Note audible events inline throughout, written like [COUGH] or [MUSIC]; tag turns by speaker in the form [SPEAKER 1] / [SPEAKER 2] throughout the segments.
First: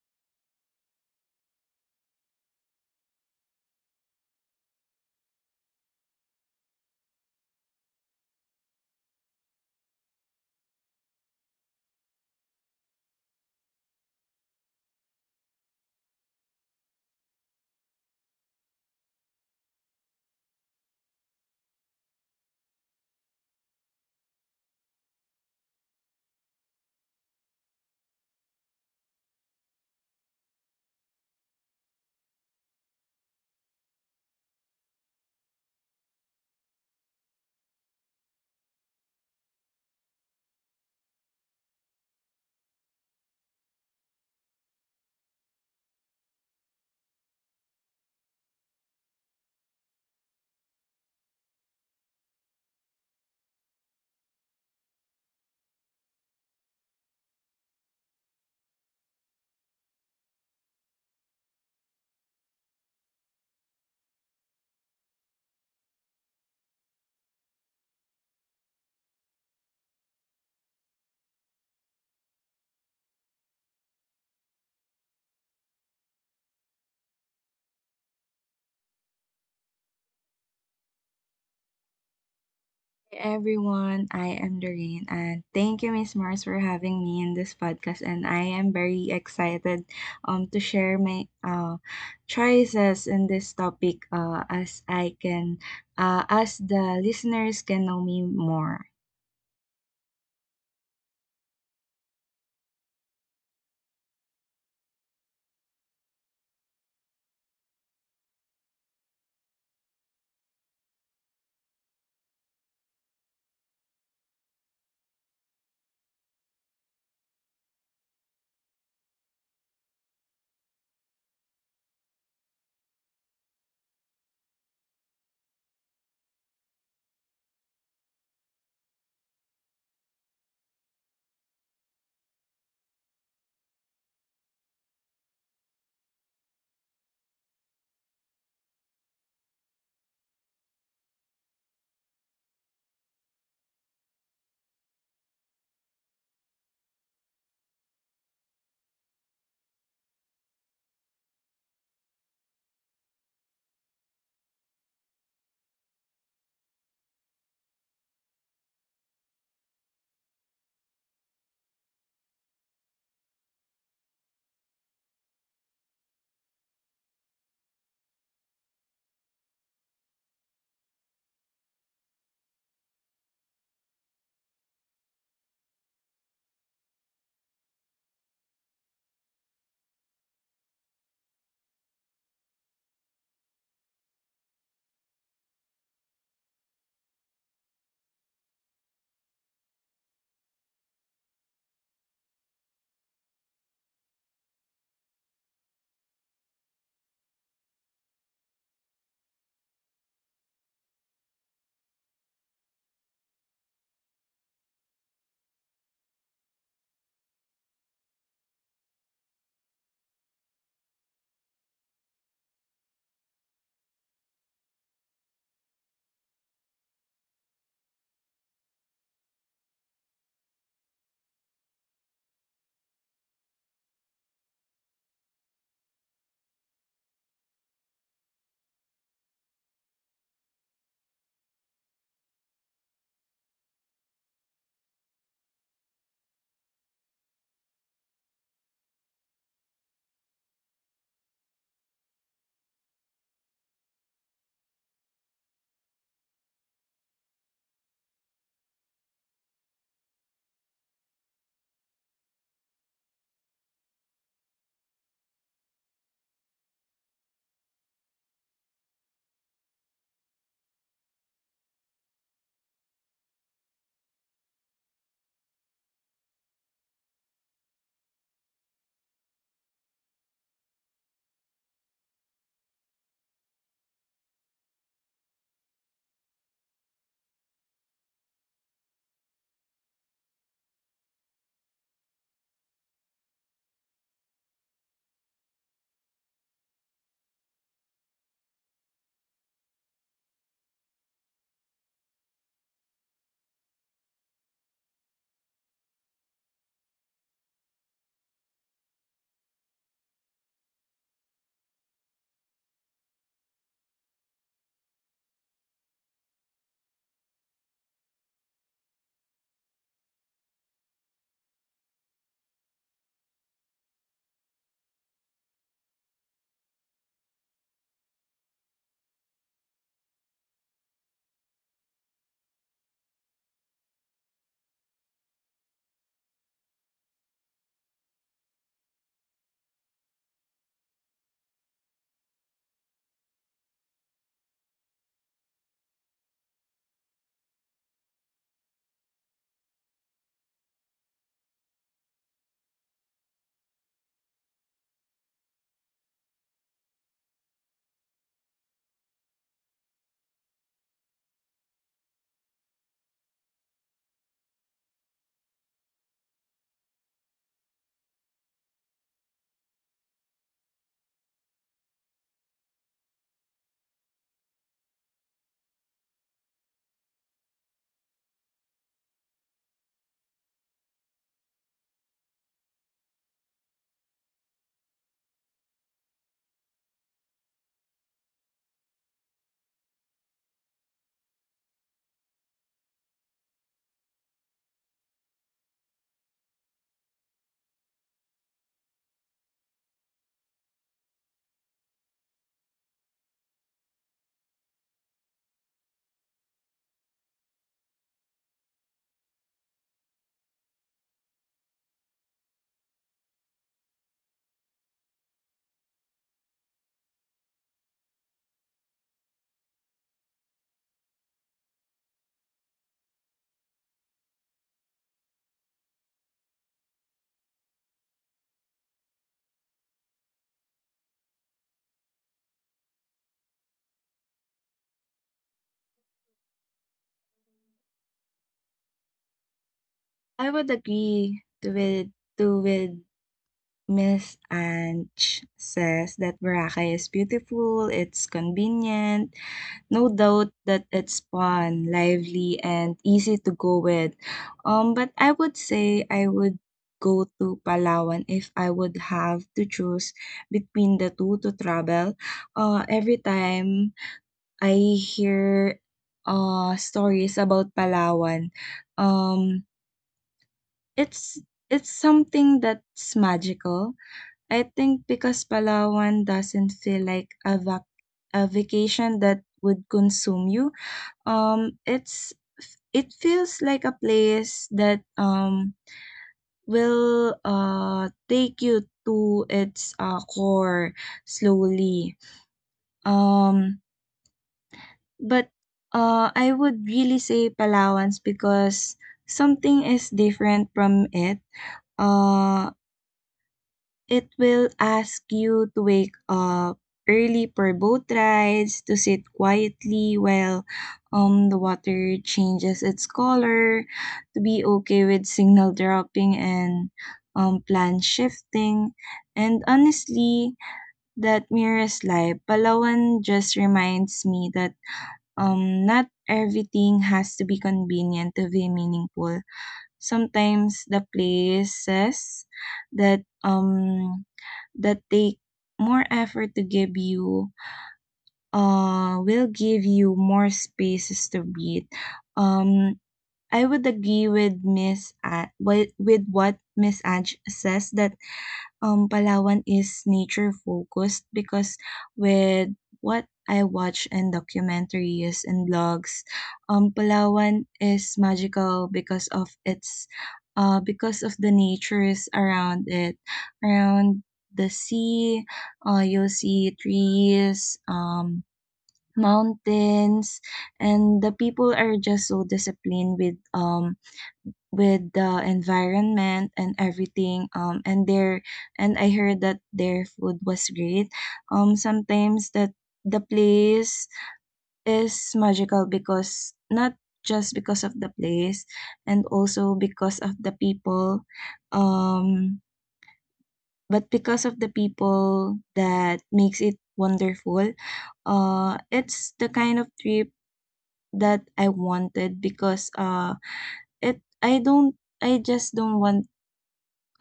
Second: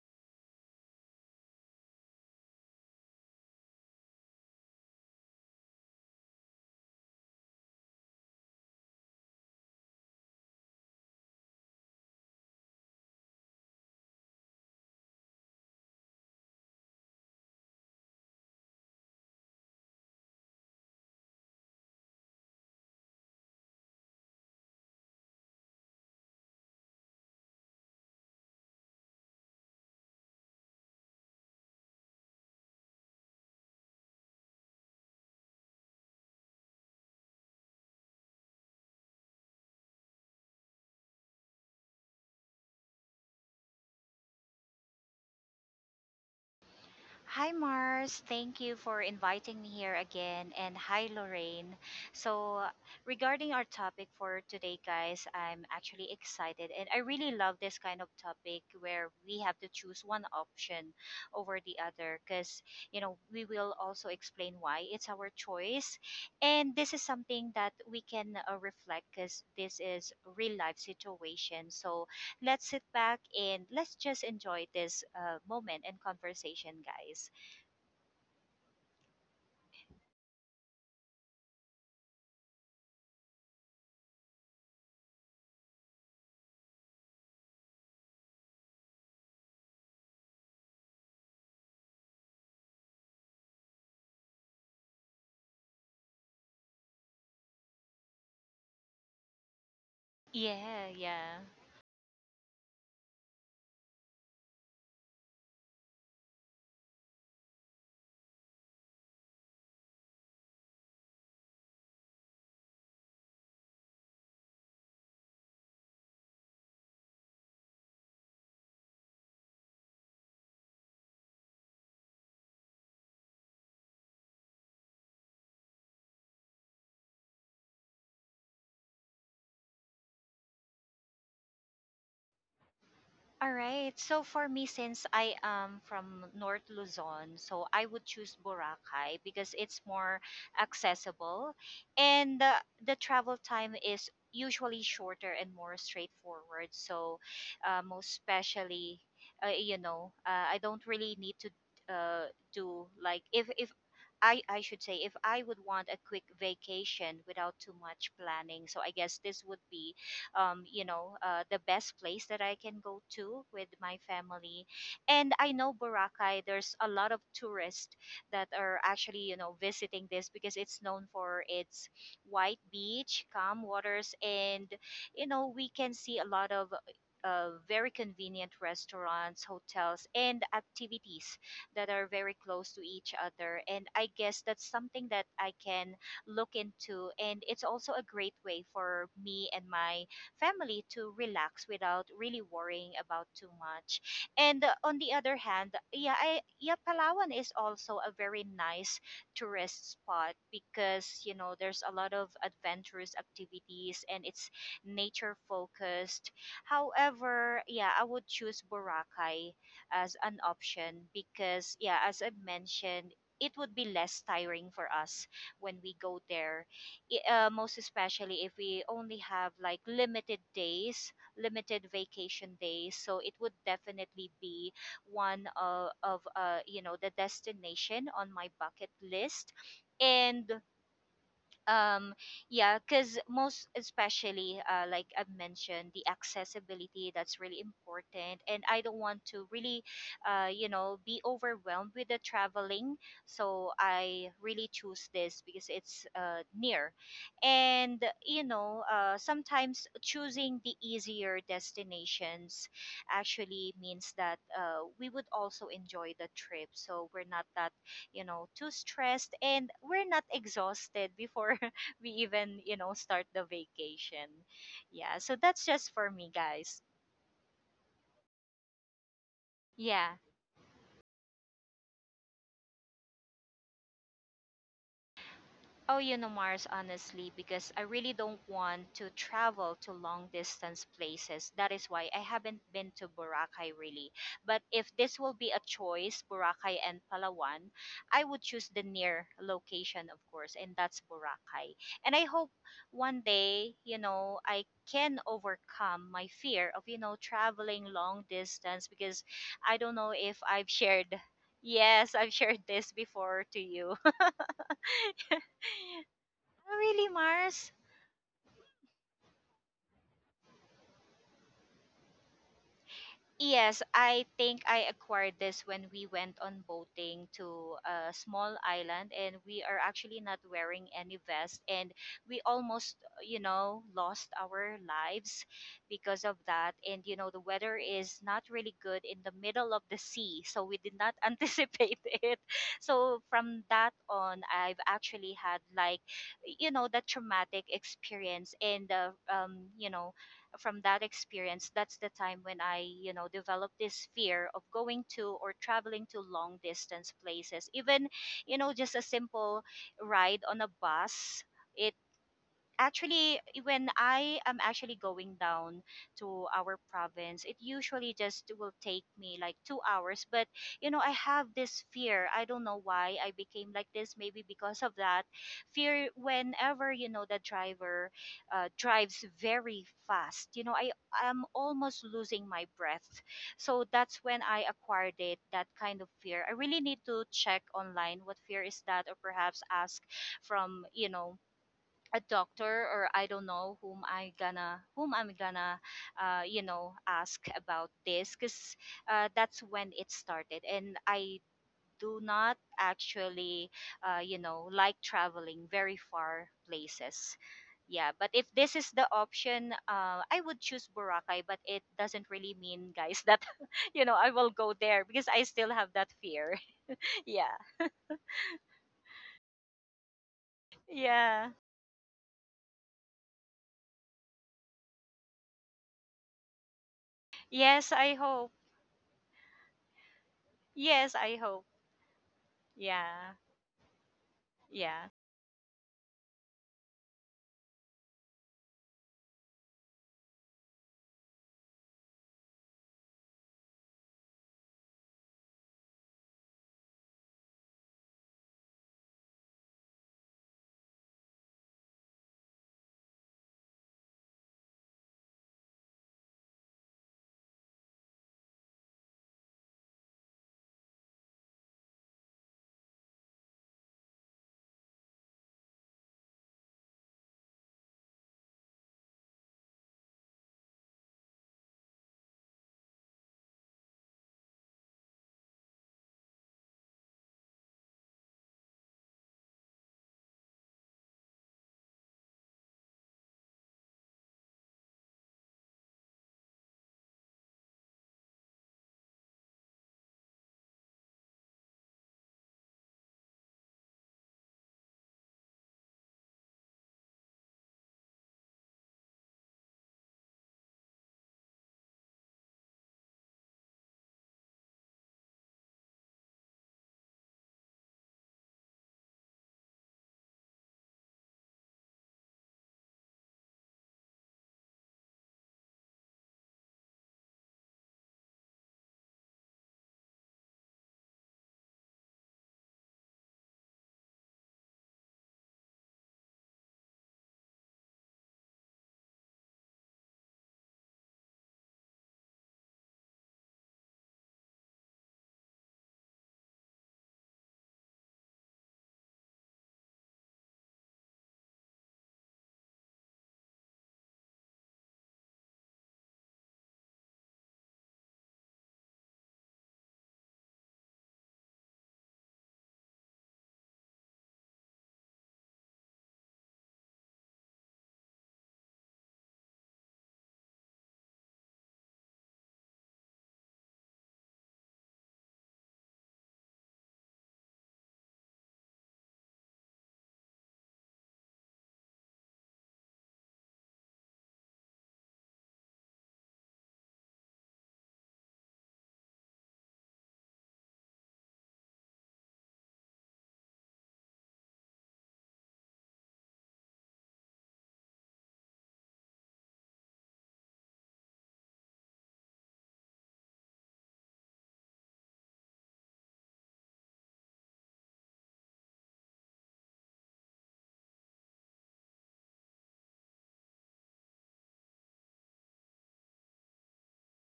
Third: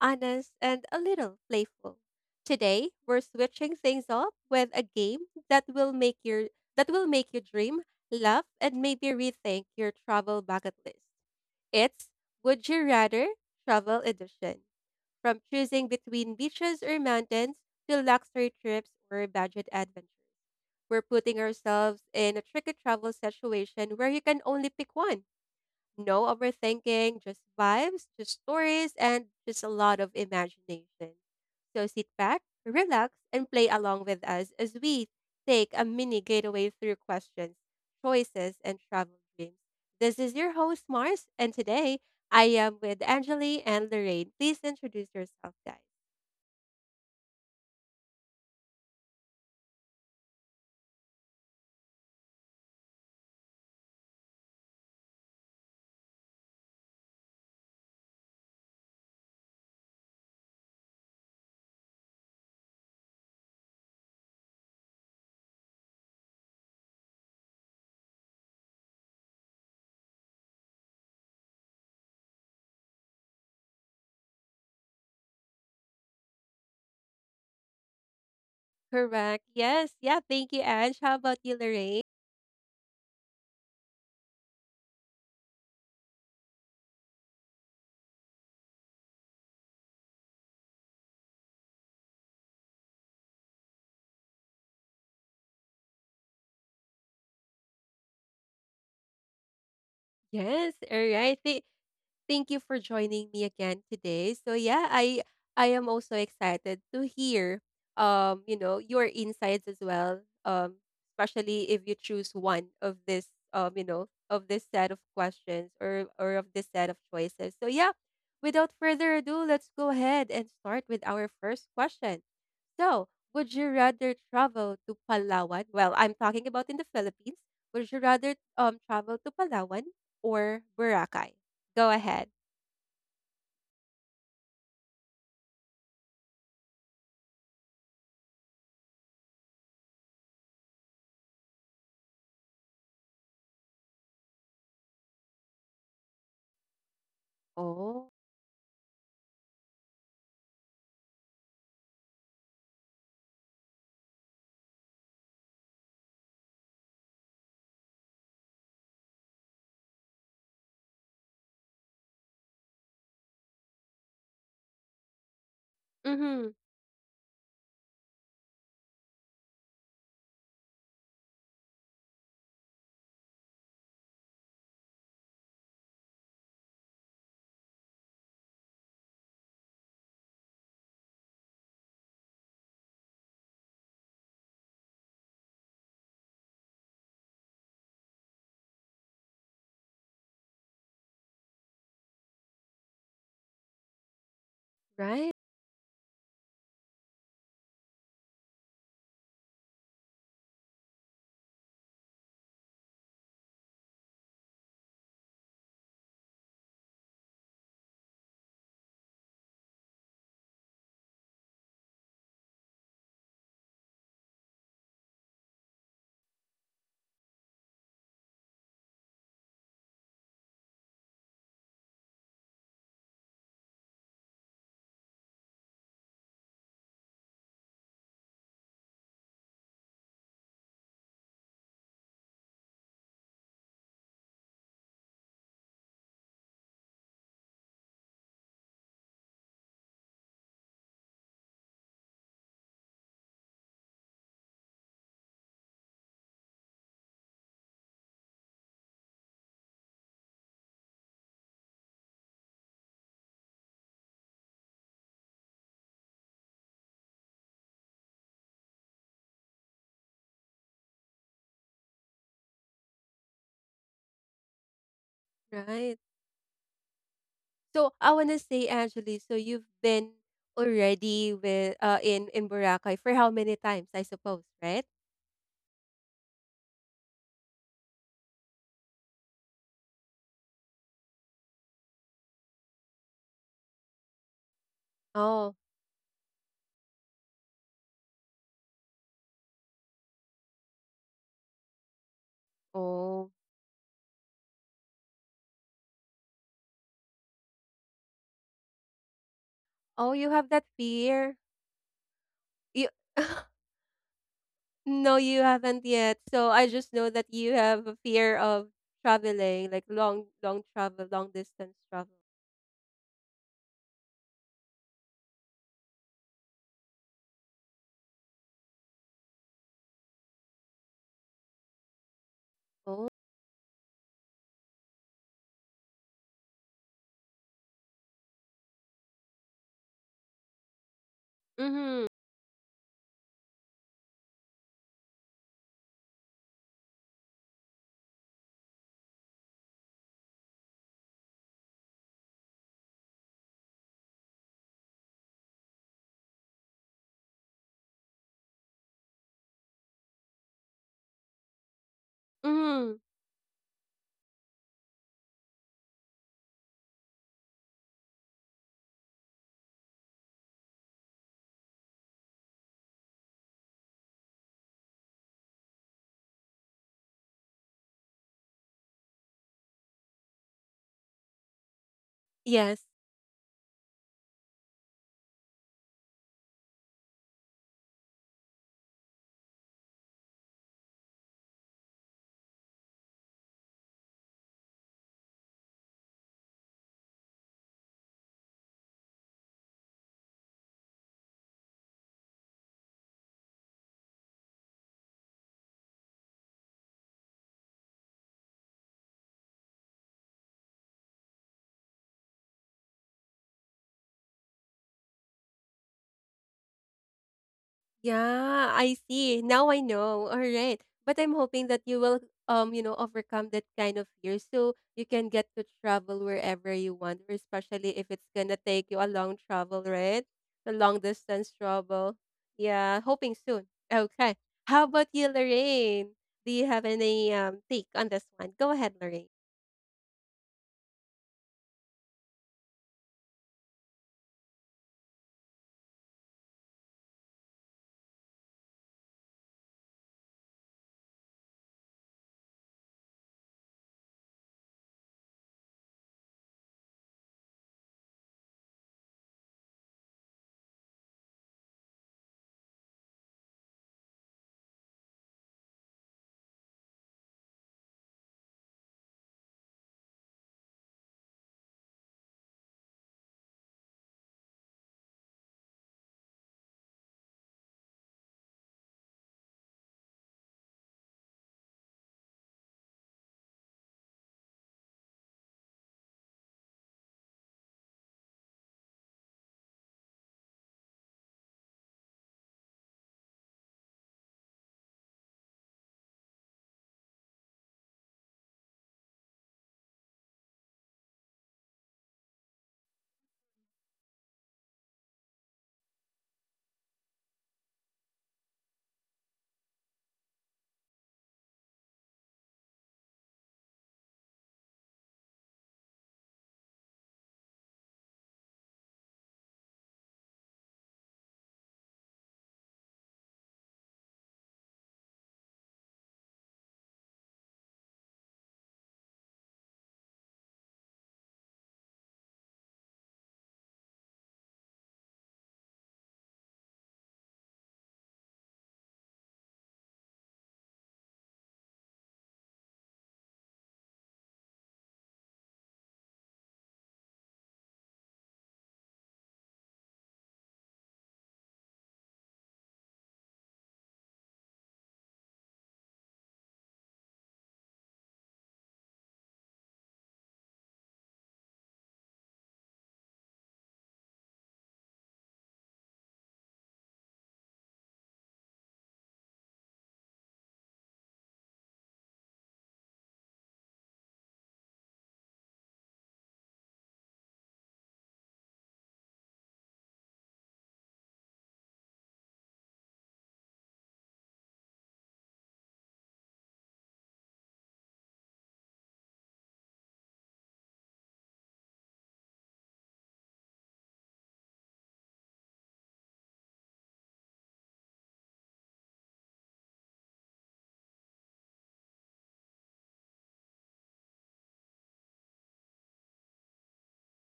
[SPEAKER 1] honest, and a little playful. Today, we're switching things up with a game that will make your that will make you dream, laugh, and maybe rethink your travel bucket list. It's Would You Rather Travel Edition. From choosing between beaches or mountains to luxury trips or budget adventures. We're putting ourselves in a tricky travel situation where you can only pick one. No overthinking, just vibes, just stories, and just a lot of imagination. So sit back, relax, and play along with us as we take a mini getaway through questions, choices, and travel dreams. This is your host, Mars, and today I am with Angeli and Lorraine. Please introduce yourself, guys.
[SPEAKER 2] Hi Mars, thank you for inviting me here again, and hi Lorraine. So, regarding our topic for today, guys, I'm actually excited, and I really love this kind of topic where we have to choose one option over the other because you know we will also explain why it's our choice, and this is something that we can reflect because this is real life situation. So, let's sit back and let's just enjoy this moment and conversation, guys.
[SPEAKER 1] Correct. Yes. Yeah. Thank you, Ange. How about you, Lorraine?
[SPEAKER 3] Everyone. I am Doreen, and thank you, Miss Mars, for having me in this podcast. And I am very excited to share my choices in this topic as I can as the listeners can know me more.
[SPEAKER 1] Yes.
[SPEAKER 2] Yeah,
[SPEAKER 1] All right.
[SPEAKER 2] yeah.
[SPEAKER 1] Thank you for joining me again today. So yeah, I am also excited to hear you know, your insights as well. Especially if you choose one of this you know, of this set of questions or of this set of choices. So yeah, without further ado, let's go ahead and start with our first question. So, would you rather travel to Palawan? Well, I'm talking about in the Philippines. Would you rather travel to Palawan or Boracay? Go ahead.
[SPEAKER 2] All right. So for me, since I am from North Luzon, so I would choose Boracay because it's more accessible, and the travel time is usually shorter and more straightforward. So, most
[SPEAKER 1] Oh.
[SPEAKER 2] especially, I don't really need to uh, do like if if. I should say if I would want a quick vacation without too much planning, so I guess this would be the best place that I can go to with my family. And I know Boracay,
[SPEAKER 1] Mhm.
[SPEAKER 2] there's a lot of tourists that are actually, you know, visiting this because it's known for its white beach, calm waters, and, you know, we can see a lot of very convenient restaurants, hotels, and activities that are very close to each other. And I guess that's something that I can look into. And it's also a great way for me and my family to relax without really worrying about too much. And on the
[SPEAKER 1] Right,
[SPEAKER 2] other hand, yeah, yeah, Palawan is also a very nice tourist spot because you know there's a lot of adventurous activities and it's nature focused. However, yeah, I would choose Boracay as an option because yeah, as I mentioned, it would be less tiring for us when we go there most especially if we only have like limited days, limited vacation days. So it would definitely be one of you know the destination on my bucket list. And um yeah, because most especially like I've mentioned, the accessibility, that's really important and I don't want to really you know be overwhelmed with the traveling, so I really choose this because it's near. And you know sometimes choosing the easier destinations actually means that we would also enjoy the trip, so we're not that you know too stressed and we're not exhausted before [LAUGHS] we even you know start the vacation. Yeah, so that's just
[SPEAKER 1] right.
[SPEAKER 2] for me, guys.
[SPEAKER 1] So I wanna say, Angeli, so you've been
[SPEAKER 2] Yeah.
[SPEAKER 1] already with in Boracay for how many times, I suppose, right?
[SPEAKER 2] Oh, you know, Mars, honestly, because I really don't want to travel to long distance places. That is why I haven't been to Boracay really. But if this will be
[SPEAKER 1] Oh,
[SPEAKER 2] a choice, Boracay and Palawan, I would choose the near location, of course, and that's Boracay. And I hope one
[SPEAKER 1] oh,
[SPEAKER 2] day, you know, I can overcome my fear of, you know, traveling long distance because I don't know
[SPEAKER 1] oh, you
[SPEAKER 2] if
[SPEAKER 1] have that
[SPEAKER 2] I've shared. [LAUGHS]
[SPEAKER 1] fear.
[SPEAKER 2] Yes, I've shared this
[SPEAKER 1] You
[SPEAKER 2] before
[SPEAKER 1] [LAUGHS]
[SPEAKER 2] to you.
[SPEAKER 1] no, you haven't yet. So I
[SPEAKER 2] [LAUGHS]
[SPEAKER 1] just
[SPEAKER 2] Really,
[SPEAKER 1] know that you
[SPEAKER 2] Mars?
[SPEAKER 1] have a fear of traveling, like long, long travel, long distance travel.
[SPEAKER 2] Yes, I think I acquired this when we went on boating to a small island and we are actually not wearing any vest, and we almost,
[SPEAKER 1] Oh,
[SPEAKER 2] you know, lost our lives because of that. And you know, the weather is not really good in the middle of the sea, so we did not [LAUGHS] anticipate
[SPEAKER 1] mm-hmm,
[SPEAKER 2] it. So from that on, I've actually had like, you know, that traumatic experience and you know, from that experience, that's the time when I, you know, developed this fear of going to or traveling to long distance places. Even, you know, just a simple ride on a bus. It
[SPEAKER 1] mm-hmm.
[SPEAKER 2] actually, when I am actually going down to our province, it usually just will take me like 2 hours, but you know I have this fear. I don't know why I became like this, maybe because of that fear. Whenever you know the driver drives very fast, you know I am almost losing my
[SPEAKER 1] Yes.
[SPEAKER 2] breath. So that's when I acquired it, that kind of fear. I really need to check online what fear is that, or perhaps ask from you know a doctor, or I don't know whom I'm gonna you know ask about this, because that's when it started, and I do not actually you know like traveling very far places. Yeah, but if this is the option, I would choose Boracay, but it doesn't really mean, guys, that [LAUGHS] you know I will go there because I still have that fear. [LAUGHS] Yeah.
[SPEAKER 1] Yeah, I see. Now I know. All right. But I'm
[SPEAKER 2] Yeah.
[SPEAKER 1] hoping that you will you know, overcome that kind of fear so you can get to travel wherever you want, or
[SPEAKER 2] Yes,
[SPEAKER 1] especially if
[SPEAKER 2] I
[SPEAKER 1] it's
[SPEAKER 2] hope.
[SPEAKER 1] gonna take you a long travel, right? A long
[SPEAKER 2] Yes, I
[SPEAKER 1] distance
[SPEAKER 2] hope.
[SPEAKER 1] travel. Yeah,
[SPEAKER 2] Yeah.
[SPEAKER 1] hoping soon. Okay. How
[SPEAKER 2] Yeah.
[SPEAKER 1] about you, Lorraine? Do you have any take on this one? Go ahead, Lorraine.
[SPEAKER 3] I would agree to with to with Miss Anch says that Boracay is beautiful, it's convenient. No doubt that it's fun, lively, and easy to go with. But I would say I would go to Palawan if I would have to choose between the two to travel. Every time I hear stories about Palawan, um, it's it's something that's magical. I think because Palawan doesn't feel like a vacation that would consume you. Um, it's it feels like a place that will take you to its core slowly. Um, but I would really say Palawan's because something is different from it. Uh, It will ask you to wake up early for boat rides, to sit quietly while the water changes its color, to be okay with signal dropping and plan shifting. And honestly, that mirrors life. Palawan just reminds me that not everything has to be convenient to be meaningful. Sometimes the places that um that take more effort to give you will give you more spaces to breathe. Um I would agree with with what Miss Ange says that Palawan is nature focused because with what I watch in documentaries and blogs, Palawan is magical because of its, because of the natures around it, around the sea. You'll see trees, mountains, and the people are just so disciplined with the environment and everything, and their and I heard that their food was great. Sometimes that the place is magical because not just because of the place and also because of the people, um but because of the people that makes it wonderful. It's the kind of trip that I wanted because it I don't, I just don't want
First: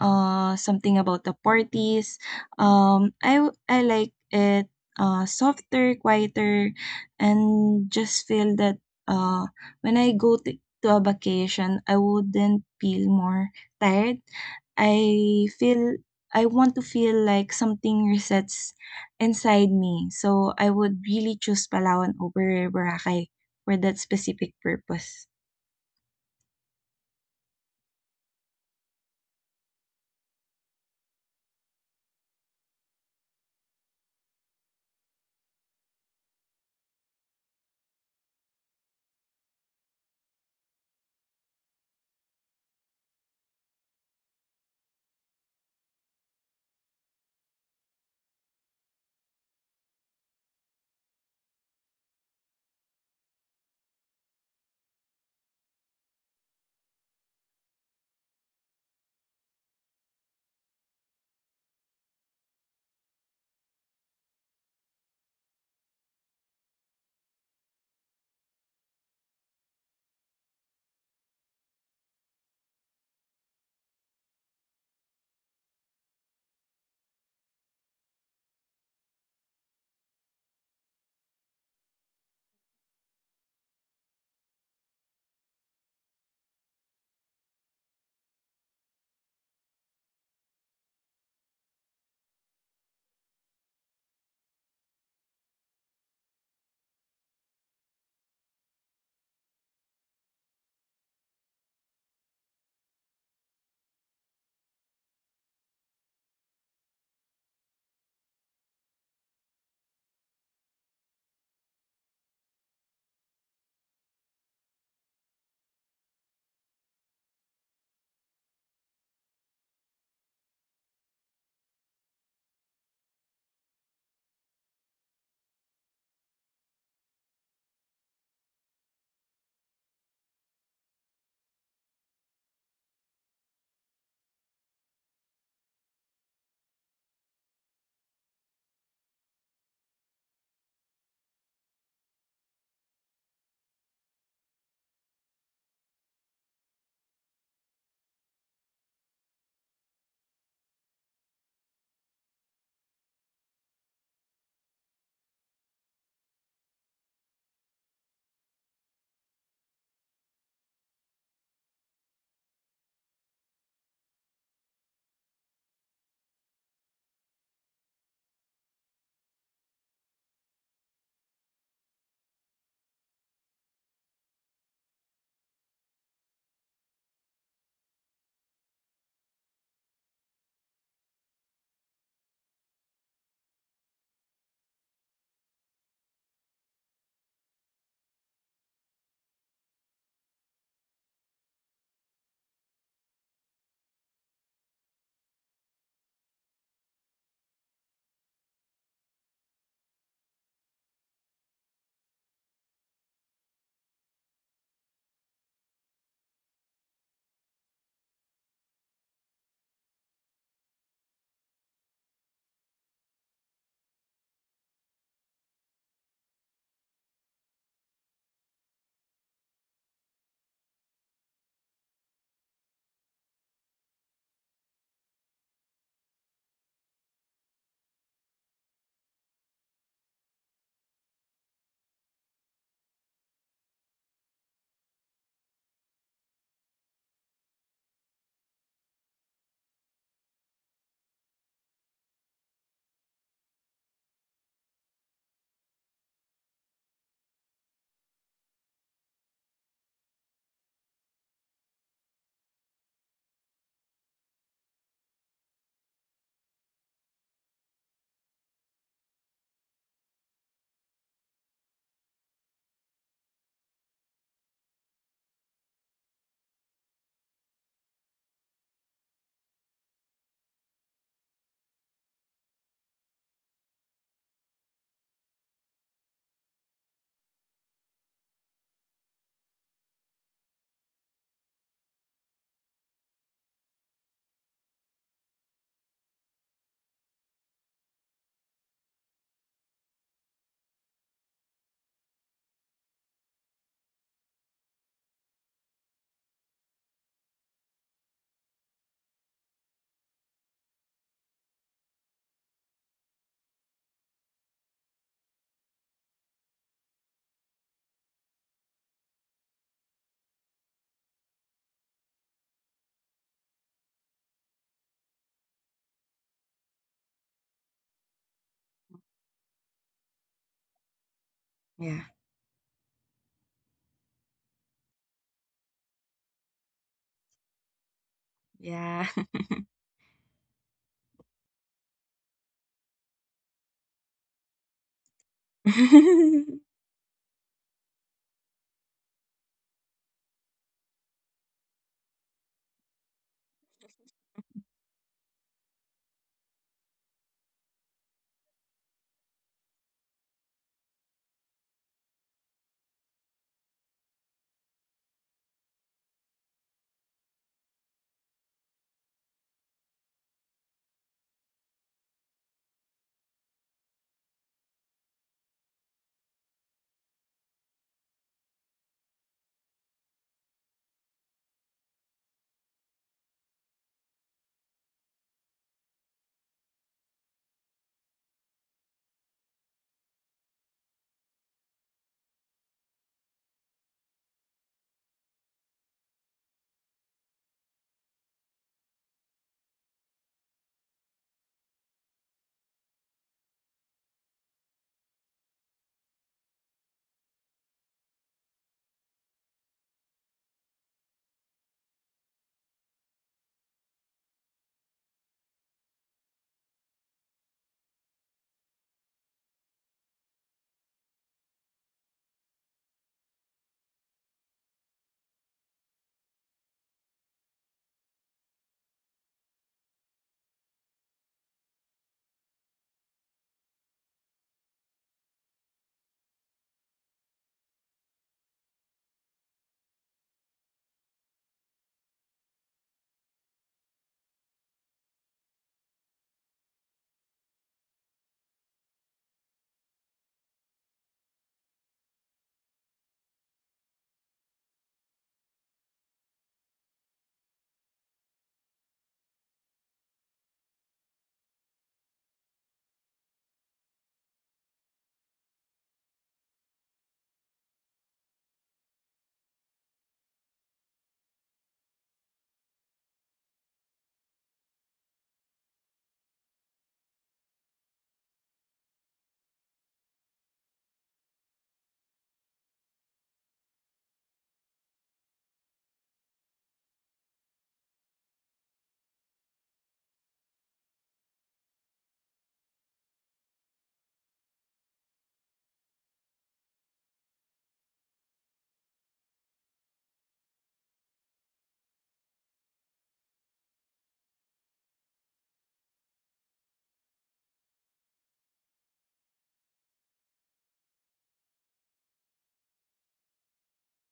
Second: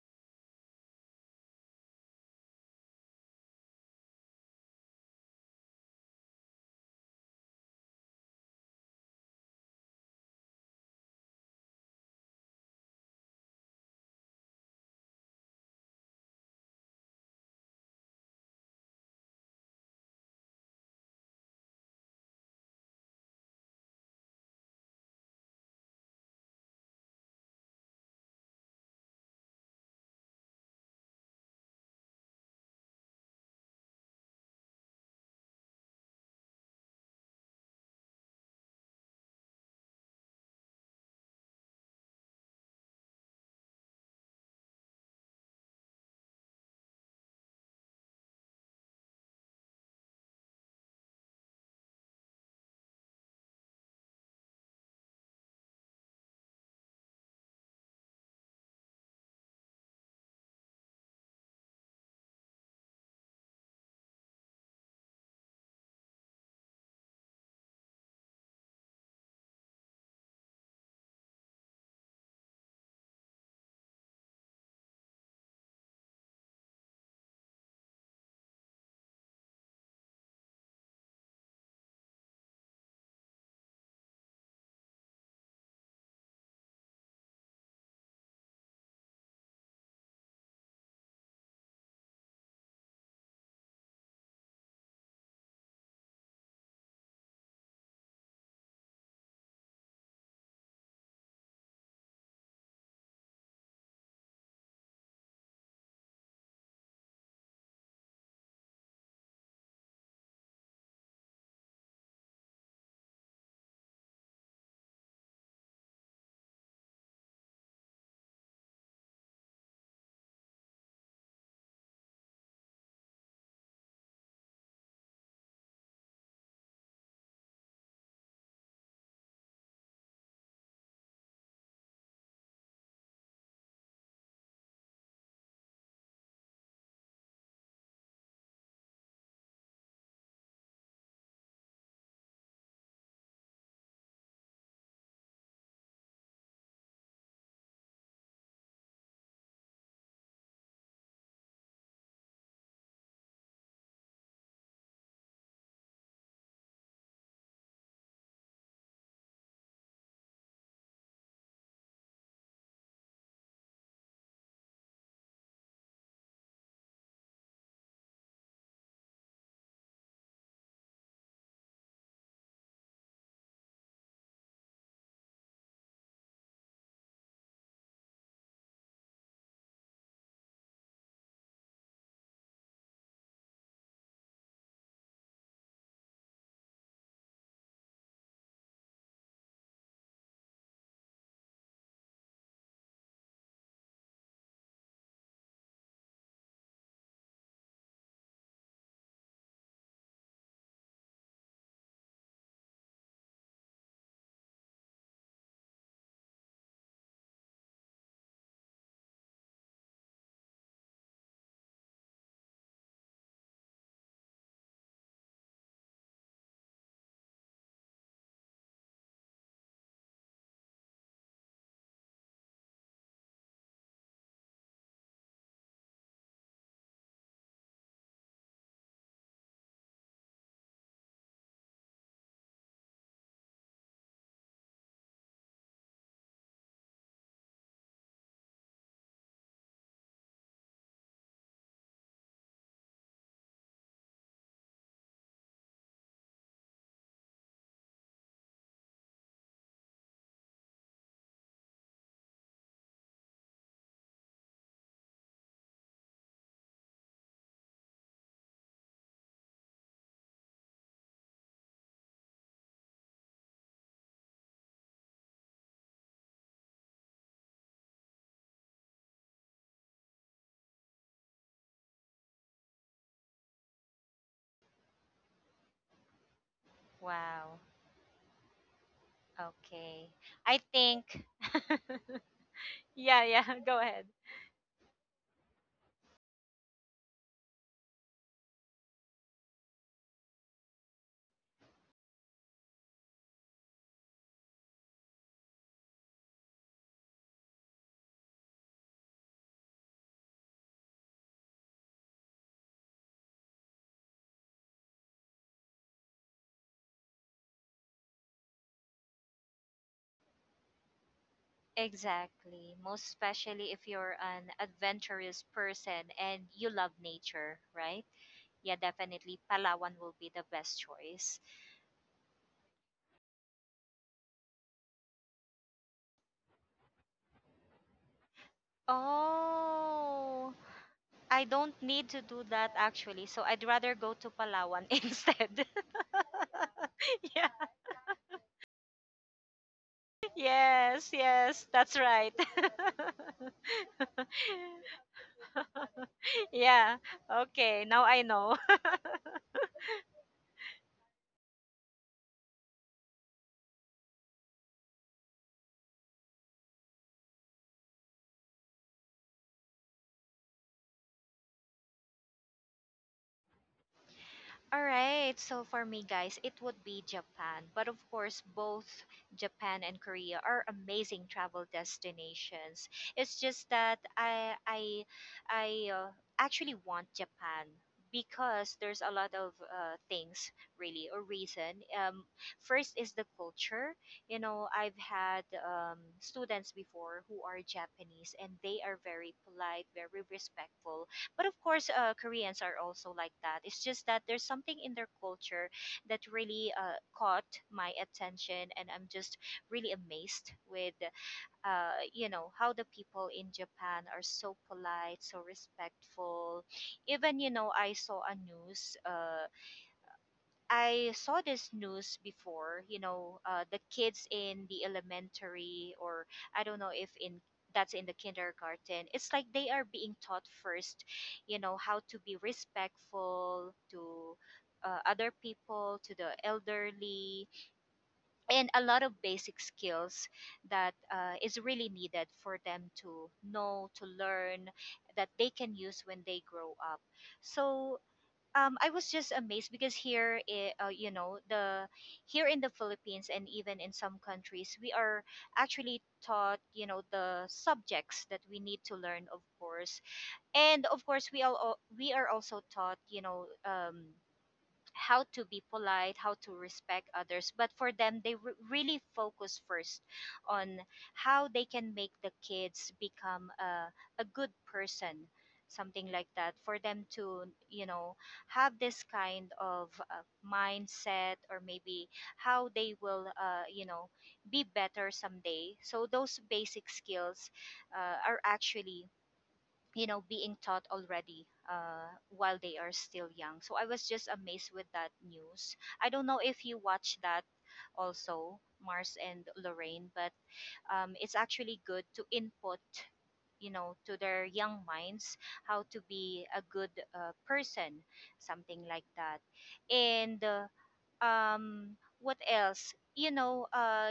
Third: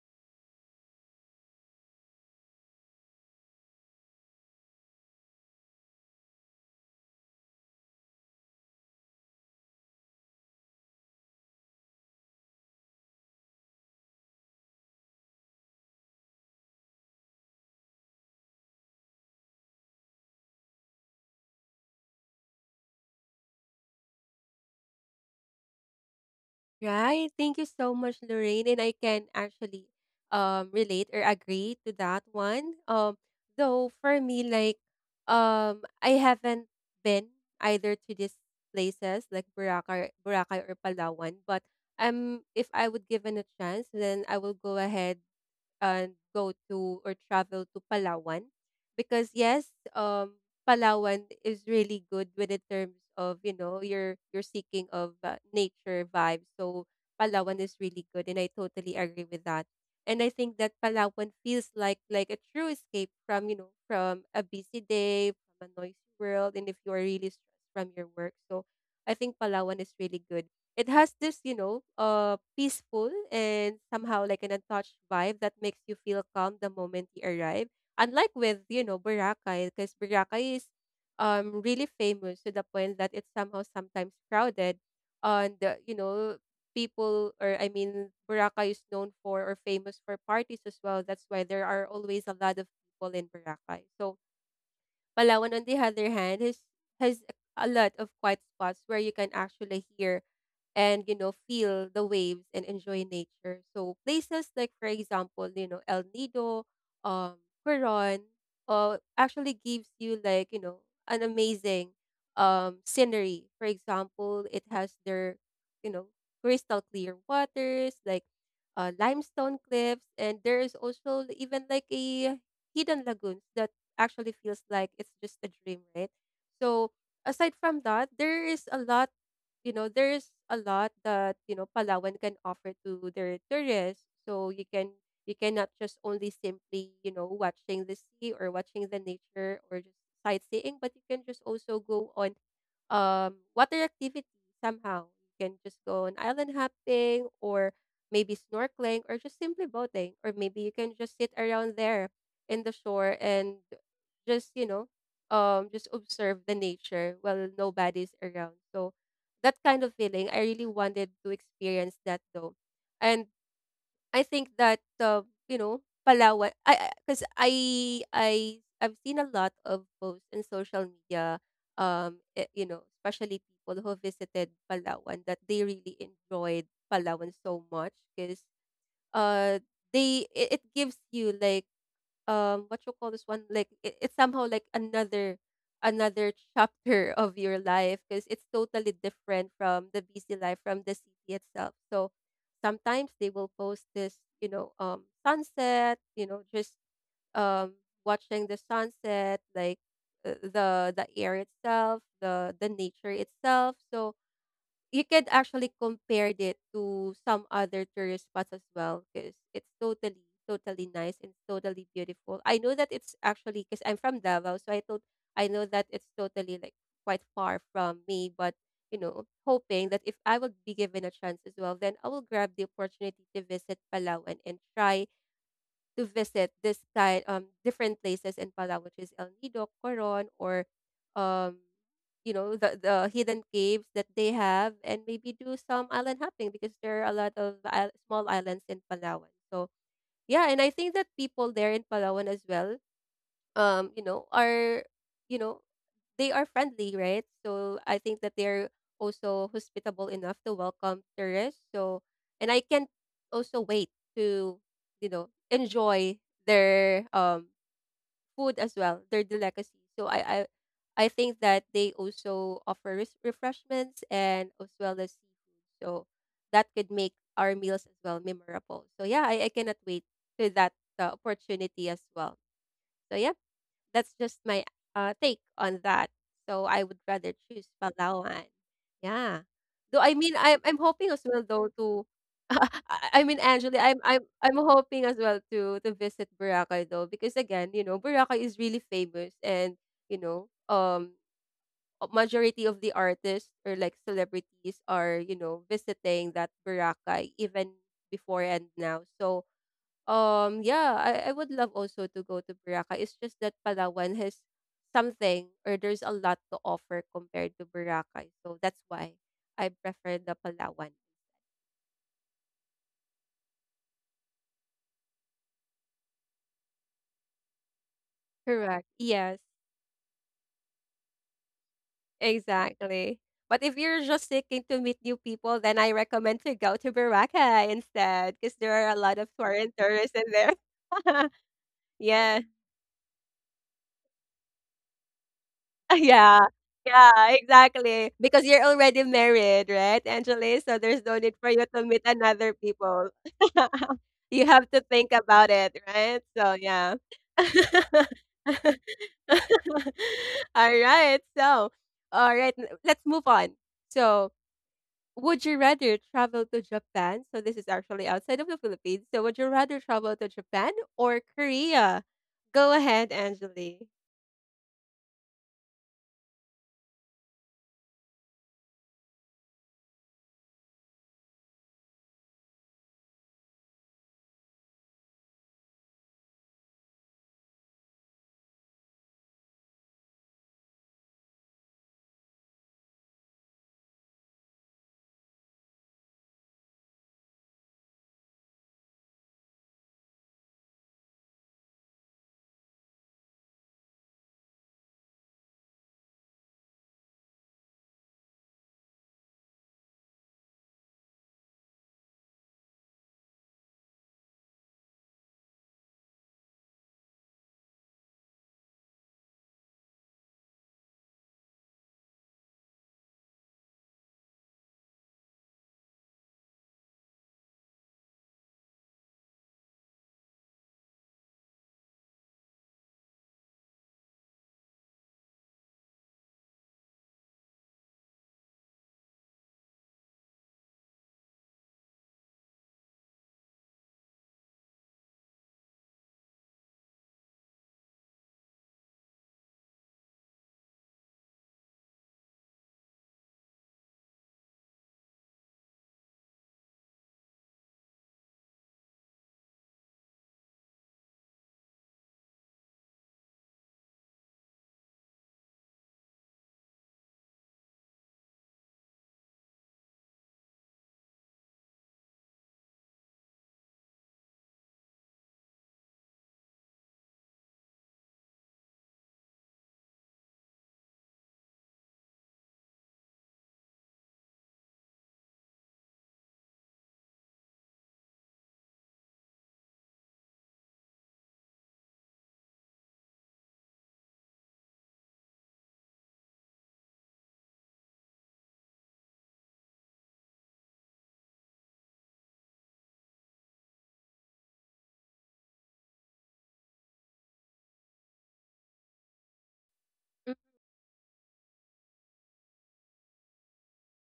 [SPEAKER 3] something about the parties. I like it softer, quieter, and just feel that uh when I go to a vacation, I wouldn't feel more tired. I feel I want to feel like something resets inside me. So I would really choose Palawan over Boracay for that specific purpose.
[SPEAKER 1] Right. Thank you so much, Lorraine. And I can actually relate or agree to that one. Though for me, like I haven't been either to these places like Boracay, or Palawan, but if I would given a chance, then I will go ahead and go to or travel to Palawan because yes, Palawan is really good with the terms of you know you're seeking of nature vibes. So Palawan is really good, and I totally agree with that. And I think that Palawan feels like a true escape from you know from a busy day, from a noisy world, and if you are really stressed from your work, so I think Palawan is really good. It has this, you know, peaceful and somehow like an untouched vibe that makes you feel calm the moment you arrive. Unlike with, you know, Boracay, because Boracay is really famous to the point that it's somehow sometimes crowded and you know people or I mean Boracay is known for or famous for parties as well. That's why there are always a lot of people in Boracay. So Palawan, on the other hand, has a lot of quiet spots where you can actually hear and you know feel the waves and enjoy nature. So places like, for example, you know El Nido, um, Coron, actually gives you like you know an amazing scenery. For example, it has their you know crystal clear waters like limestone cliffs, and there is also even like a hidden lagoons that actually feels like it's just a dream, right? So aside from that, there is a lot, you know, there is a lot that, you know, Palawan can offer to their tourists. So you can you cannot just only simply, you know, watching the sea or watching the nature or just sightseeing, but you can just also go on water activity somehow. You can just go on island hopping or maybe snorkeling or just simply boating or maybe you can just sit around there in the shore and just you know just observe the nature while nobody's around so that kind of feeling I really wanted to experience that though. And I think that you know Palawan I because I 'cause I I've seen a lot of posts in social media you know especially people who visited Palawan that they really enjoyed Palawan so much because uh they it gives you like what you call this one like it's somehow like another chapter [LAUGHS] of your life because it's totally different from the busy life from the city itself. So sometimes they will post this you know sunset you know just um watching the sunset like the air itself the nature itself. So you could actually compare it to some other tourist spots as well because it's totally nice and totally beautiful. I know that it's actually because I'm from Davao, so I thought I know that it's totally like quite far from me, but you know, hoping that if I would be given a chance as well, then I will grab the opportunity to visit Palawan and try to visit this kind different places in Palawan, which is El Nido, Coron, or um you know the hidden caves that they have, and maybe do some island hopping because there are a lot of small islands in Palawan. So yeah, and I think that people there in Palawan as well you know are you know they are friendly, right? So I think that they're also hospitable enough to welcome tourists. So and I can also wait to you know enjoy their food as well their delicacy. So I think that they also offer refreshments and as well as seafood so that could make our meals as well memorable. So yeah, I cannot wait to that opportunity as well. So yeah, that's just my, take on that. So I would rather
[SPEAKER 2] Wow.
[SPEAKER 1] choose Palawan. Yeah. Though
[SPEAKER 2] Okay.
[SPEAKER 1] I mean,
[SPEAKER 2] I
[SPEAKER 1] I'm hoping as
[SPEAKER 2] think
[SPEAKER 1] well though
[SPEAKER 2] [LAUGHS]
[SPEAKER 1] to [LAUGHS]
[SPEAKER 2] yeah,
[SPEAKER 1] I mean,
[SPEAKER 2] yeah, [LAUGHS] go
[SPEAKER 1] Angela, I'm
[SPEAKER 2] ahead.
[SPEAKER 1] I'm I'm hoping as well to visit Boracay though because again, you know, Boracay is really famous and you know, a majority of the artists or like celebrities are you know visiting that Boracay even before and now. So yeah, I would love also to go to Boracay. It's just that Palawan has something or there's a lot to offer compared to Boracay. So that's why I prefer the Palawan.
[SPEAKER 2] Exactly. Most especially if you're an adventurous person and you love nature, right? Yeah,
[SPEAKER 1] Correct.
[SPEAKER 2] definitely
[SPEAKER 1] Yes,
[SPEAKER 2] Palawan will be the best choice.
[SPEAKER 3] Yeah.
[SPEAKER 1] exactly. But if you're just seeking to meet new people, then I recommend to go to Boracay instead because there are a
[SPEAKER 3] Yeah.
[SPEAKER 1] lot of foreign tourists in
[SPEAKER 2] Oh,
[SPEAKER 1] there. [LAUGHS]
[SPEAKER 2] I don't need to do
[SPEAKER 1] yes.
[SPEAKER 2] that actually. So I'd rather go to Palawan [LAUGHS] instead.
[SPEAKER 1] [LAUGHS] Yeah.
[SPEAKER 3] [LAUGHS]
[SPEAKER 1] Yeah,
[SPEAKER 2] [LAUGHS] yeah.
[SPEAKER 1] exactly. Because you're already married, right, Angeli? So there's
[SPEAKER 2] Yes,
[SPEAKER 1] no need for
[SPEAKER 2] yes,
[SPEAKER 1] you to
[SPEAKER 2] that's
[SPEAKER 1] meet
[SPEAKER 2] right.
[SPEAKER 1] another people. [LAUGHS] You have to think about it, right?
[SPEAKER 2] [LAUGHS]
[SPEAKER 1] So
[SPEAKER 2] Yeah.
[SPEAKER 1] yeah.
[SPEAKER 2] Okay. Now I
[SPEAKER 1] [LAUGHS]
[SPEAKER 2] know. [LAUGHS]
[SPEAKER 1] All right. So, all right, let's move on. So, would you rather travel to Japan? So this is actually outside of the Philippines. So would you rather travel to Japan or Korea? Go ahead, Angeli.
[SPEAKER 2] All right, so for me, guys, it would be Japan. But of course, both Japan and Korea are amazing travel destinations. It's just that I actually want Japan because there's a lot of things really, or reason. First is the culture. You know, I've had students before who are Japanese, and they are very polite, very respectful. But of course, Koreans are also like that. It's just that there's something in their culture that really caught my attention, and I'm just really amazed with, you know, how the people in Japan are so polite, so respectful. Even, you know, I saw a news. I saw this news before, you know, the kids in the elementary, or I don't know if in that's in the kindergarten. It's like they are being taught first, you know, how to be respectful to other people, to the elderly, and a lot of basic skills that is really needed for them to know, to learn, that they can use when they grow up. So I was just amazed because you know, the here in the Philippines and even in some countries, we are actually taught, you know, the subjects that we need to learn, of course, and of course, we are also taught, you know, how to be polite, how to respect others. But for them, really focus first on how they can make the kids become a good person, something like that. For them to, you know, have this kind of mindset, or maybe how they will, you know, be better someday. So those basic skills are actually you know being taught already while they are still young. So I was just amazed with that news. I don't know if you watch that also, Mars and Lorraine, but it's actually good to input, you know, to their young minds how to be a good person, something like that.
[SPEAKER 1] Mm,
[SPEAKER 2] And what else, you know,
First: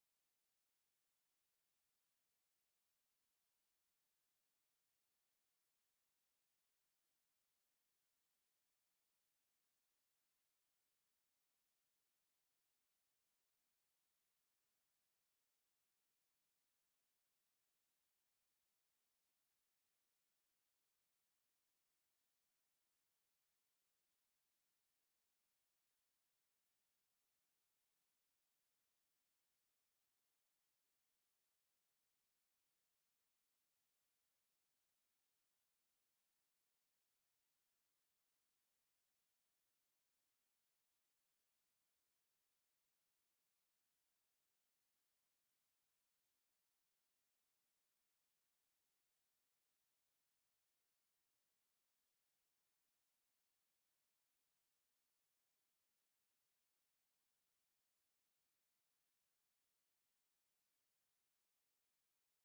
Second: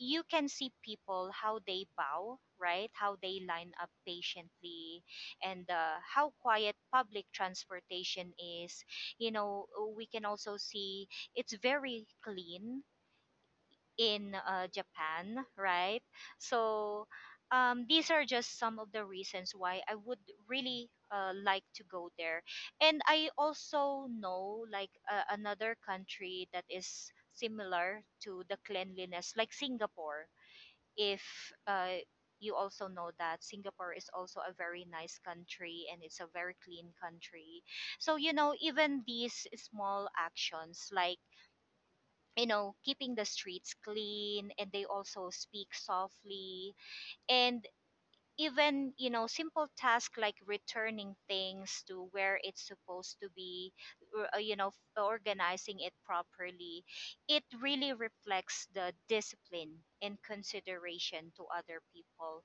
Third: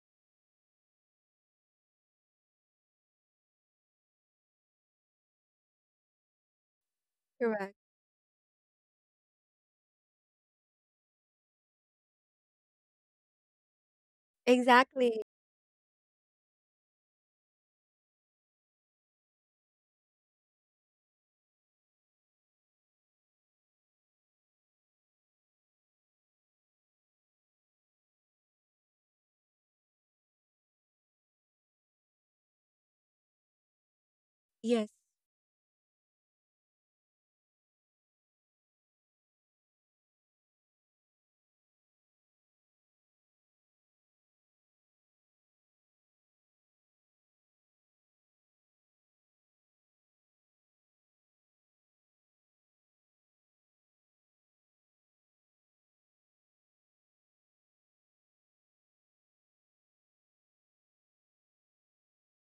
[SPEAKER 2] you can see people how they bow, right, how they line up patiently and how quiet public
[SPEAKER 1] correct.
[SPEAKER 2] transportation is, you know. We can also see it's very clean in
[SPEAKER 1] Exactly.
[SPEAKER 2] Japan, right? So these are just some of the reasons why I would really like to go there. And I also know like another country that is similar to the cleanliness, like Singapore. If uh, you also know that Singapore is also a very
[SPEAKER 1] Yes.
[SPEAKER 2] nice country and it's a very clean country. So, you know, even these small actions like you know, keeping the streets clean, and they also speak softly. And even, you know, simple tasks like returning things to where it's supposed to be, or, you know, organizing it properly, it really reflects the discipline and consideration to other people.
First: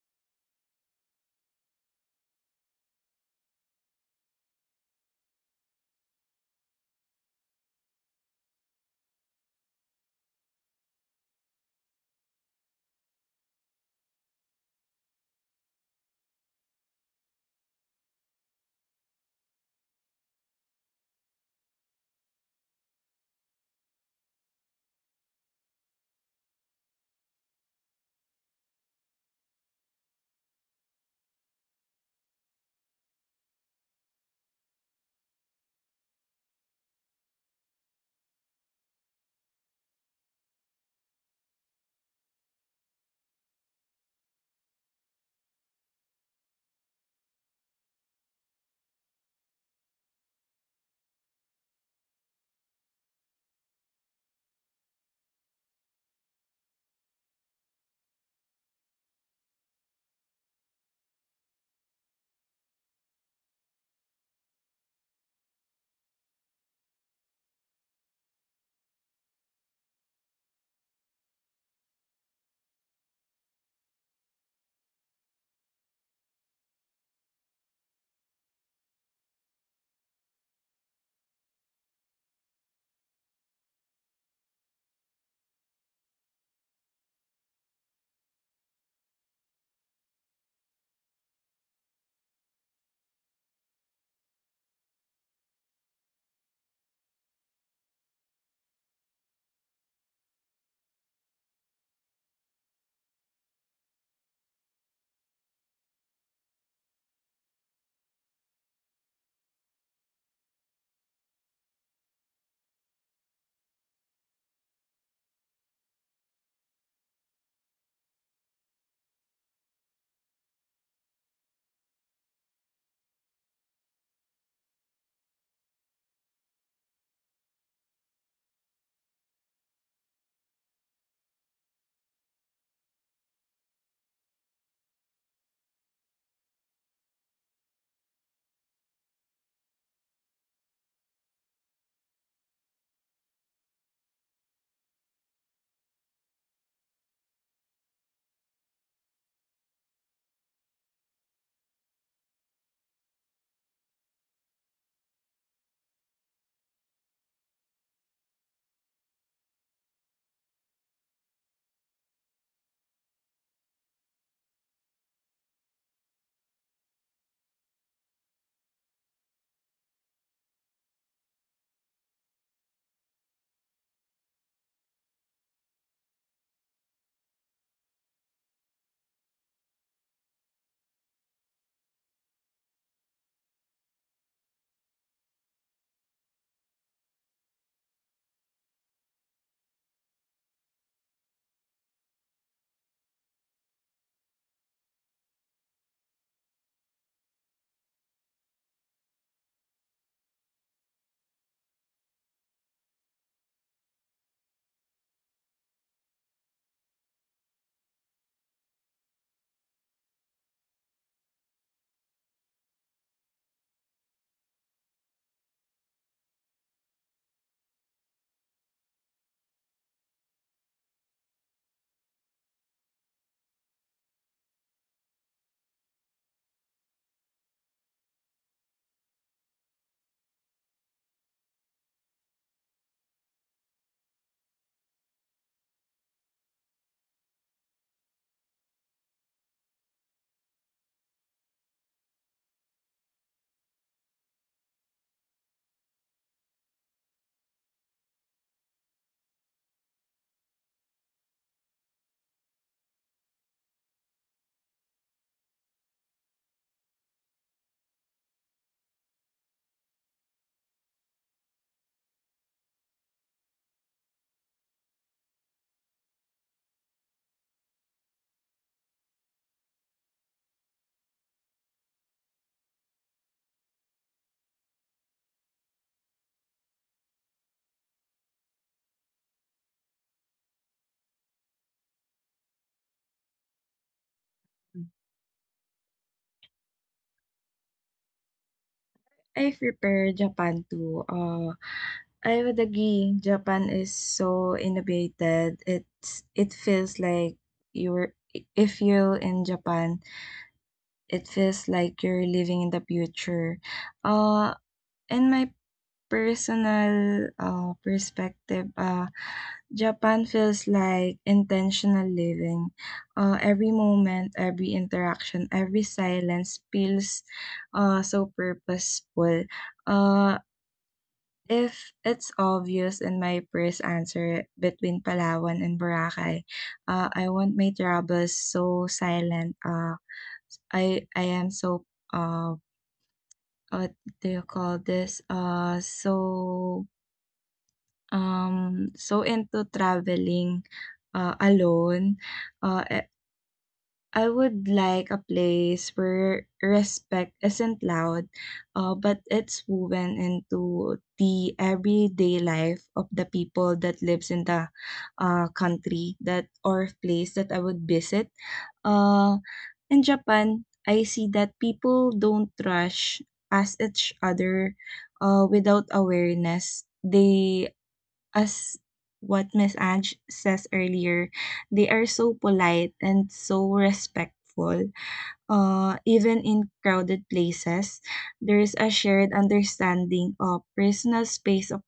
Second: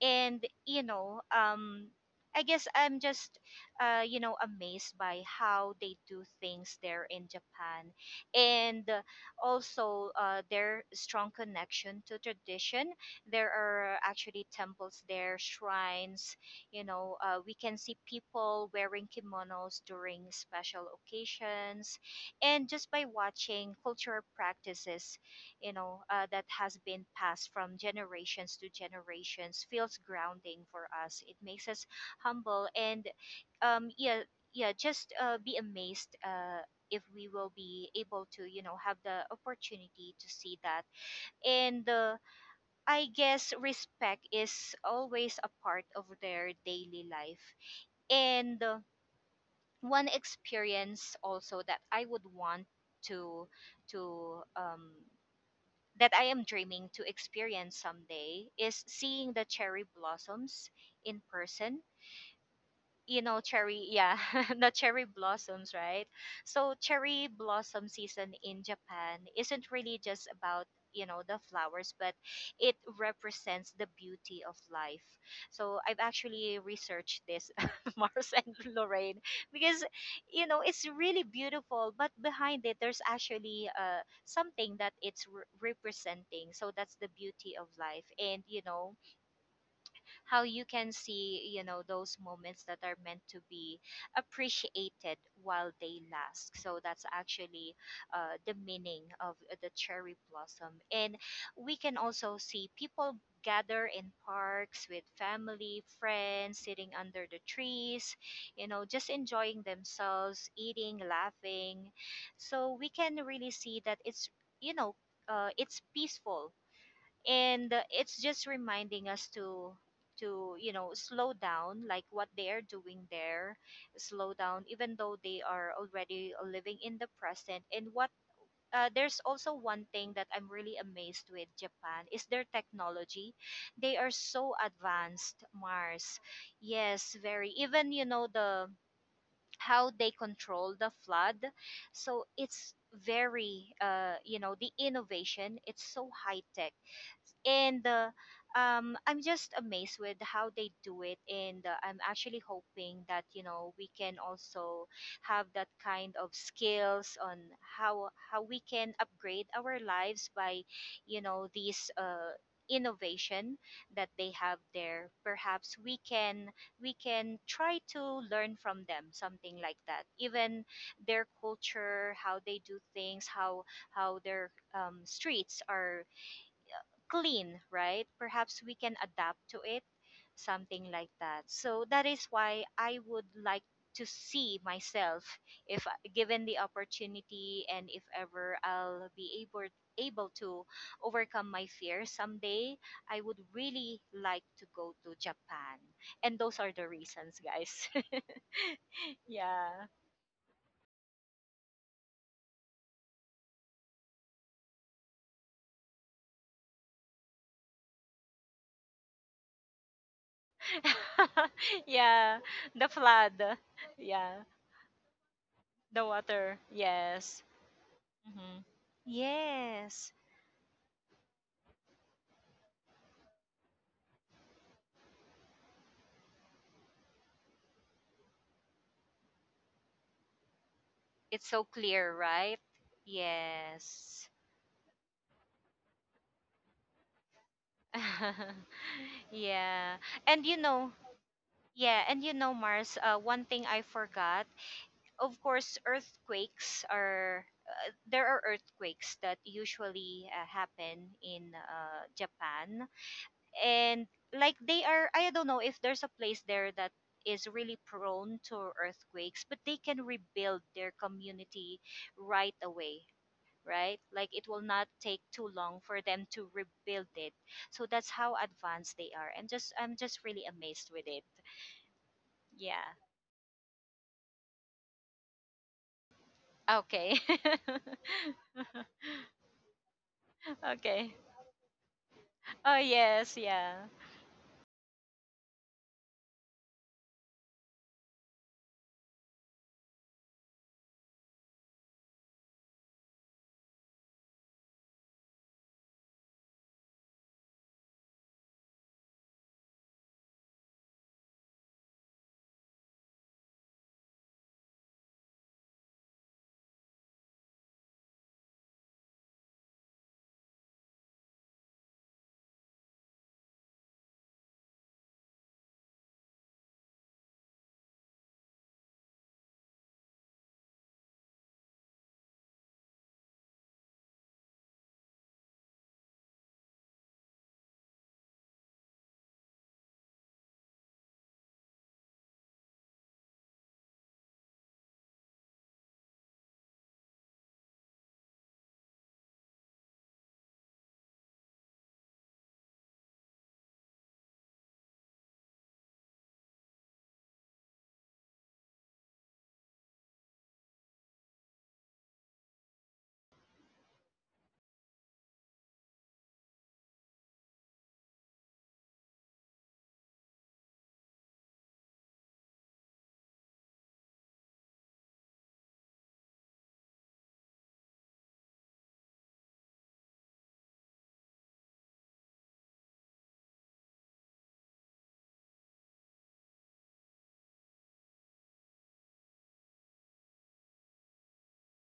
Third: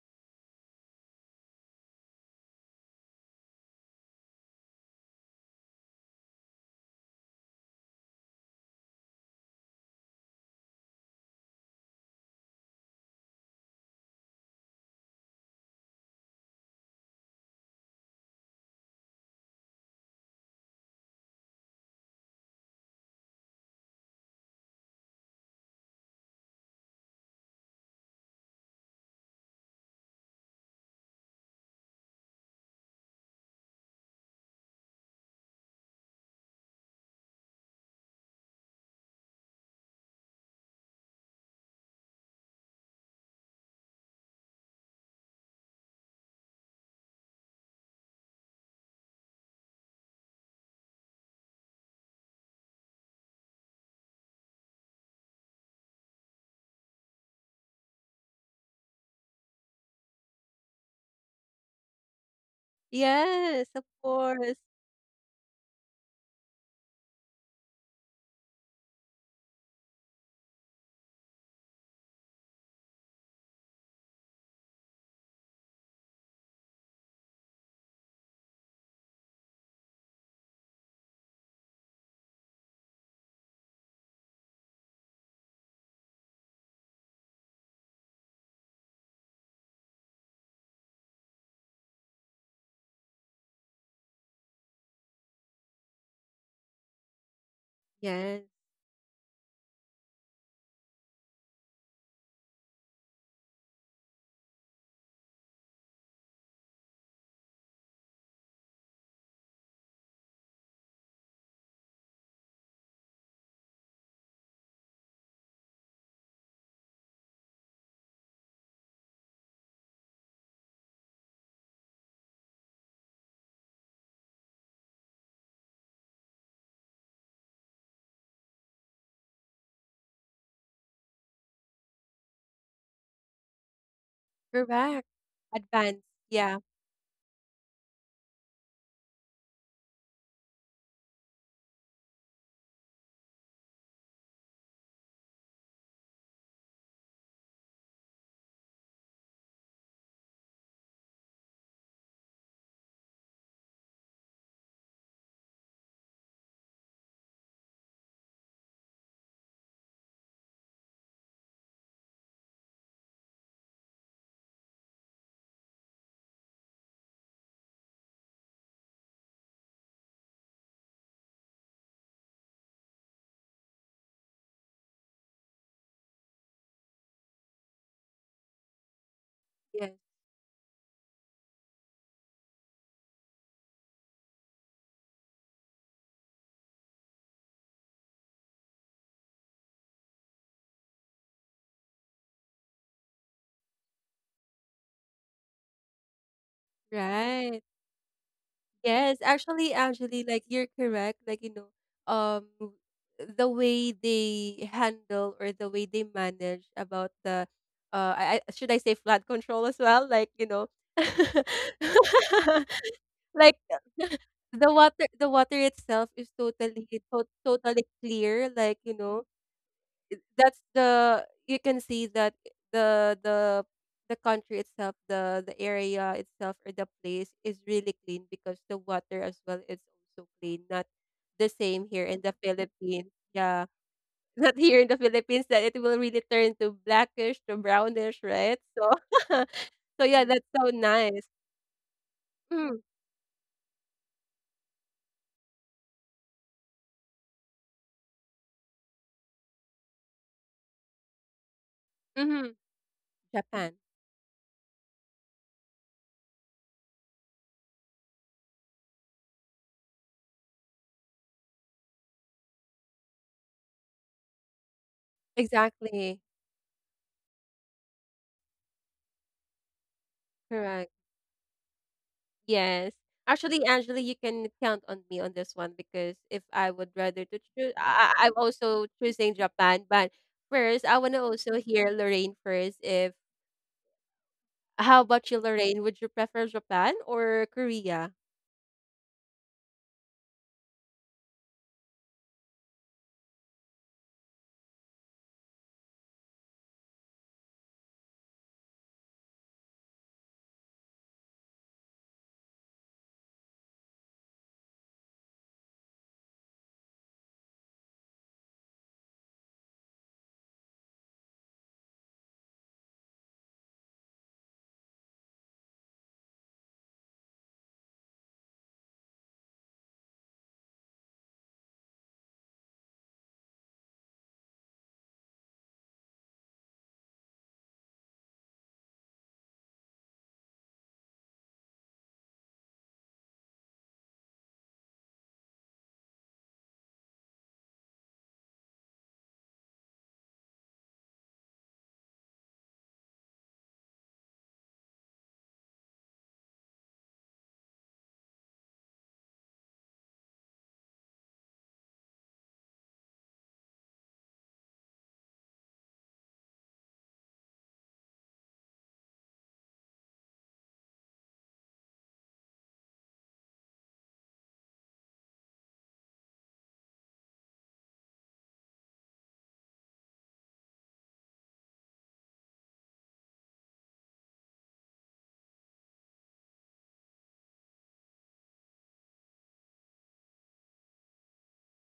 [SPEAKER 2] And you know I guess I'm just you know amazed by how they do things there in Japan. And also their strong connection to tradition. There are actually temples there, shrines, you know. We can see people wearing kimonos during special occasions, and just by watching cultural practices, you know, that has been passed from generations to generations, feels grounding for us. It makes us humble and, yeah, yeah, just be amazed if we will be able to, you know, have the opportunity to see that. And I guess respect is always a part of their daily life. And one experience also that I would want to to that I am dreaming to experience someday is seeing the cherry blossoms in person. You know,
[SPEAKER 1] Yes, of
[SPEAKER 2] cherry, yeah, [LAUGHS]
[SPEAKER 1] course.
[SPEAKER 2] not cherry blossoms, right? So cherry blossom season in Japan isn't really just about, you know, the flowers, but it represents the beauty of life. So I've actually researched this, [LAUGHS] Mars and Lorraine, because you know it's really beautiful, but behind it there's actually something that it's representing. So that's the beauty of life, and you know how you can see, you know, those moments that are meant to be appreciated while they last. So that's actually
[SPEAKER 1] Yes,
[SPEAKER 2] the meaning of the cherry blossom. And we can also see people gather in parks with family, friends, sitting under the trees, you know, just enjoying themselves, eating, laughing. So we can really see that it's, you know, it's peaceful, and it's just reminding us to you know slow down like what they are doing there slow down even though they are already living in the present and what there's also one thing that I'm really amazed with Japan is their technology. They are so
[SPEAKER 1] correct.
[SPEAKER 2] advanced,
[SPEAKER 1] Advanced.
[SPEAKER 2] Mars.
[SPEAKER 1] Yeah.
[SPEAKER 2] Yes, very. Even you know the how they control the flood. So it's very you know the innovation, it's so high tech and I'm just amazed with how they do it. And I'm actually hoping that you know we can also have that kind of skills on how we can upgrade our lives by, you know, these innovation that they have there. Perhaps we can try to learn from them something like that. Even their culture, how they do things, how their streets are clean, right? Perhaps we can adapt to it,
[SPEAKER 1] Yes.
[SPEAKER 2] something like that. So that is why I would like to see myself if given the opportunity and if ever I'll be able to overcome my fear someday, I would really like to go to Japan. And those are the reasons,
[SPEAKER 1] Right.
[SPEAKER 2] guys. [LAUGHS]
[SPEAKER 1] Yes. Actually,
[SPEAKER 2] Yeah.
[SPEAKER 1] actually, like you're correct. Like, you know, um the way they handle or the way they manage about the should I say flood control as well? Like, you know,
[SPEAKER 2] [LAUGHS]
[SPEAKER 1] [LAUGHS]
[SPEAKER 2] Yeah, the flood.
[SPEAKER 1] like
[SPEAKER 2] Yeah,
[SPEAKER 1] [LAUGHS] the water
[SPEAKER 2] the
[SPEAKER 1] itself is
[SPEAKER 2] water.
[SPEAKER 1] totally
[SPEAKER 2] Yes.
[SPEAKER 1] totally clear,
[SPEAKER 2] Hmm.
[SPEAKER 1] like, you know,
[SPEAKER 2] Yes.
[SPEAKER 1] that's the you can see that the the the country itself, the area itself or the place is really clean because the water as well is also clean. Not
[SPEAKER 2] It's
[SPEAKER 1] the
[SPEAKER 2] so
[SPEAKER 1] same here
[SPEAKER 2] clear,
[SPEAKER 1] in the
[SPEAKER 2] right?
[SPEAKER 1] Philippines. Yeah.
[SPEAKER 2] Yes.
[SPEAKER 1] [LAUGHS] Not here in the Philippines that it will really turn to blackish to brownish,
[SPEAKER 2] [LAUGHS]
[SPEAKER 1] right? So [LAUGHS]
[SPEAKER 2] Yeah.
[SPEAKER 1] so yeah,
[SPEAKER 2] And
[SPEAKER 1] that's
[SPEAKER 2] you
[SPEAKER 1] so
[SPEAKER 2] know,
[SPEAKER 1] nice.
[SPEAKER 2] yeah, and you know,
[SPEAKER 1] Mm,
[SPEAKER 2] Mars, one thing I forgot, of course, earthquakes are, there are earthquakes that usually happen in
[SPEAKER 1] hmm.
[SPEAKER 2] Japan.
[SPEAKER 1] Japan.
[SPEAKER 2] And like they are, I don't know if there's a place there that is really prone to earthquakes, but they can rebuild their community right away. Right? Like it will not take too long for
[SPEAKER 1] Exactly.
[SPEAKER 2] them to rebuild it. So that's how advanced they are. And just I'm just really amazed
[SPEAKER 1] Correct.
[SPEAKER 2] with it. Yeah.
[SPEAKER 1] Yes. Actually, Angela, you can count on me on this one because if I would
[SPEAKER 2] Okay.
[SPEAKER 1] rather to choose, I'm also choosing Japan. But
[SPEAKER 2] [LAUGHS]
[SPEAKER 1] first, I
[SPEAKER 2] Okay.
[SPEAKER 1] want to also hear Lorraine
[SPEAKER 2] Oh
[SPEAKER 1] first. If
[SPEAKER 2] yes, yeah.
[SPEAKER 1] how about you, Lorraine? Would you prefer Japan or Korea?
[SPEAKER 3] I've prepared Japan too. I would agree. Japan is so innovated. It feels like you're if you're in Japan, it feels like you're living in the future. Uh, in my personal, perspective, Japan feels like intentional living. Every moment, every interaction, every silence feels so purposeful. Uh, if it's obvious in my first answer between Palawan and Boracay, I want my troubles so silent. I am so uh what do you call this? So into traveling alone. uh, eh, I would like a place where respect isn't loud, but it's woven into the everyday life of the people that lives in the country that or place that I would visit. uh, in Japan, I see that people don't rush past each other without awareness. They, as what Miss Ange says earlier, they are so polite and so respectful. Even in crowded places, there is a shared understanding of personal space of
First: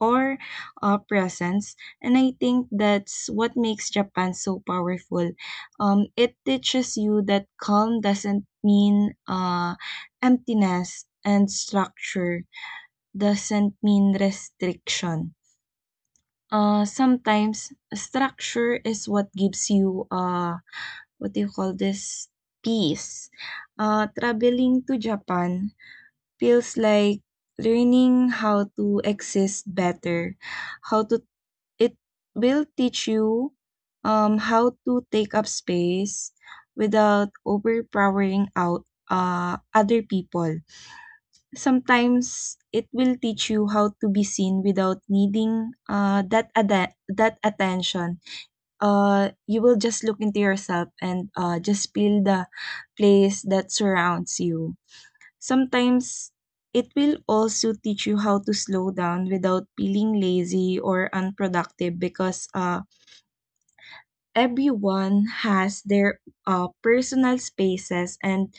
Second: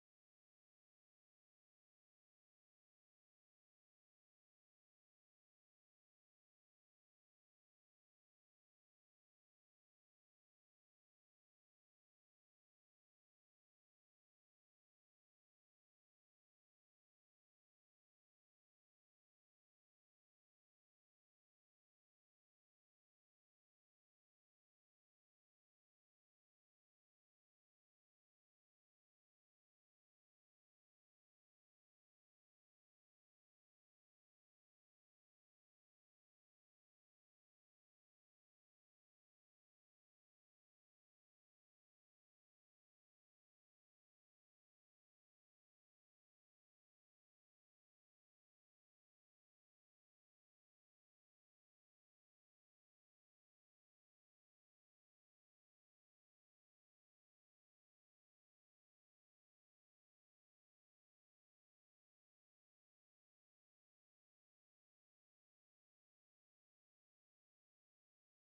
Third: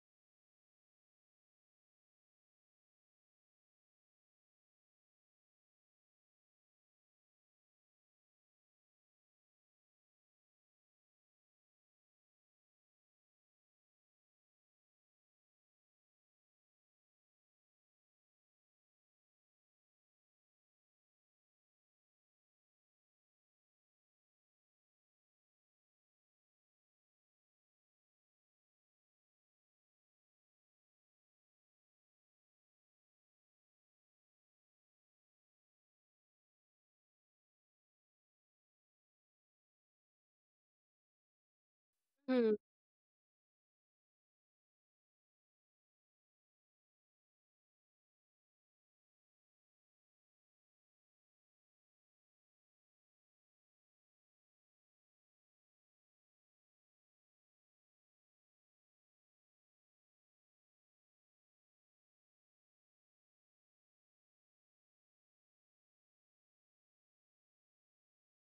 [SPEAKER 3] or presence, and I think that's what makes Japan so powerful. It teaches you that calm doesn't mean emptiness and structure doesn't mean restriction. Sometimes structure is what gives you, what do you call this, peace. Traveling to Japan feels like learning how to exist better, how to it will teach you how to take up space without overpowering out other people.
[SPEAKER 1] Hmm.
[SPEAKER 3] Sometimes it will teach you how to be seen without needing that attention. You will just look into yourself and just feel the place that surrounds you. Sometimes it will also teach you how to slow down without feeling lazy or unproductive because everyone has their personal spaces, and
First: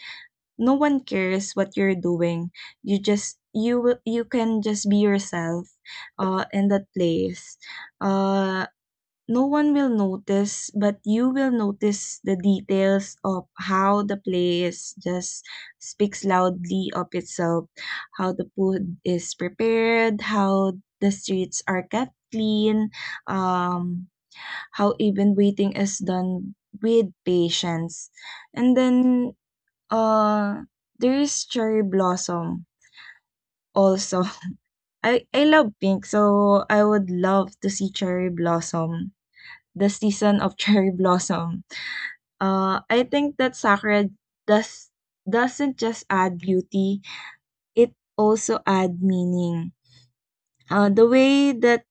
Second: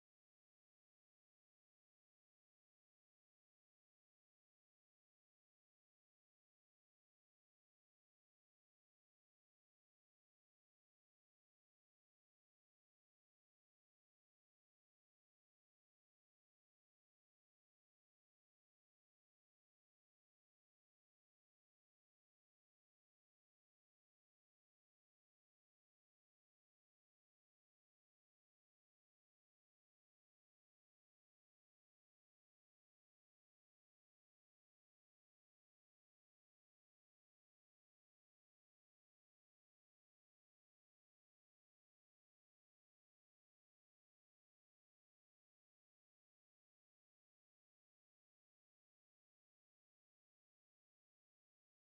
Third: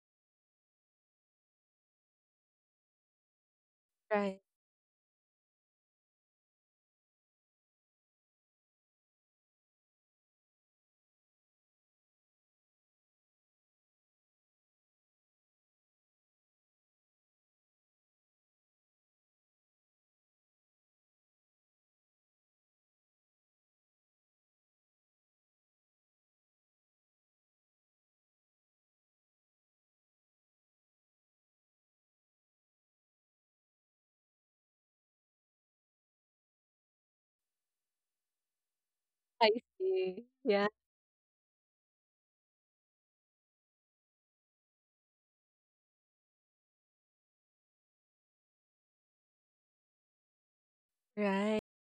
[SPEAKER 3] no one cares what you're doing. You
[SPEAKER 1] Right.
[SPEAKER 3] can just be yourself in that place. uh no one will notice, but you will notice the details of how the place just speaks loudly of itself, how the food is prepared, how the streets are kept clean, um how even waiting is done with patience. And then Uh, there's cherry blossom also. [LAUGHS] I love pink, so I would love to see cherry blossom,
[SPEAKER 1] I
[SPEAKER 3] the
[SPEAKER 1] see.
[SPEAKER 3] season of [LAUGHS]
[SPEAKER 1] Yeah.
[SPEAKER 3] cherry blossom. I think that sakura does doesn't just add beauty, it also add meaning. The way
[SPEAKER 1] Right.
[SPEAKER 3] that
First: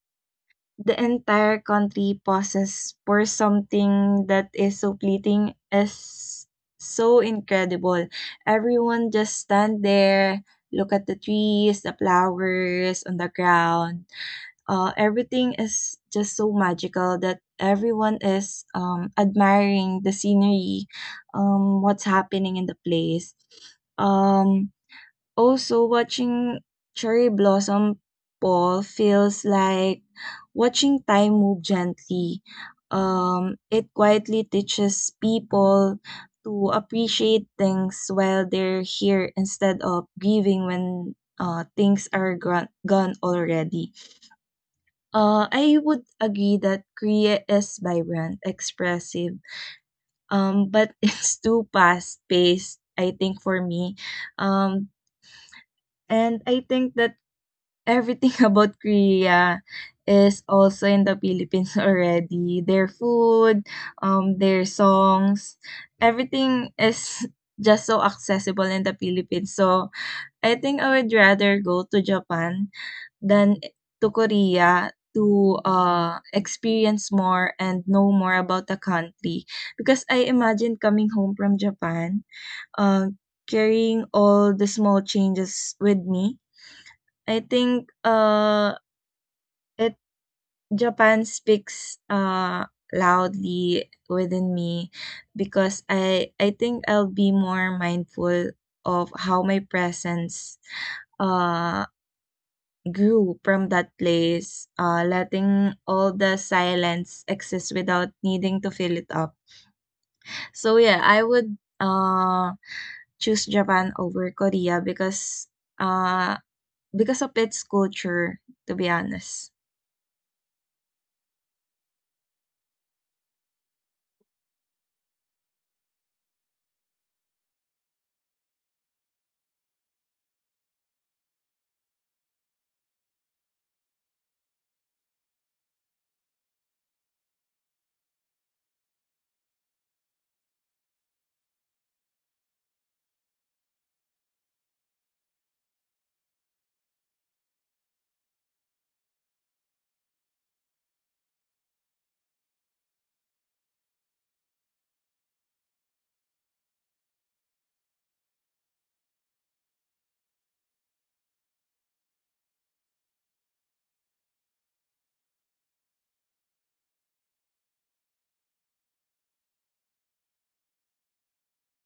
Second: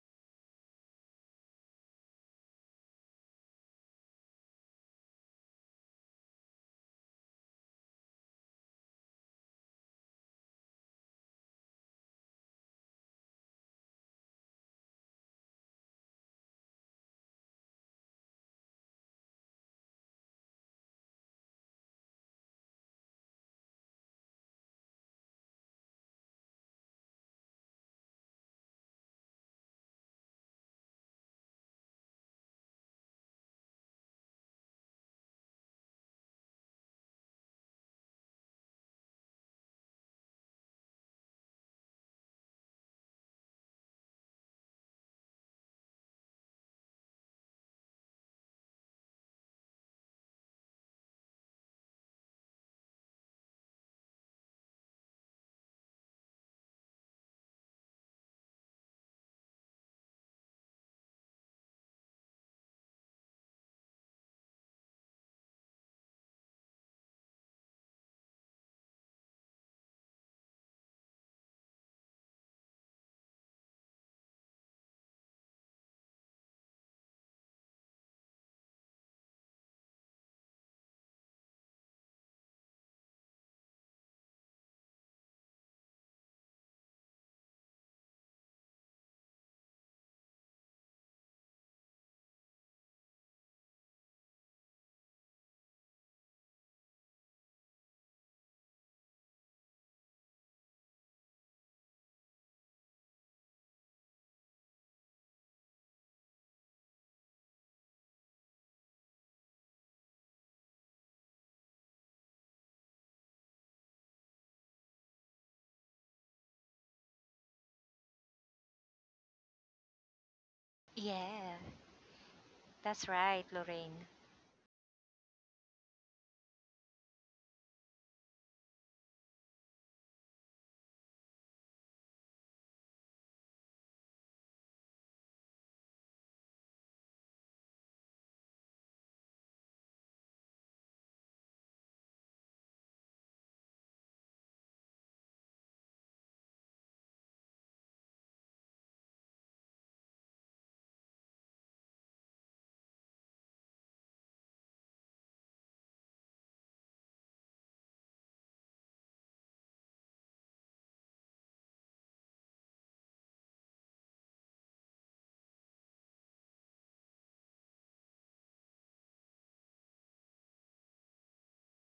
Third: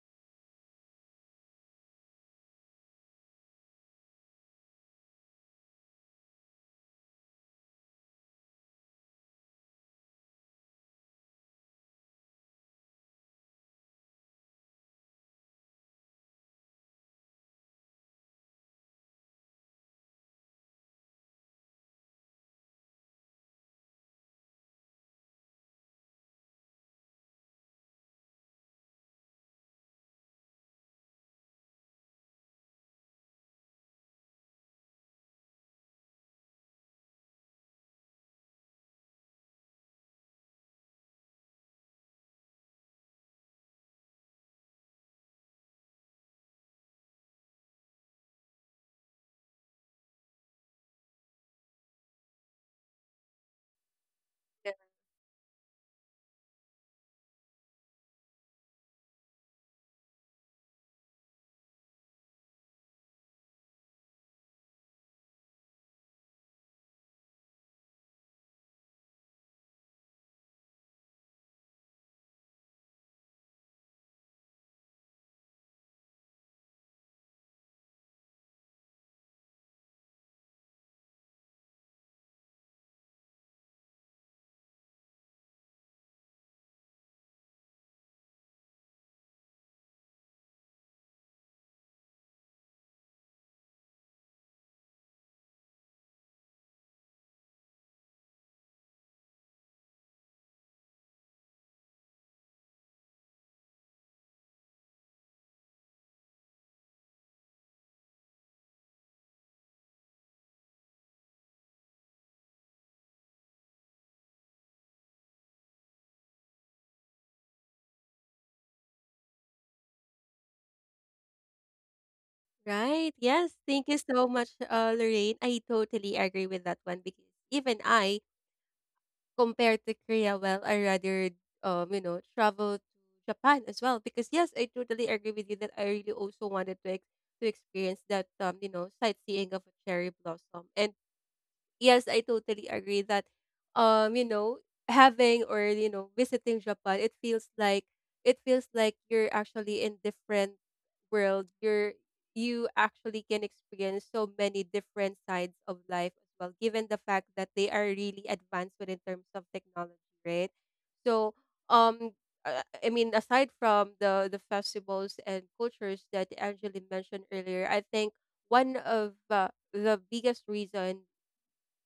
[SPEAKER 3] the entire country pauses for something that is so fleeting is so incredible. Everyone just stand there, look at the trees, the flowers on the ground. Everything is just so magical that everyone is admiring the scenery, what's happening in the place. Um, Also, watching cherry blossom fall feels like watching time move gently. It quietly teaches people to appreciate things while they're here instead of grieving when things are gone already. I would agree that Korea is vibrant, expressive, but [LAUGHS] it's too fast paced, I think, for me. Um, and I think that everything [LAUGHS] about Korea is also in the Philippines [LAUGHS] already. Their food, their songs, everything is [LAUGHS] just so accessible in the Philippines. So I think I would rather go to Japan than to Korea to experience more and know more about the country. Because I imagine coming home from Japan, uh, carrying all the small changes with me. I think It Japan speaks loudly within me because I think I'll be more mindful of how my presence uh grew from that place, letting all the silence exist without needing to fill it up. So yeah, I would choose Japan over Korea uh because of its culture, to be honest.
[SPEAKER 2] Yeah, that's
[SPEAKER 1] Right.
[SPEAKER 2] right,
[SPEAKER 1] Yes. Thank you
[SPEAKER 2] Lorraine.
[SPEAKER 1] so much, Lorraine. I totally agree with that one because even I compared to Korea, well, you know, travel to Japan as well. Because yes, I totally agree with you that I really also wanted to to experience that, you know, sightseeing of a cherry blossom. And yes, I totally agree that, you know, having or you know visiting Japan, it feels like you're actually in different world. You actually can experience so many different sides of life as well, given the fact that they are really advanced within terms of technology, right? So, um, I mean, aside from the festivals and cultures that Angeli mentioned earlier, I think one of the biggest reason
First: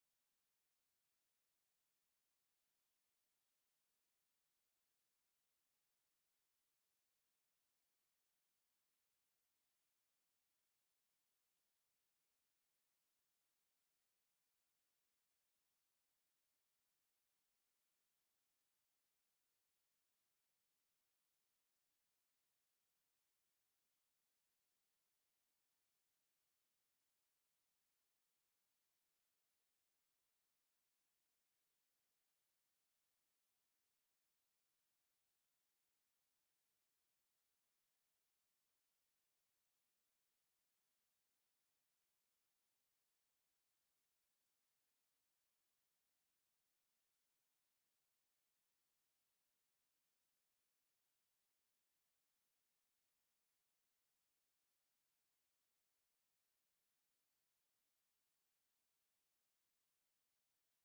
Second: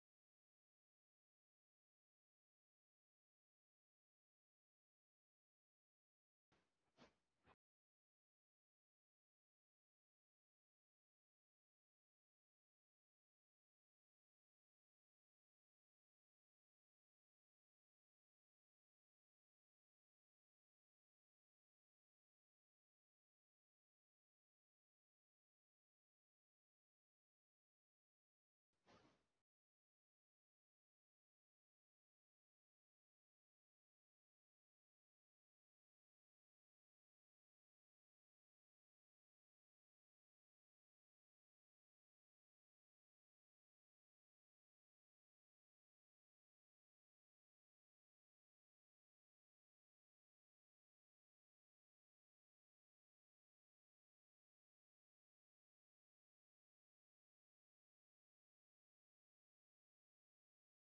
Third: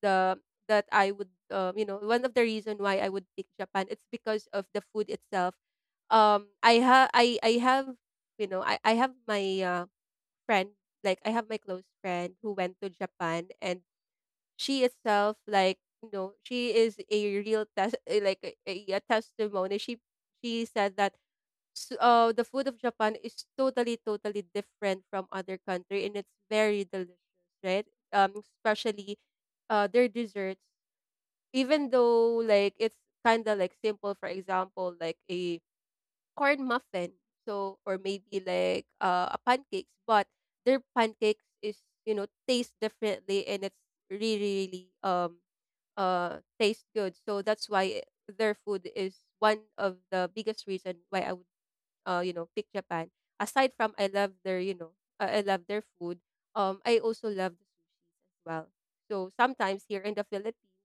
[SPEAKER 1] the that I would one of the reason why I would pick Japan, it's because of the food itself. I have I have my friend, like I have my close friend who went to Japan, and she itself, she is a real like a testimony. She said that the food of Japan is totally totally different from other country, and it's very delicious, right? Especially their desserts. Even though like it's kinda like simple, for example, like a corn muffin, so, or maybe like a pancakes, but their pancakes is, you know, taste differently, and it's really, really taste good. So that's why their food is one of the biggest reason why I would pick Japan. Aside from I love their, I love their food, I also love the sushis as well. So sometimes here in the Philippines,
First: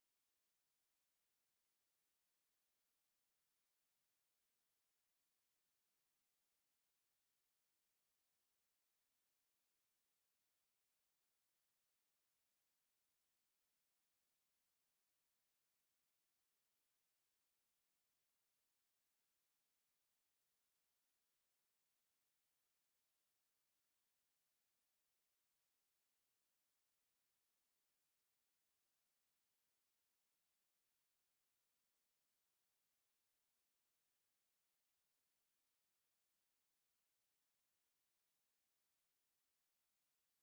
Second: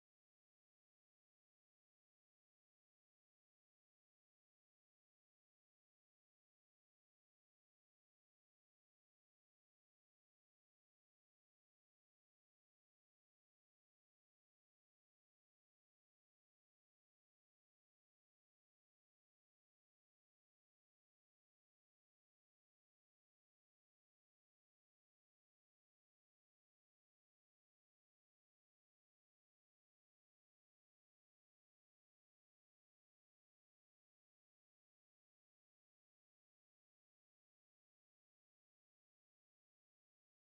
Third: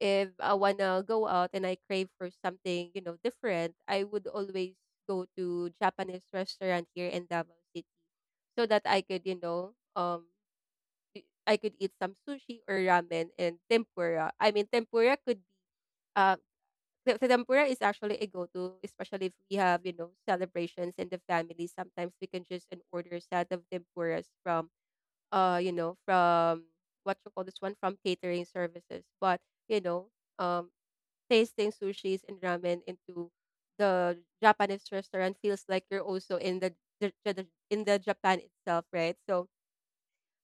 [SPEAKER 1] if I wanna go out and I crave for something, different, I would always go to Japanese restaurant here in Davao City so that I could, I could eat some sushi or ramen and tempura. I mean, tempura could be uh the tempura is actually a go-to, especially if we have, celebrations in the family. Sometimes we can just an order set of tempuras from, from what you call this one, from catering services. But you know, um, tasting sushis and ramen into the Japanese restaurant feels like you're also in the in the Japan itself, right? So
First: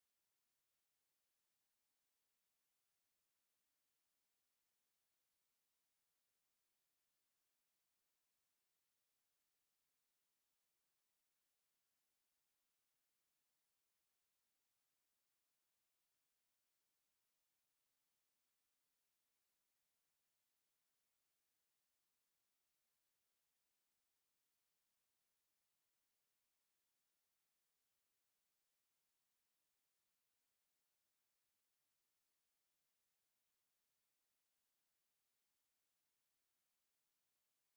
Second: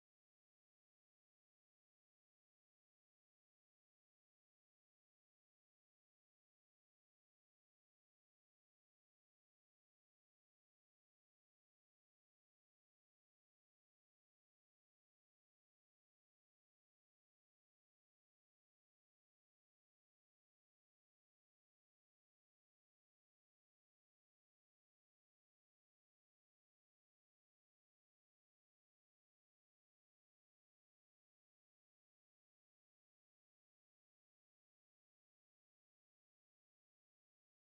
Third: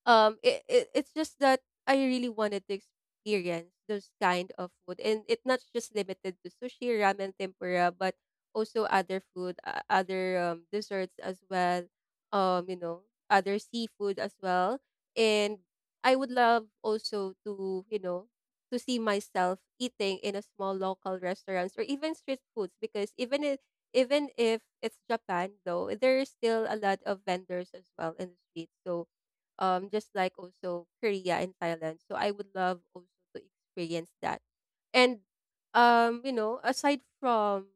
[SPEAKER 1] it's just that I really wanted to experience those kind of food, and it's not just limited to sushi, ramen, tempura, but also other food, other desserts as well. Other seafood as well. And I would love also to to see myself eating in a small local restaurants or even street foods, because even if it's Japan though, there is still a lot of vendors as well in the street. So just like also Korea and Thailand. So I would love also to experience that. And aside from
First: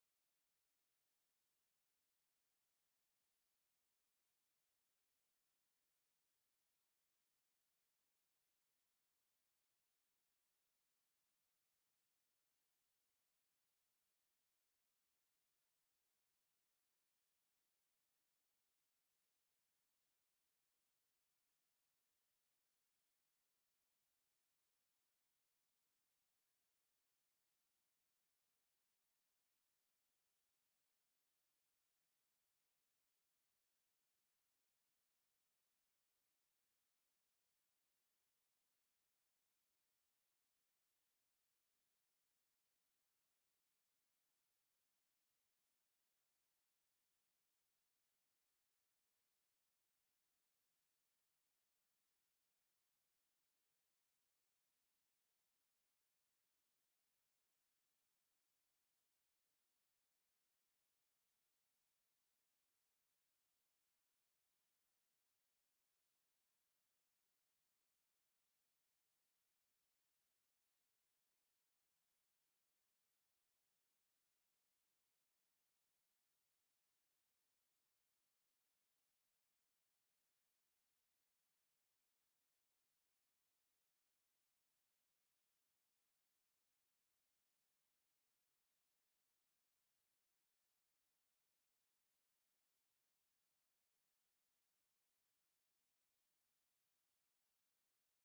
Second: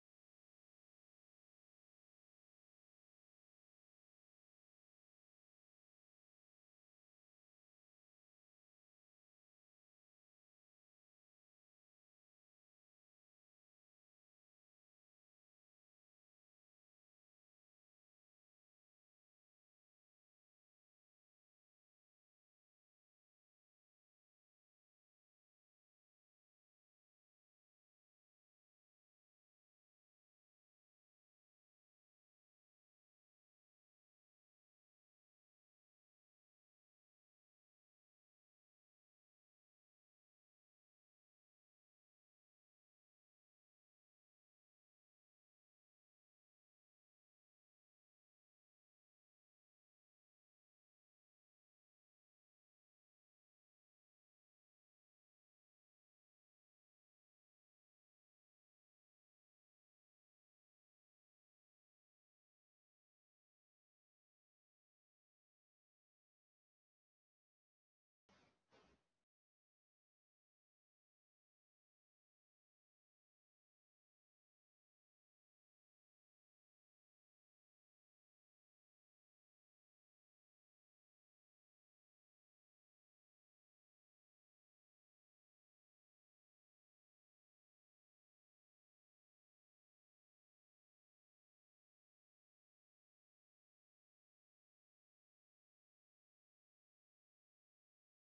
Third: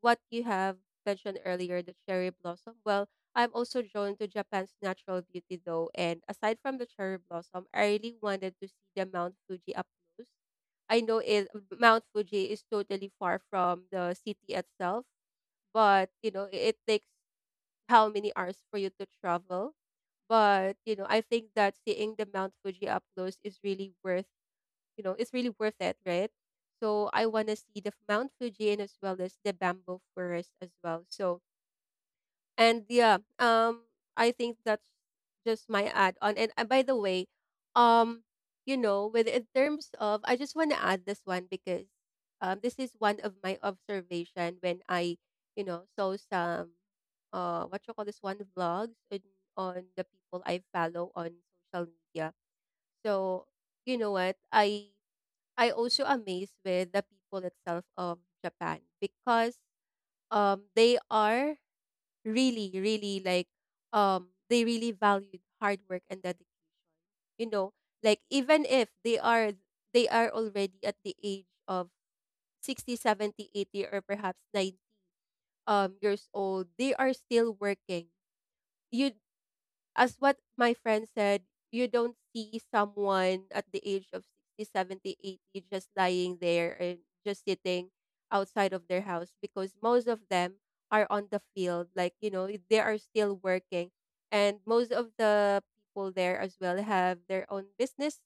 [SPEAKER 1] what you have mentioned earlier, the cherry blossom, well, I'm also drawn to Japan's natural beauty though. And aside from the cherry blossom, I really wanted to see the Mount Fuji up close. I know it, Mount Fuji is totally far from the city itself, but you know, it takes how many hours for you to travel. But, I think that seeing the Mount Fuji up close is really worth, it's really worth it, right? So I want to see the Mount Fuji, and as well as the bamboo forest as well. So, and yeah, I think that's just my add on. And by the way, um, you know, with in terms of, I just want to add this one, because this is one of my observation when I, saw some, what you call this one, vlogs on the people I follow on social media. So you know what, I also amazed with the people itself of Japan, because they are really, really they really valued hard work and dedication. You know, like even if they are already at the age of 60, 70, 80, or perhaps 90 years old, they are still working. You, as what my friend said, you don't see someone at the age of 60, 70, 80 just lying there and just sitting outside of their house, because most of them are on the field. Like, they are still working. And most of the people there as well have their own business,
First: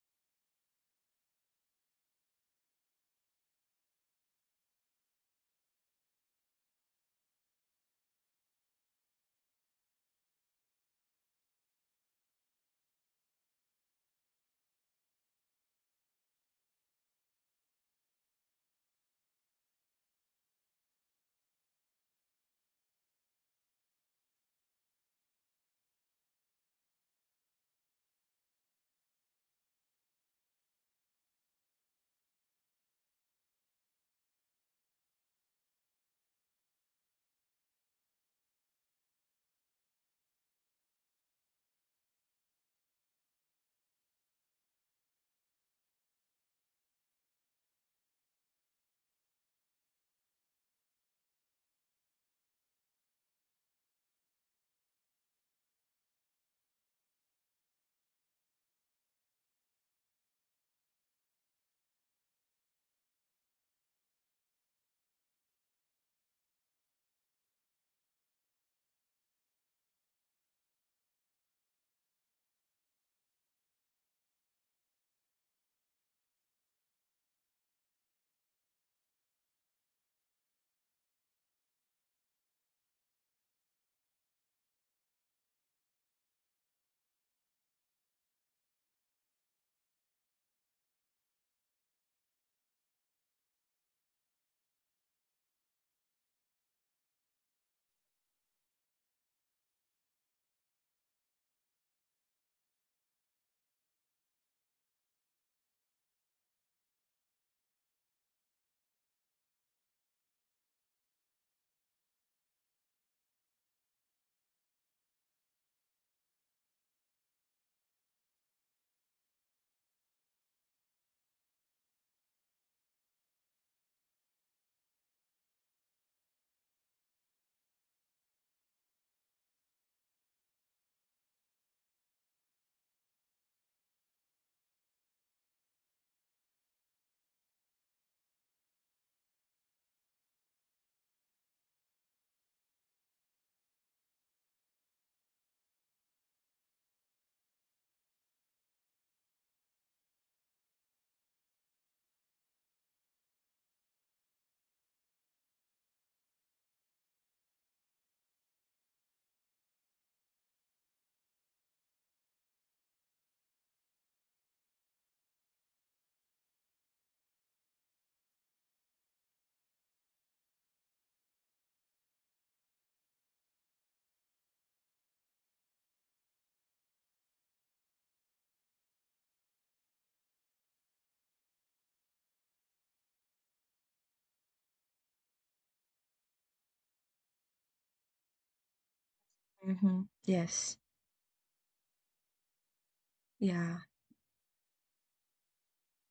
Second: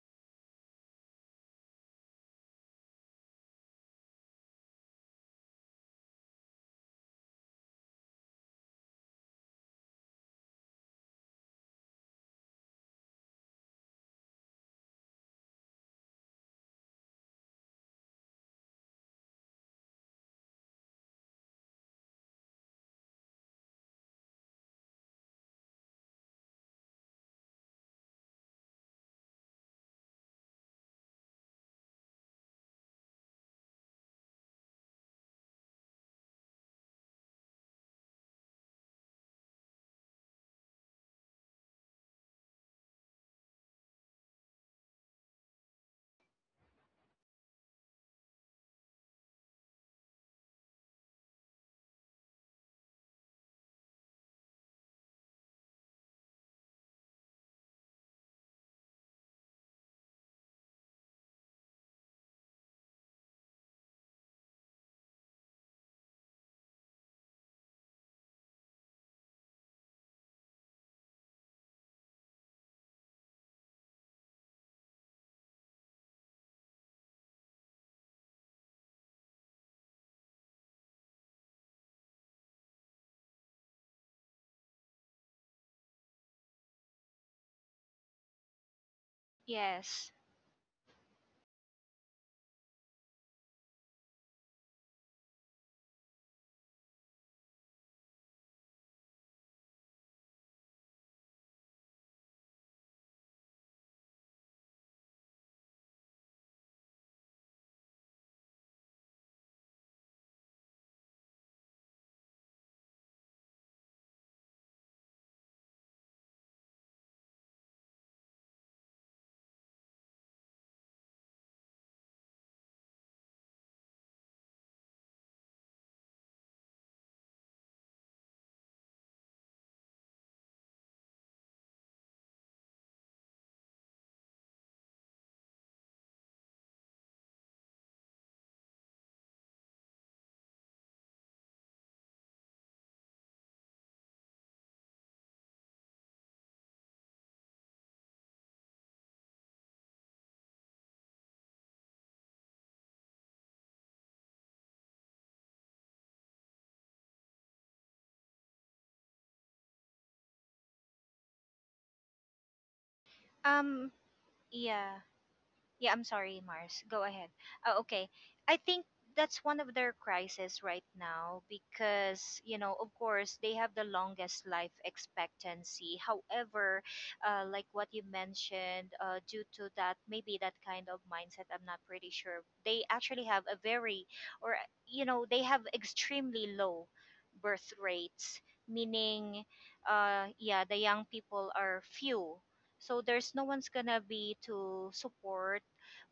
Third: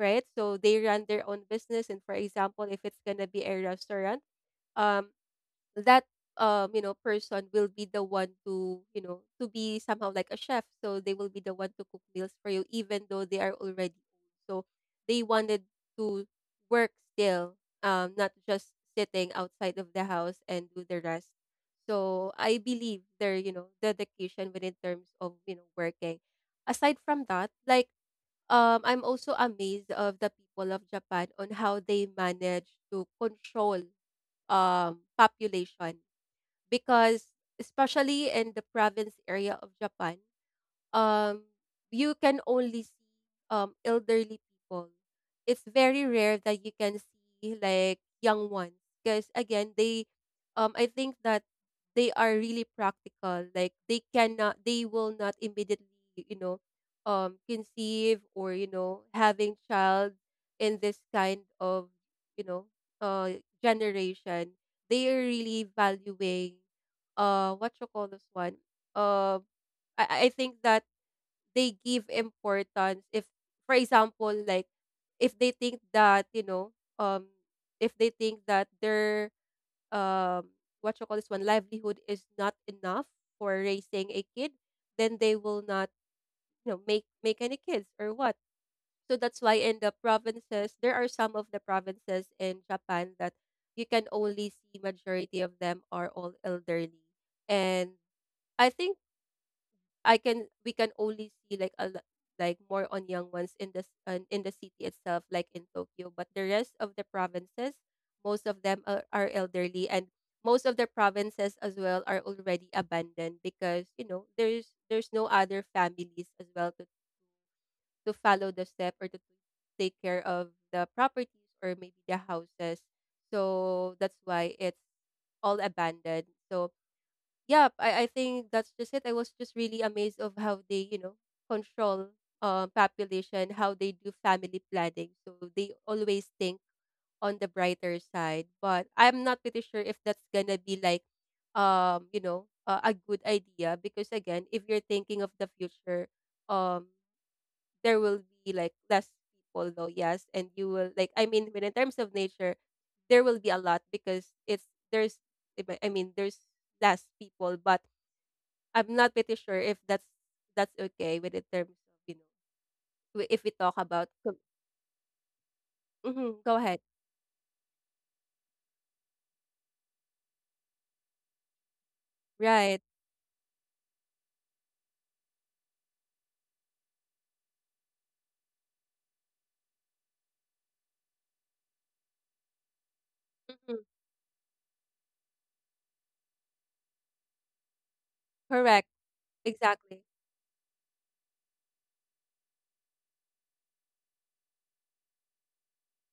[SPEAKER 1] right? So they run their own business. And for example, if it's going to be a restaurant, um that person will be the one to to be somehow like a chef, so they will be the one to cook meals for you even though they are already old. So they wanted to work still, not just sitting outside of the house and do the rest. So I believe their, dedication within terms of, working. Aside from that, like I'm also amazed of the people of Japan on how they manage to control population, because especially in the province area of Japan, um, you can only see elderly people. It's very rare that you can see like young ones, because again, they, I think that they are really practical. Like, they cannot, they will not immediately, you know, conceive or, having child in this kind of, you know generation. They are really valuing what you call this one, uh I think that they give importance. If, for example, like if they think that, um if they think that their, um what you call this one, livelihood is not enough for raising a kid, then they will not, make any kids or what. So that's why in the
[SPEAKER 2] Yes.
[SPEAKER 1] provinces, there are some of the provinces in Japan that you can only see majority of them are all elderly. And I think I can we can only see like more on young ones in this in the city itself, like in Tokyo. But the rest of the provinces, most of them are elderly. And most of the provinces as well are already abandoned, because there's no other families as well to follow the step or to take care of the properties or maybe the houses. So that's why it's all abandoned. So yeah, I think that's just it. I was just really amazed of how they, control population, how they do family planning. So they always think on the brighter side. But I'm not pretty sure if that's gonna be like, a good idea, because again, if you're thinking of the future, um, there will be like less people though, yes, and you will like. I mean, when in terms of nature, there will be a lot because it's there's, I mean, there's less people. But I'm not pretty sure if that's okay with in terms of, you know, we- if we talk
[SPEAKER 2] Um
[SPEAKER 1] about com-
[SPEAKER 2] yeah. Yeah, I'm
[SPEAKER 1] Mhm,
[SPEAKER 2] sorry,
[SPEAKER 1] go ahead.
[SPEAKER 2] Mars. Go ahead. Oh, okay. I think that's one of their crises right now because, you know,
[SPEAKER 1] Right.
[SPEAKER 2] of course, they have the longest life expectancy. However, like what you mentioned, due to that, maybe that kind of mindset, I'm not pretty sure. They actually have a
[SPEAKER 1] Mhm.
[SPEAKER 2] very, or, you know, they have extremely low birth rates,
[SPEAKER 1] Correct.
[SPEAKER 2] meaning,
[SPEAKER 1] Exactly.
[SPEAKER 3] Mm-hmm.
[SPEAKER 2] yeah, the
[SPEAKER 3] Yes.
[SPEAKER 2] young people are few, so there's no one's
[SPEAKER 3] Yeah.
[SPEAKER 2] gonna be to support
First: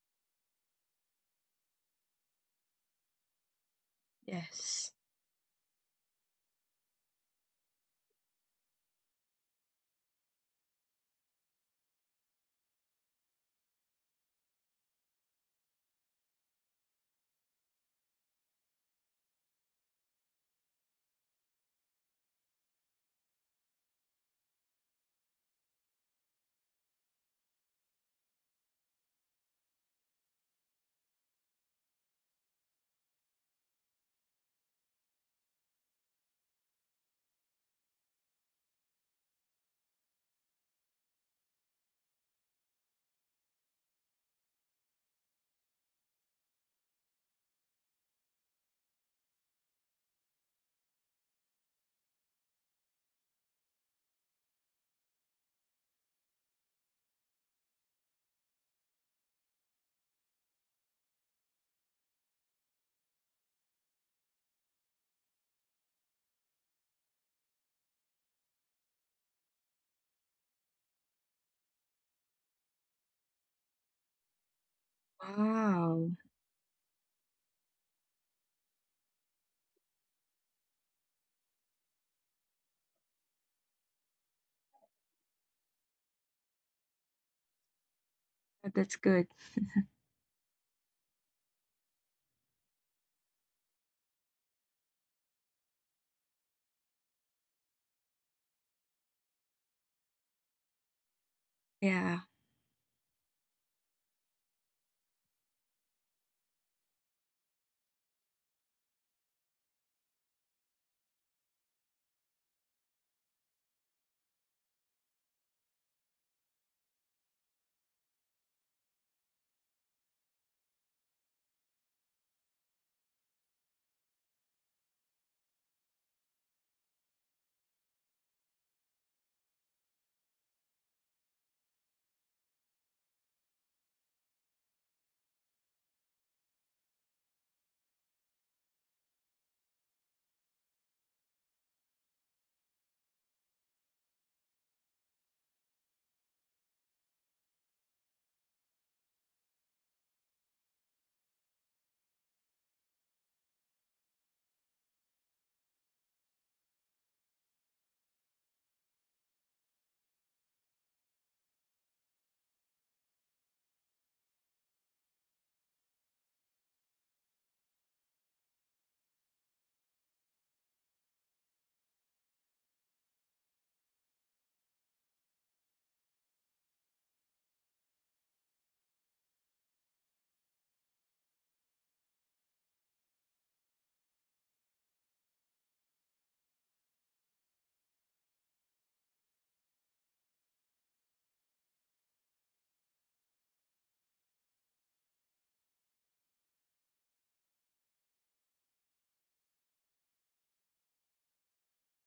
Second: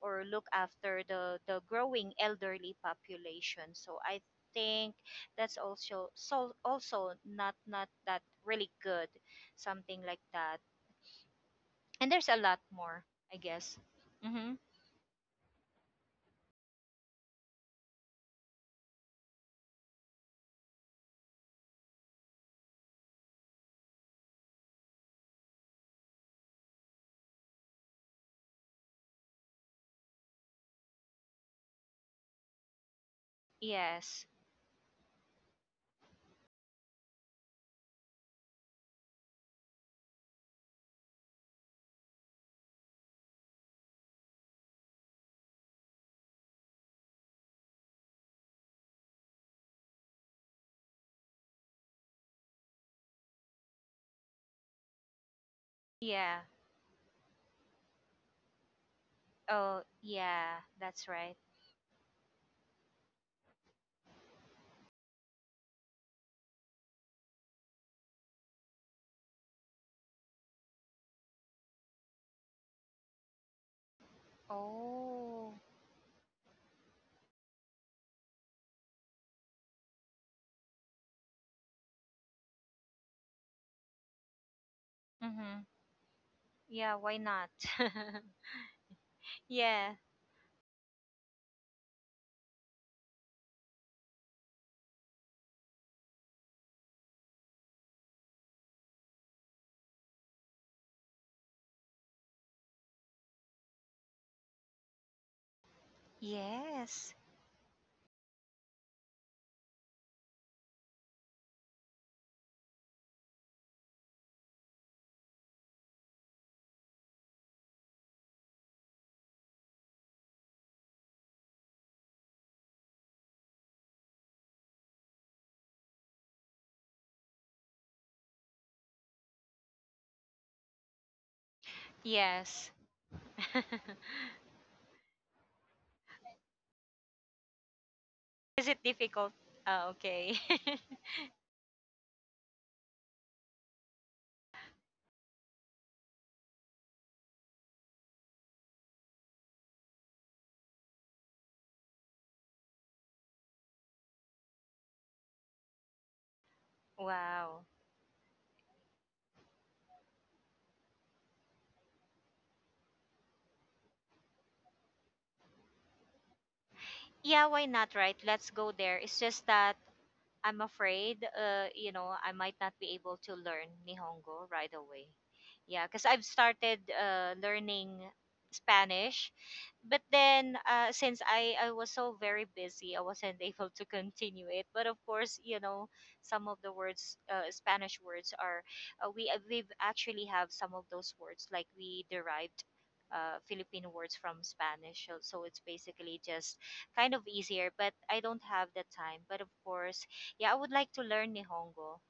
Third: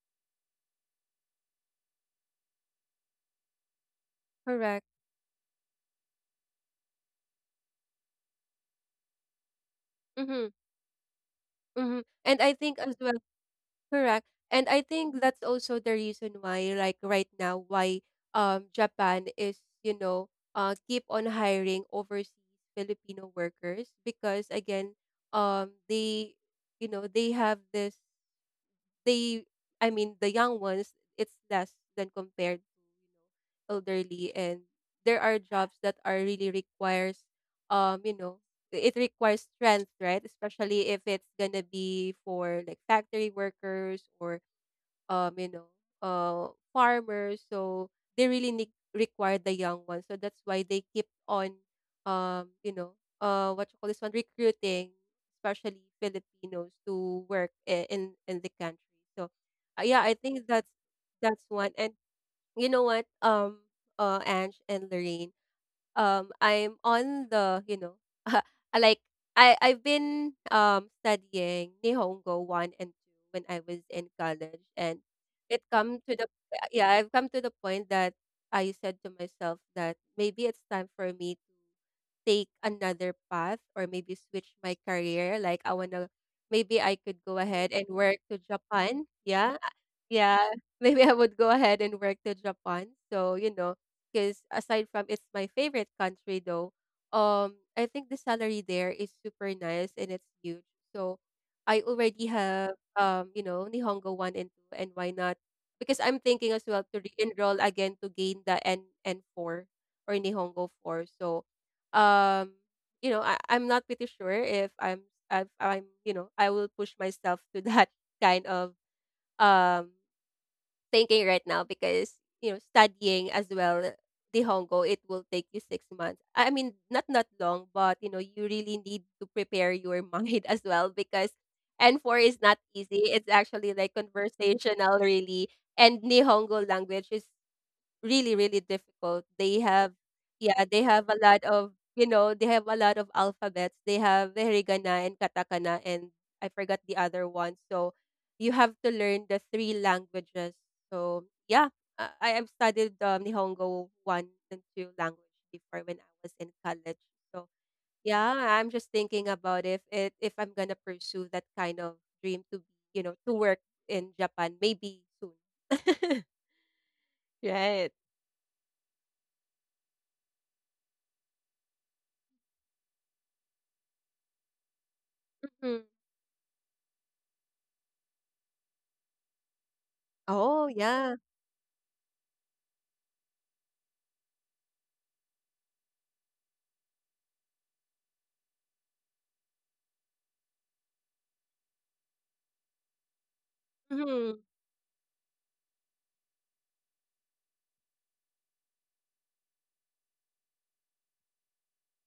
[SPEAKER 2] or look after the growing elderly population. So I
[SPEAKER 1] Correct.
[SPEAKER 3] Yes.
[SPEAKER 2] think that's also also not that really good, something like
[SPEAKER 1] Mhm.
[SPEAKER 2] that.
[SPEAKER 1] Mhm.
[SPEAKER 2] And there's a
[SPEAKER 1] And I
[SPEAKER 2] lot
[SPEAKER 1] think as
[SPEAKER 2] more,
[SPEAKER 1] well,
[SPEAKER 2] I guess.
[SPEAKER 1] correct.
[SPEAKER 2] Mm-hmm.
[SPEAKER 1] And I think that's also the reason why, like right now, why Japan is, keep on hiring overseas Filipino workers, because again, they, they have this, they, I mean, the young ones, it's less than compared to,
[SPEAKER 2] Yes.
[SPEAKER 1] elderly. And there are jobs that are really requires, um you know it requires strength, right, especially if it's gonna be for like factory workers or, um, you know, farmers. So they really need, require the young ones. So that's why they keep on, um, you know, what you call this one, recruiting, especially
[SPEAKER 2] Yeah.
[SPEAKER 1] Filipinos to work in the country. So
[SPEAKER 2] Oh,
[SPEAKER 1] yeah, I think
[SPEAKER 2] yeah.
[SPEAKER 1] that's
[SPEAKER 2] That's right.
[SPEAKER 1] that's one. And you know what, Ange and Lorraine, I'm on the, [LAUGHS] I like I I've been studying Nihongo 1 and 2 when I was in college. And
[SPEAKER 2] Oh.
[SPEAKER 1] it come
[SPEAKER 3] Wow,
[SPEAKER 1] to the yeah, I've come to the point that I said to myself that maybe it's time for me to take another path, or maybe switch my career. Like,
[SPEAKER 2] Mm-hmm.
[SPEAKER 1] I want to, maybe
[SPEAKER 2] Yeah.
[SPEAKER 1] I
[SPEAKER 2] Why
[SPEAKER 1] could go
[SPEAKER 2] not?
[SPEAKER 1] ahead and
[SPEAKER 2] [LAUGHS]
[SPEAKER 1] work to
[SPEAKER 3] that's
[SPEAKER 1] Japan,
[SPEAKER 3] good.
[SPEAKER 1] yeah.
[SPEAKER 2] Yeah.
[SPEAKER 1] Yeah, [LAUGHS] maybe I would go ahead and work to Japan. So, because aside from it's my favorite country though, I think the salary there is super nice and it's huge. So I
[SPEAKER 3] Yeah,
[SPEAKER 1] already have, Nihongo 1 and 2, and why not? Because I'm thinking as well to
[SPEAKER 2] Yes.
[SPEAKER 1] re-enroll again to gain the N four or Nihongo 4. So um, I'm not pretty sure if I'm you know, I will push myself to that [LAUGHS] kind of um thinking right now, because studying as well the Hongo, it will take you 6 months. I mean not long, but you really need to prepare your mind [LAUGHS] as well, because N4 is not
[SPEAKER 2] Yes.
[SPEAKER 1] easy. It's actually
[SPEAKER 2] [LAUGHS]
[SPEAKER 1] like conversational, really. And Nihongo language is really
[SPEAKER 2] Is it
[SPEAKER 1] difficult.
[SPEAKER 2] difficult?
[SPEAKER 1] They
[SPEAKER 2] Ah,
[SPEAKER 1] have
[SPEAKER 2] okay.
[SPEAKER 1] yeah they
[SPEAKER 2] [LAUGHS]
[SPEAKER 1] have a lot of they have a lot of alphabets. They have the hiragana and katakana and I forgot the other one, so you have to learn the three languages. So yeah, I have studied Nihongo one and two language before when I was in college. So
[SPEAKER 2] Wow.
[SPEAKER 1] yeah, I'm just thinking about if I'm gonna pursue that kind of dream to be to work in Japan maybe soon. [LAUGHS]
[SPEAKER 2] Yeah, why
[SPEAKER 1] Right.
[SPEAKER 2] not, right? Let's go there. It's just that I'm afraid, you know, I might not be able to learn Nihongo right away. Yeah, because I've started learning Spanish, but then
[SPEAKER 1] Oh, yeah.
[SPEAKER 2] since I was so very busy, I wasn't [LAUGHS] able to continue it. But of course, you know, some of the words, Spanish words are, we actually have some of those words like we derived. Philippine words from
[SPEAKER 1] Mhm.
[SPEAKER 2] Spanish, so so it's basically just kind of easier. But I don't have the time. But of course, yeah, I would like to learn Nihongo.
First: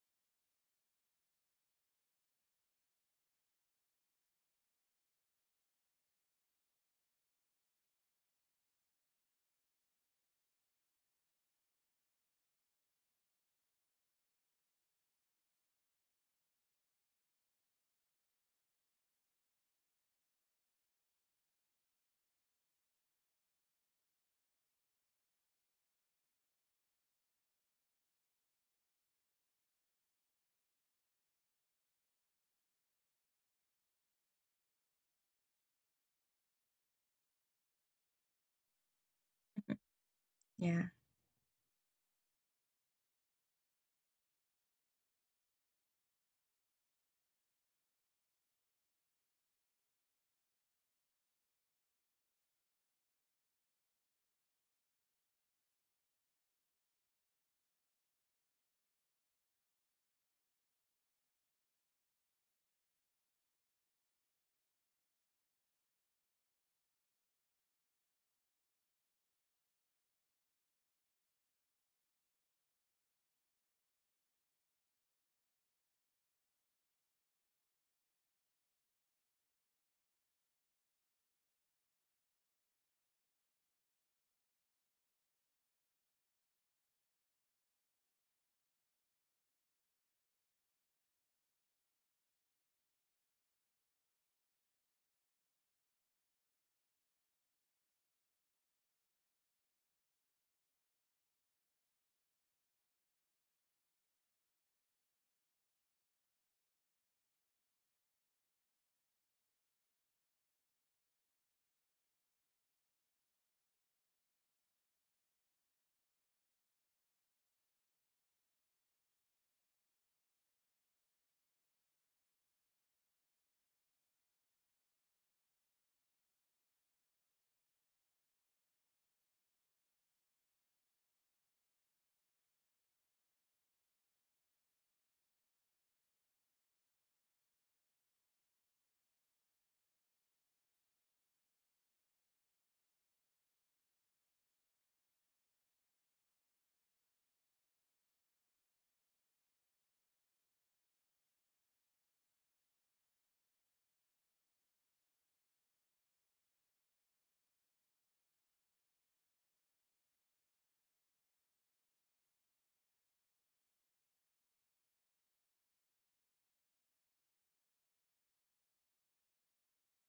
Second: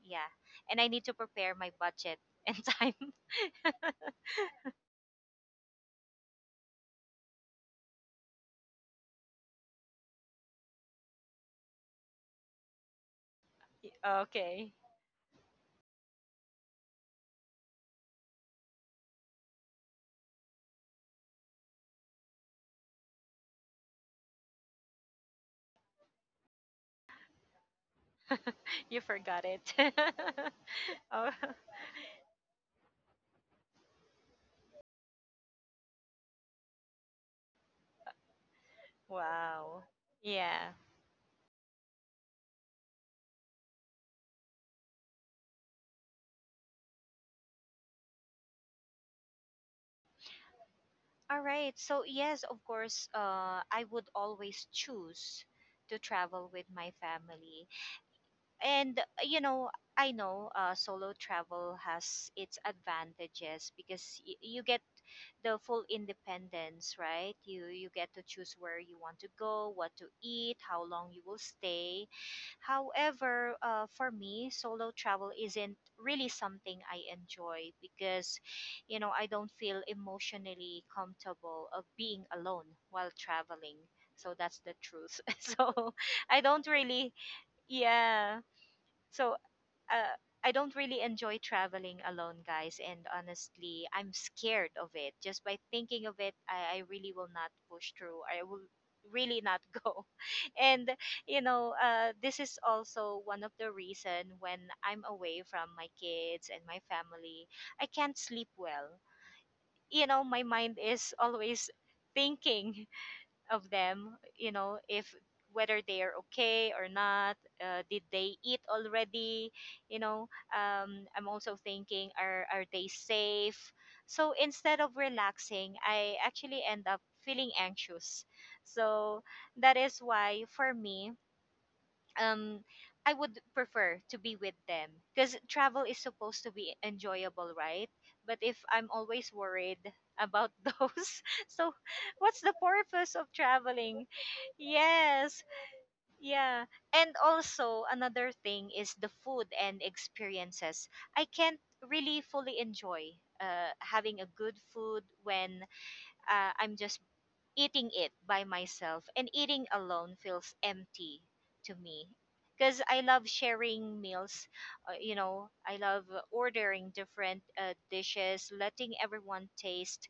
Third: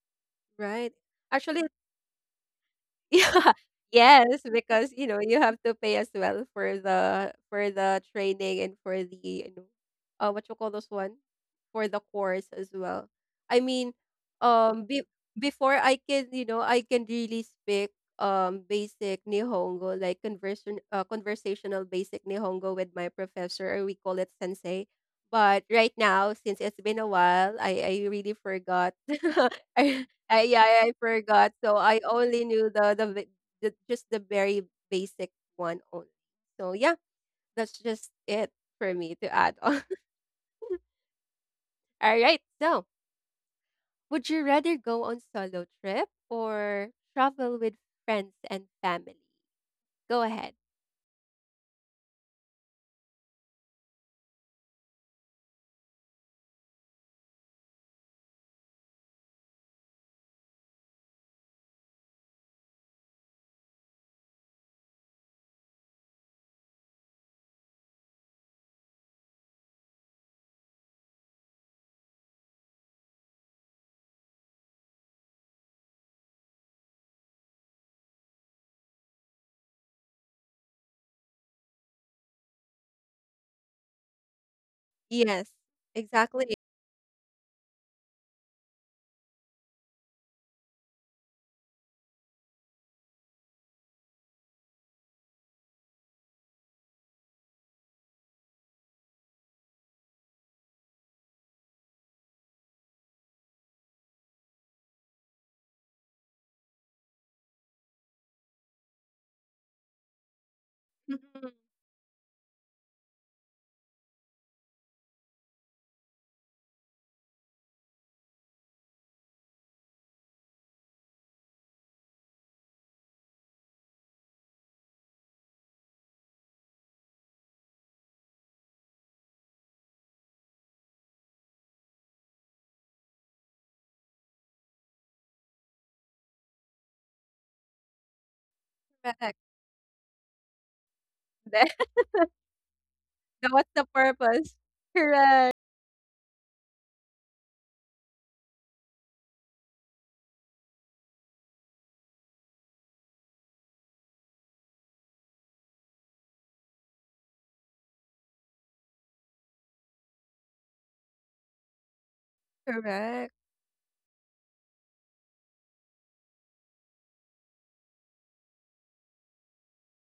[SPEAKER 2] Yeah. And I
[SPEAKER 1] Right.
[SPEAKER 2] need to prepare
[SPEAKER 1] Actually,
[SPEAKER 2] my budget and [LAUGHS] time.
[SPEAKER 1] yeah. [LAUGHS] Yes, because you know you have to pay as well for the training and for the what you call this one, for the course as well. I mean,
[SPEAKER 2] Okay.
[SPEAKER 1] um, be, Before I can I can really speak basic Nihongo like conversion conversational basic Nihongo with my professor, or we call it sensei. But right now, since it's been a while, I really
[SPEAKER 2] [LAUGHS]
[SPEAKER 1] forgot.
[SPEAKER 2] You forgot
[SPEAKER 1] [LAUGHS]
[SPEAKER 2] it.
[SPEAKER 1] I I yeah, I
[SPEAKER 2] [LAUGHS] Oh, [LAUGHS]
[SPEAKER 1] forgot. So I only knew the just the very basic one only. So yeah, that's just it for me to add on.
[SPEAKER 2] wow. Yeah.
[SPEAKER 3] yeah.
[SPEAKER 1] [LAUGHS] All right. So, would you rather go on solo trip or travel with friends and family? Go ahead.
[SPEAKER 2] All right. So, yes, of course, I would always choose to travel with my family. And you know, I know solo travel has its advantages because you get the full independence, right? You get to choose where you want to go, what to eat, how long you will stay. However, for me solo travel isn't really something I enjoy because you know I don't feel emotionally comfortable of being alone while traveling. So that's the truth. [LAUGHS]
[SPEAKER 1] Yes,
[SPEAKER 2] So I
[SPEAKER 1] exactly.
[SPEAKER 2] don't really, yeah, so uh, I don't really enjoy traveling alone, guys. And honestly, I'm scared of it. Just by thinking of it, I really will not push through. I will really not [LAUGHS] go. And you know, this is also one of the reason when I'm away from my kids and my family, I can't sleep well. You know, my mind is [LAUGHS]
[SPEAKER 1] Mhm.
[SPEAKER 2] always thinking of them, you know, if whether they are okay or not. Did they eat already? You know, I'm also thinking, are they safe? So instead of relaxing, I actually end up feeling anxious. So that is why for me, um I would prefer to be with them because travel is supposed to be enjoyable, right? But if I'm always
[SPEAKER 1] Correct.
[SPEAKER 2] worried about [LAUGHS] those, so
[SPEAKER 1] [LAUGHS]
[SPEAKER 2] what's the purpose of
[SPEAKER 1] Then what's the
[SPEAKER 2] traveling?
[SPEAKER 1] purpose?
[SPEAKER 2] Yes,
[SPEAKER 1] Correct.
[SPEAKER 2] yeah. And also, another thing is the food and experiences. I can't really fully enjoy having a good food when I'm just eating it by myself, and eating alone feels empty to me because I love
[SPEAKER 1] Correct.
[SPEAKER 2] sharing meals. You know, I love ordering different dishes, letting everyone taste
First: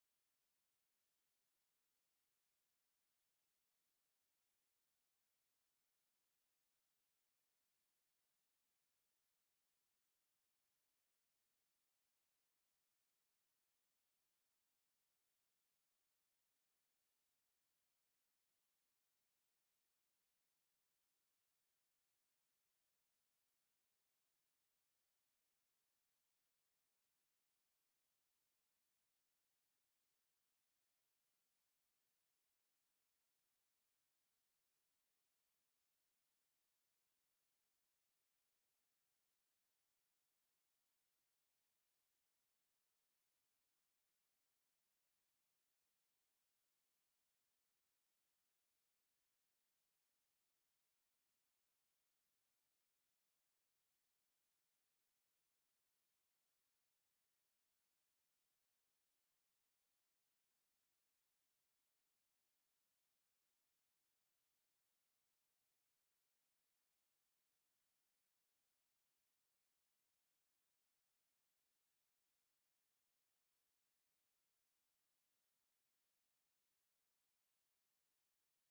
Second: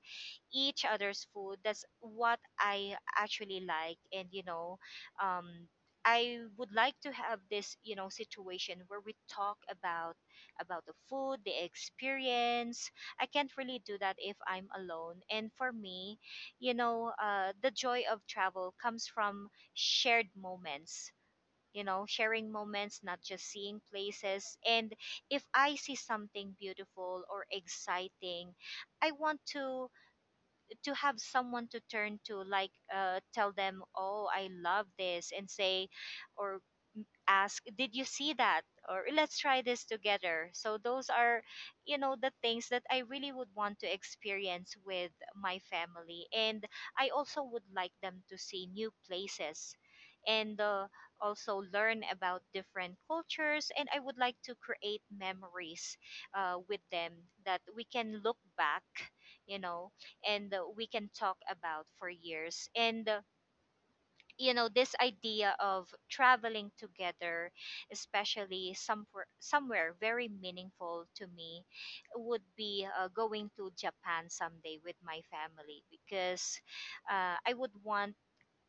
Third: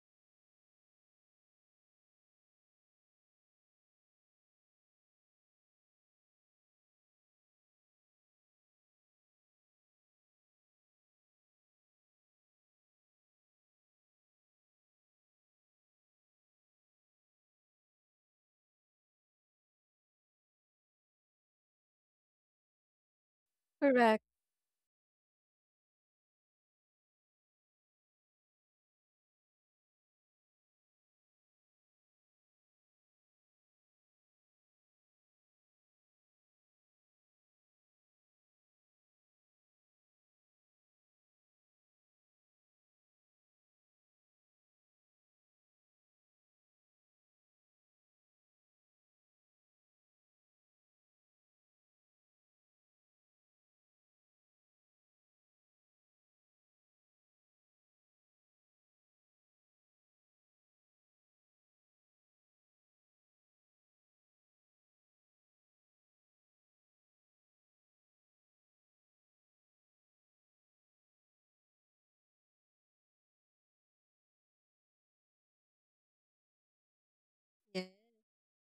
[SPEAKER 2] each other's food. That's what I actually like. And, you know, um, I would like to have this, you know, situation where we talk about the food, the experience. I can't really do that if I'm alone. And for me, you know, the joy of travel comes from shared moments. You know, sharing moments, not just seeing
[SPEAKER 1] Correct.
[SPEAKER 2] places. And if I see something beautiful or exciting, I want to have someone to turn to, like tell them, oh, I love this, and say or ask, "Did you see that?" or "Let's try this together." So those are, you know, the things that I really would want to experience with my family, and I also would like them to see new places and also learn about different cultures. And I would like to create memories with them that we can look back, you know, and we can talk about for years. And you know, this idea of traveling together, especially somewhere very meaningful to me, would be going to Japan someday with my family, because I would
[SPEAKER 1] Yeah.
[SPEAKER 2] want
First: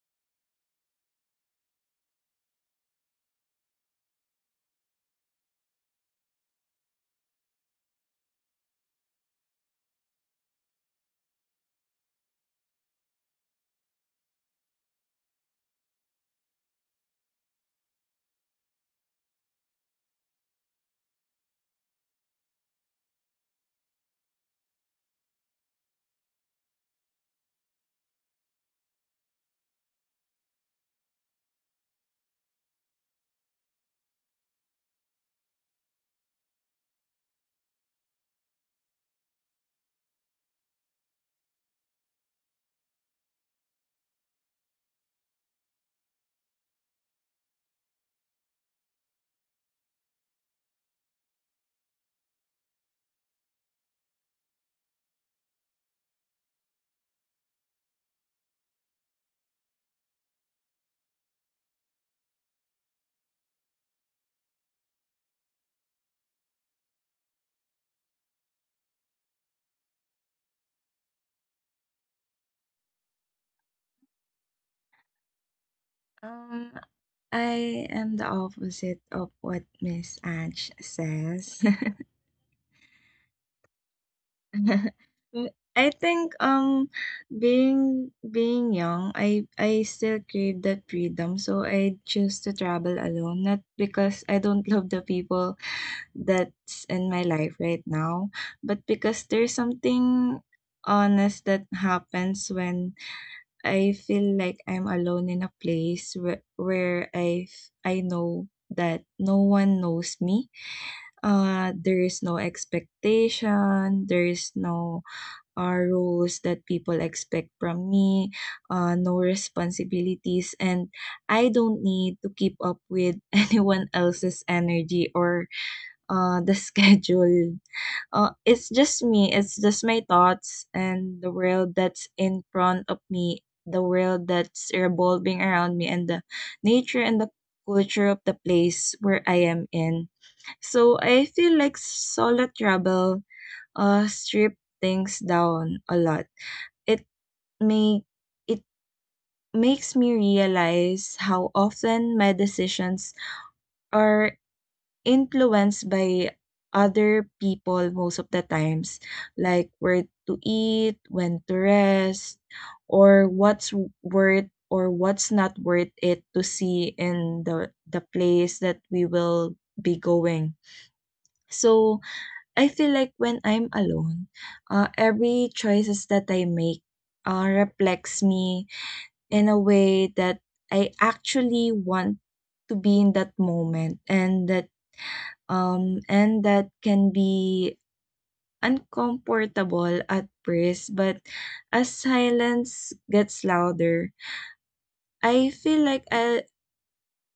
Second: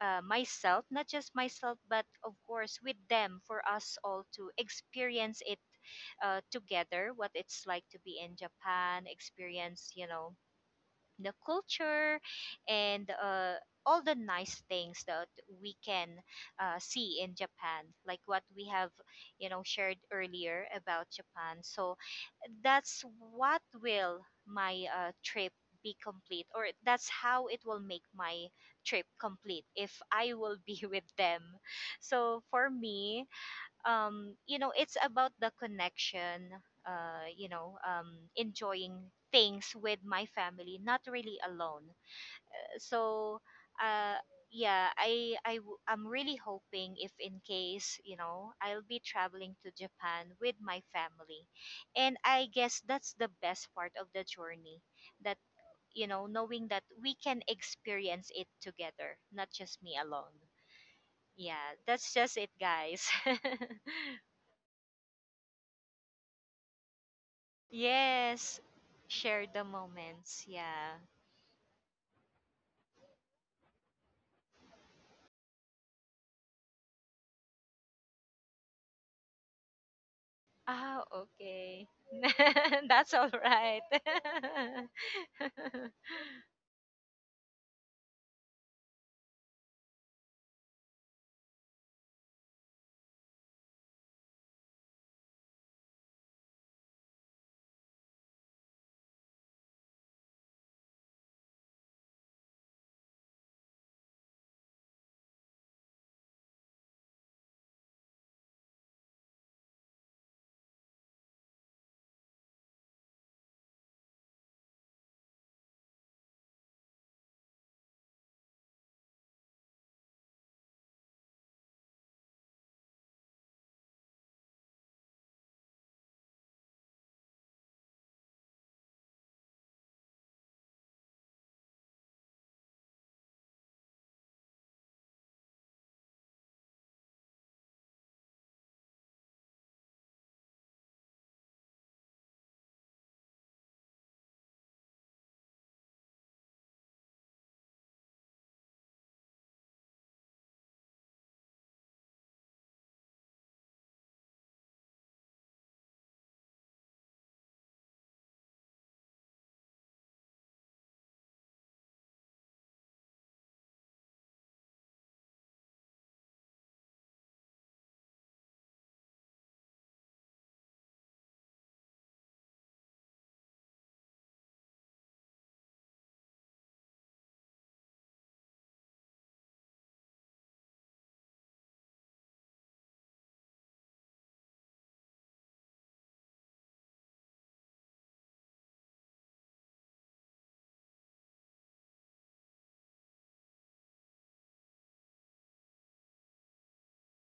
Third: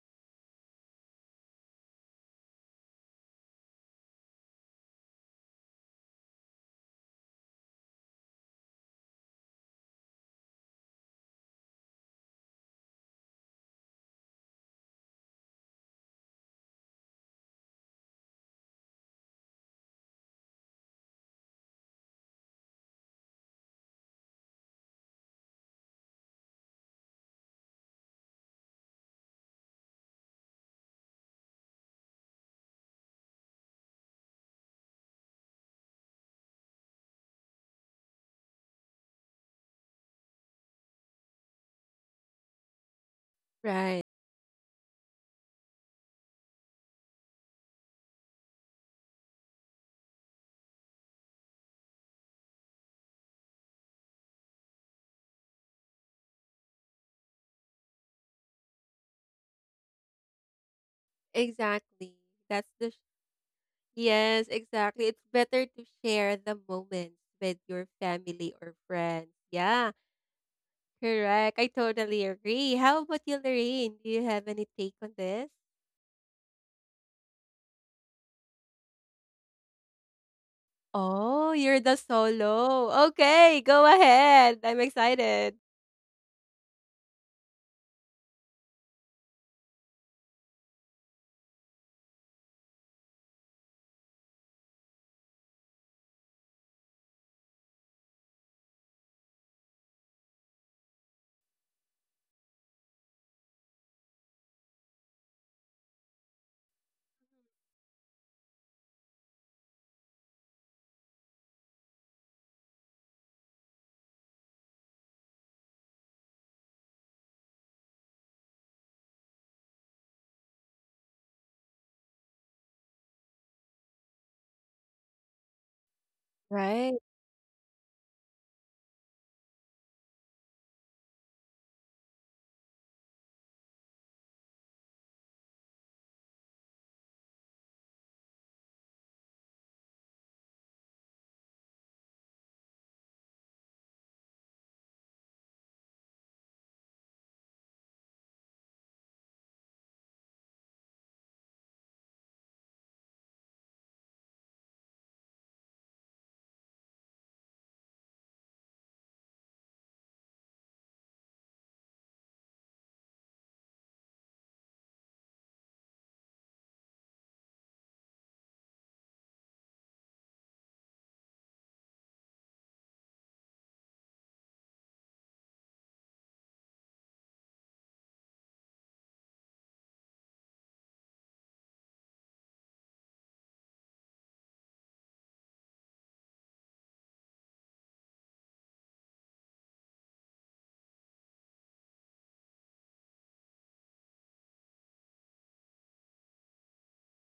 [SPEAKER 2] myself, not just myself, but of course with them, for us all to experience it together, what it's like to be in Japan, experience, you know, the culture and all the nice things that we can see in Japan, like what we have, you know, shared earlier about Japan. So that's what will my trip be complete, or that's how it will make my trip complete if I will be [LAUGHS] with them. So for me, you know, it's about the connection, you know, enjoying things with my family, not really alone. So,
[SPEAKER 1] Right.
[SPEAKER 2] uh, yeah, I, I'm really hoping if in case, you know, I'll be traveling to Japan with my family. And I guess that's the best part of the journey, that, you know, knowing that we can experience it together, not just me alone. Yeah, that's
[SPEAKER 1] Exactly.
[SPEAKER 2] just it,
[SPEAKER 1] That's the—
[SPEAKER 2] guys. [LAUGHS]
[SPEAKER 1] yes, exactly. It's better to share the moments with your family
[SPEAKER 2] Yes,
[SPEAKER 1] or friends.
[SPEAKER 2] share the
[SPEAKER 1] Yeah,
[SPEAKER 2] moments. Yeah.
[SPEAKER 1] correct. I totally agree. How about you, Lorraine? Do you have any take on this?
[SPEAKER 3] Um, I am the opposite of what Miss Ange
[SPEAKER 2] Ah,
[SPEAKER 1] Oh,
[SPEAKER 3] says.
[SPEAKER 1] you're
[SPEAKER 2] okay.
[SPEAKER 1] the
[SPEAKER 2] [LAUGHS]
[SPEAKER 1] solo.
[SPEAKER 2] That's all
[SPEAKER 1] Okay,
[SPEAKER 2] right.
[SPEAKER 1] go ahead. I'm
[SPEAKER 3] [LAUGHS]
[SPEAKER 1] excited.
[SPEAKER 3] I
[SPEAKER 2] [LAUGHS]
[SPEAKER 3] think being being young, I still crave that freedom, so I choose to travel alone, not because I don't [LAUGHS] love the people that's in my life right now, but because there's something honest that happens when I feel like I'm alone in a place where I know that no one knows me. There is no expectation. There is no rules that people expect from me. No responsibilities, and I don't need to keep up with [LAUGHS] anyone else's energy or the [LAUGHS]
[SPEAKER 1] Right.
[SPEAKER 3] schedule. It's just me. It's just my thoughts and the world that's in front of me, the world that's revolving around me, and the nature and the culture of the place where I am in. So I feel like solo travel strip things down a lot. It may it makes me realize how often my decisions are influenced by other people most of the times, like where to eat, when to rest, or worth or what's not worth it to see in the place that we will be going. So I feel like when I'm alone, every choices that I make reflects me in a way that I actually want to be in that moment, and that can be uncomfortable at first, but as silence gets louder, I feel like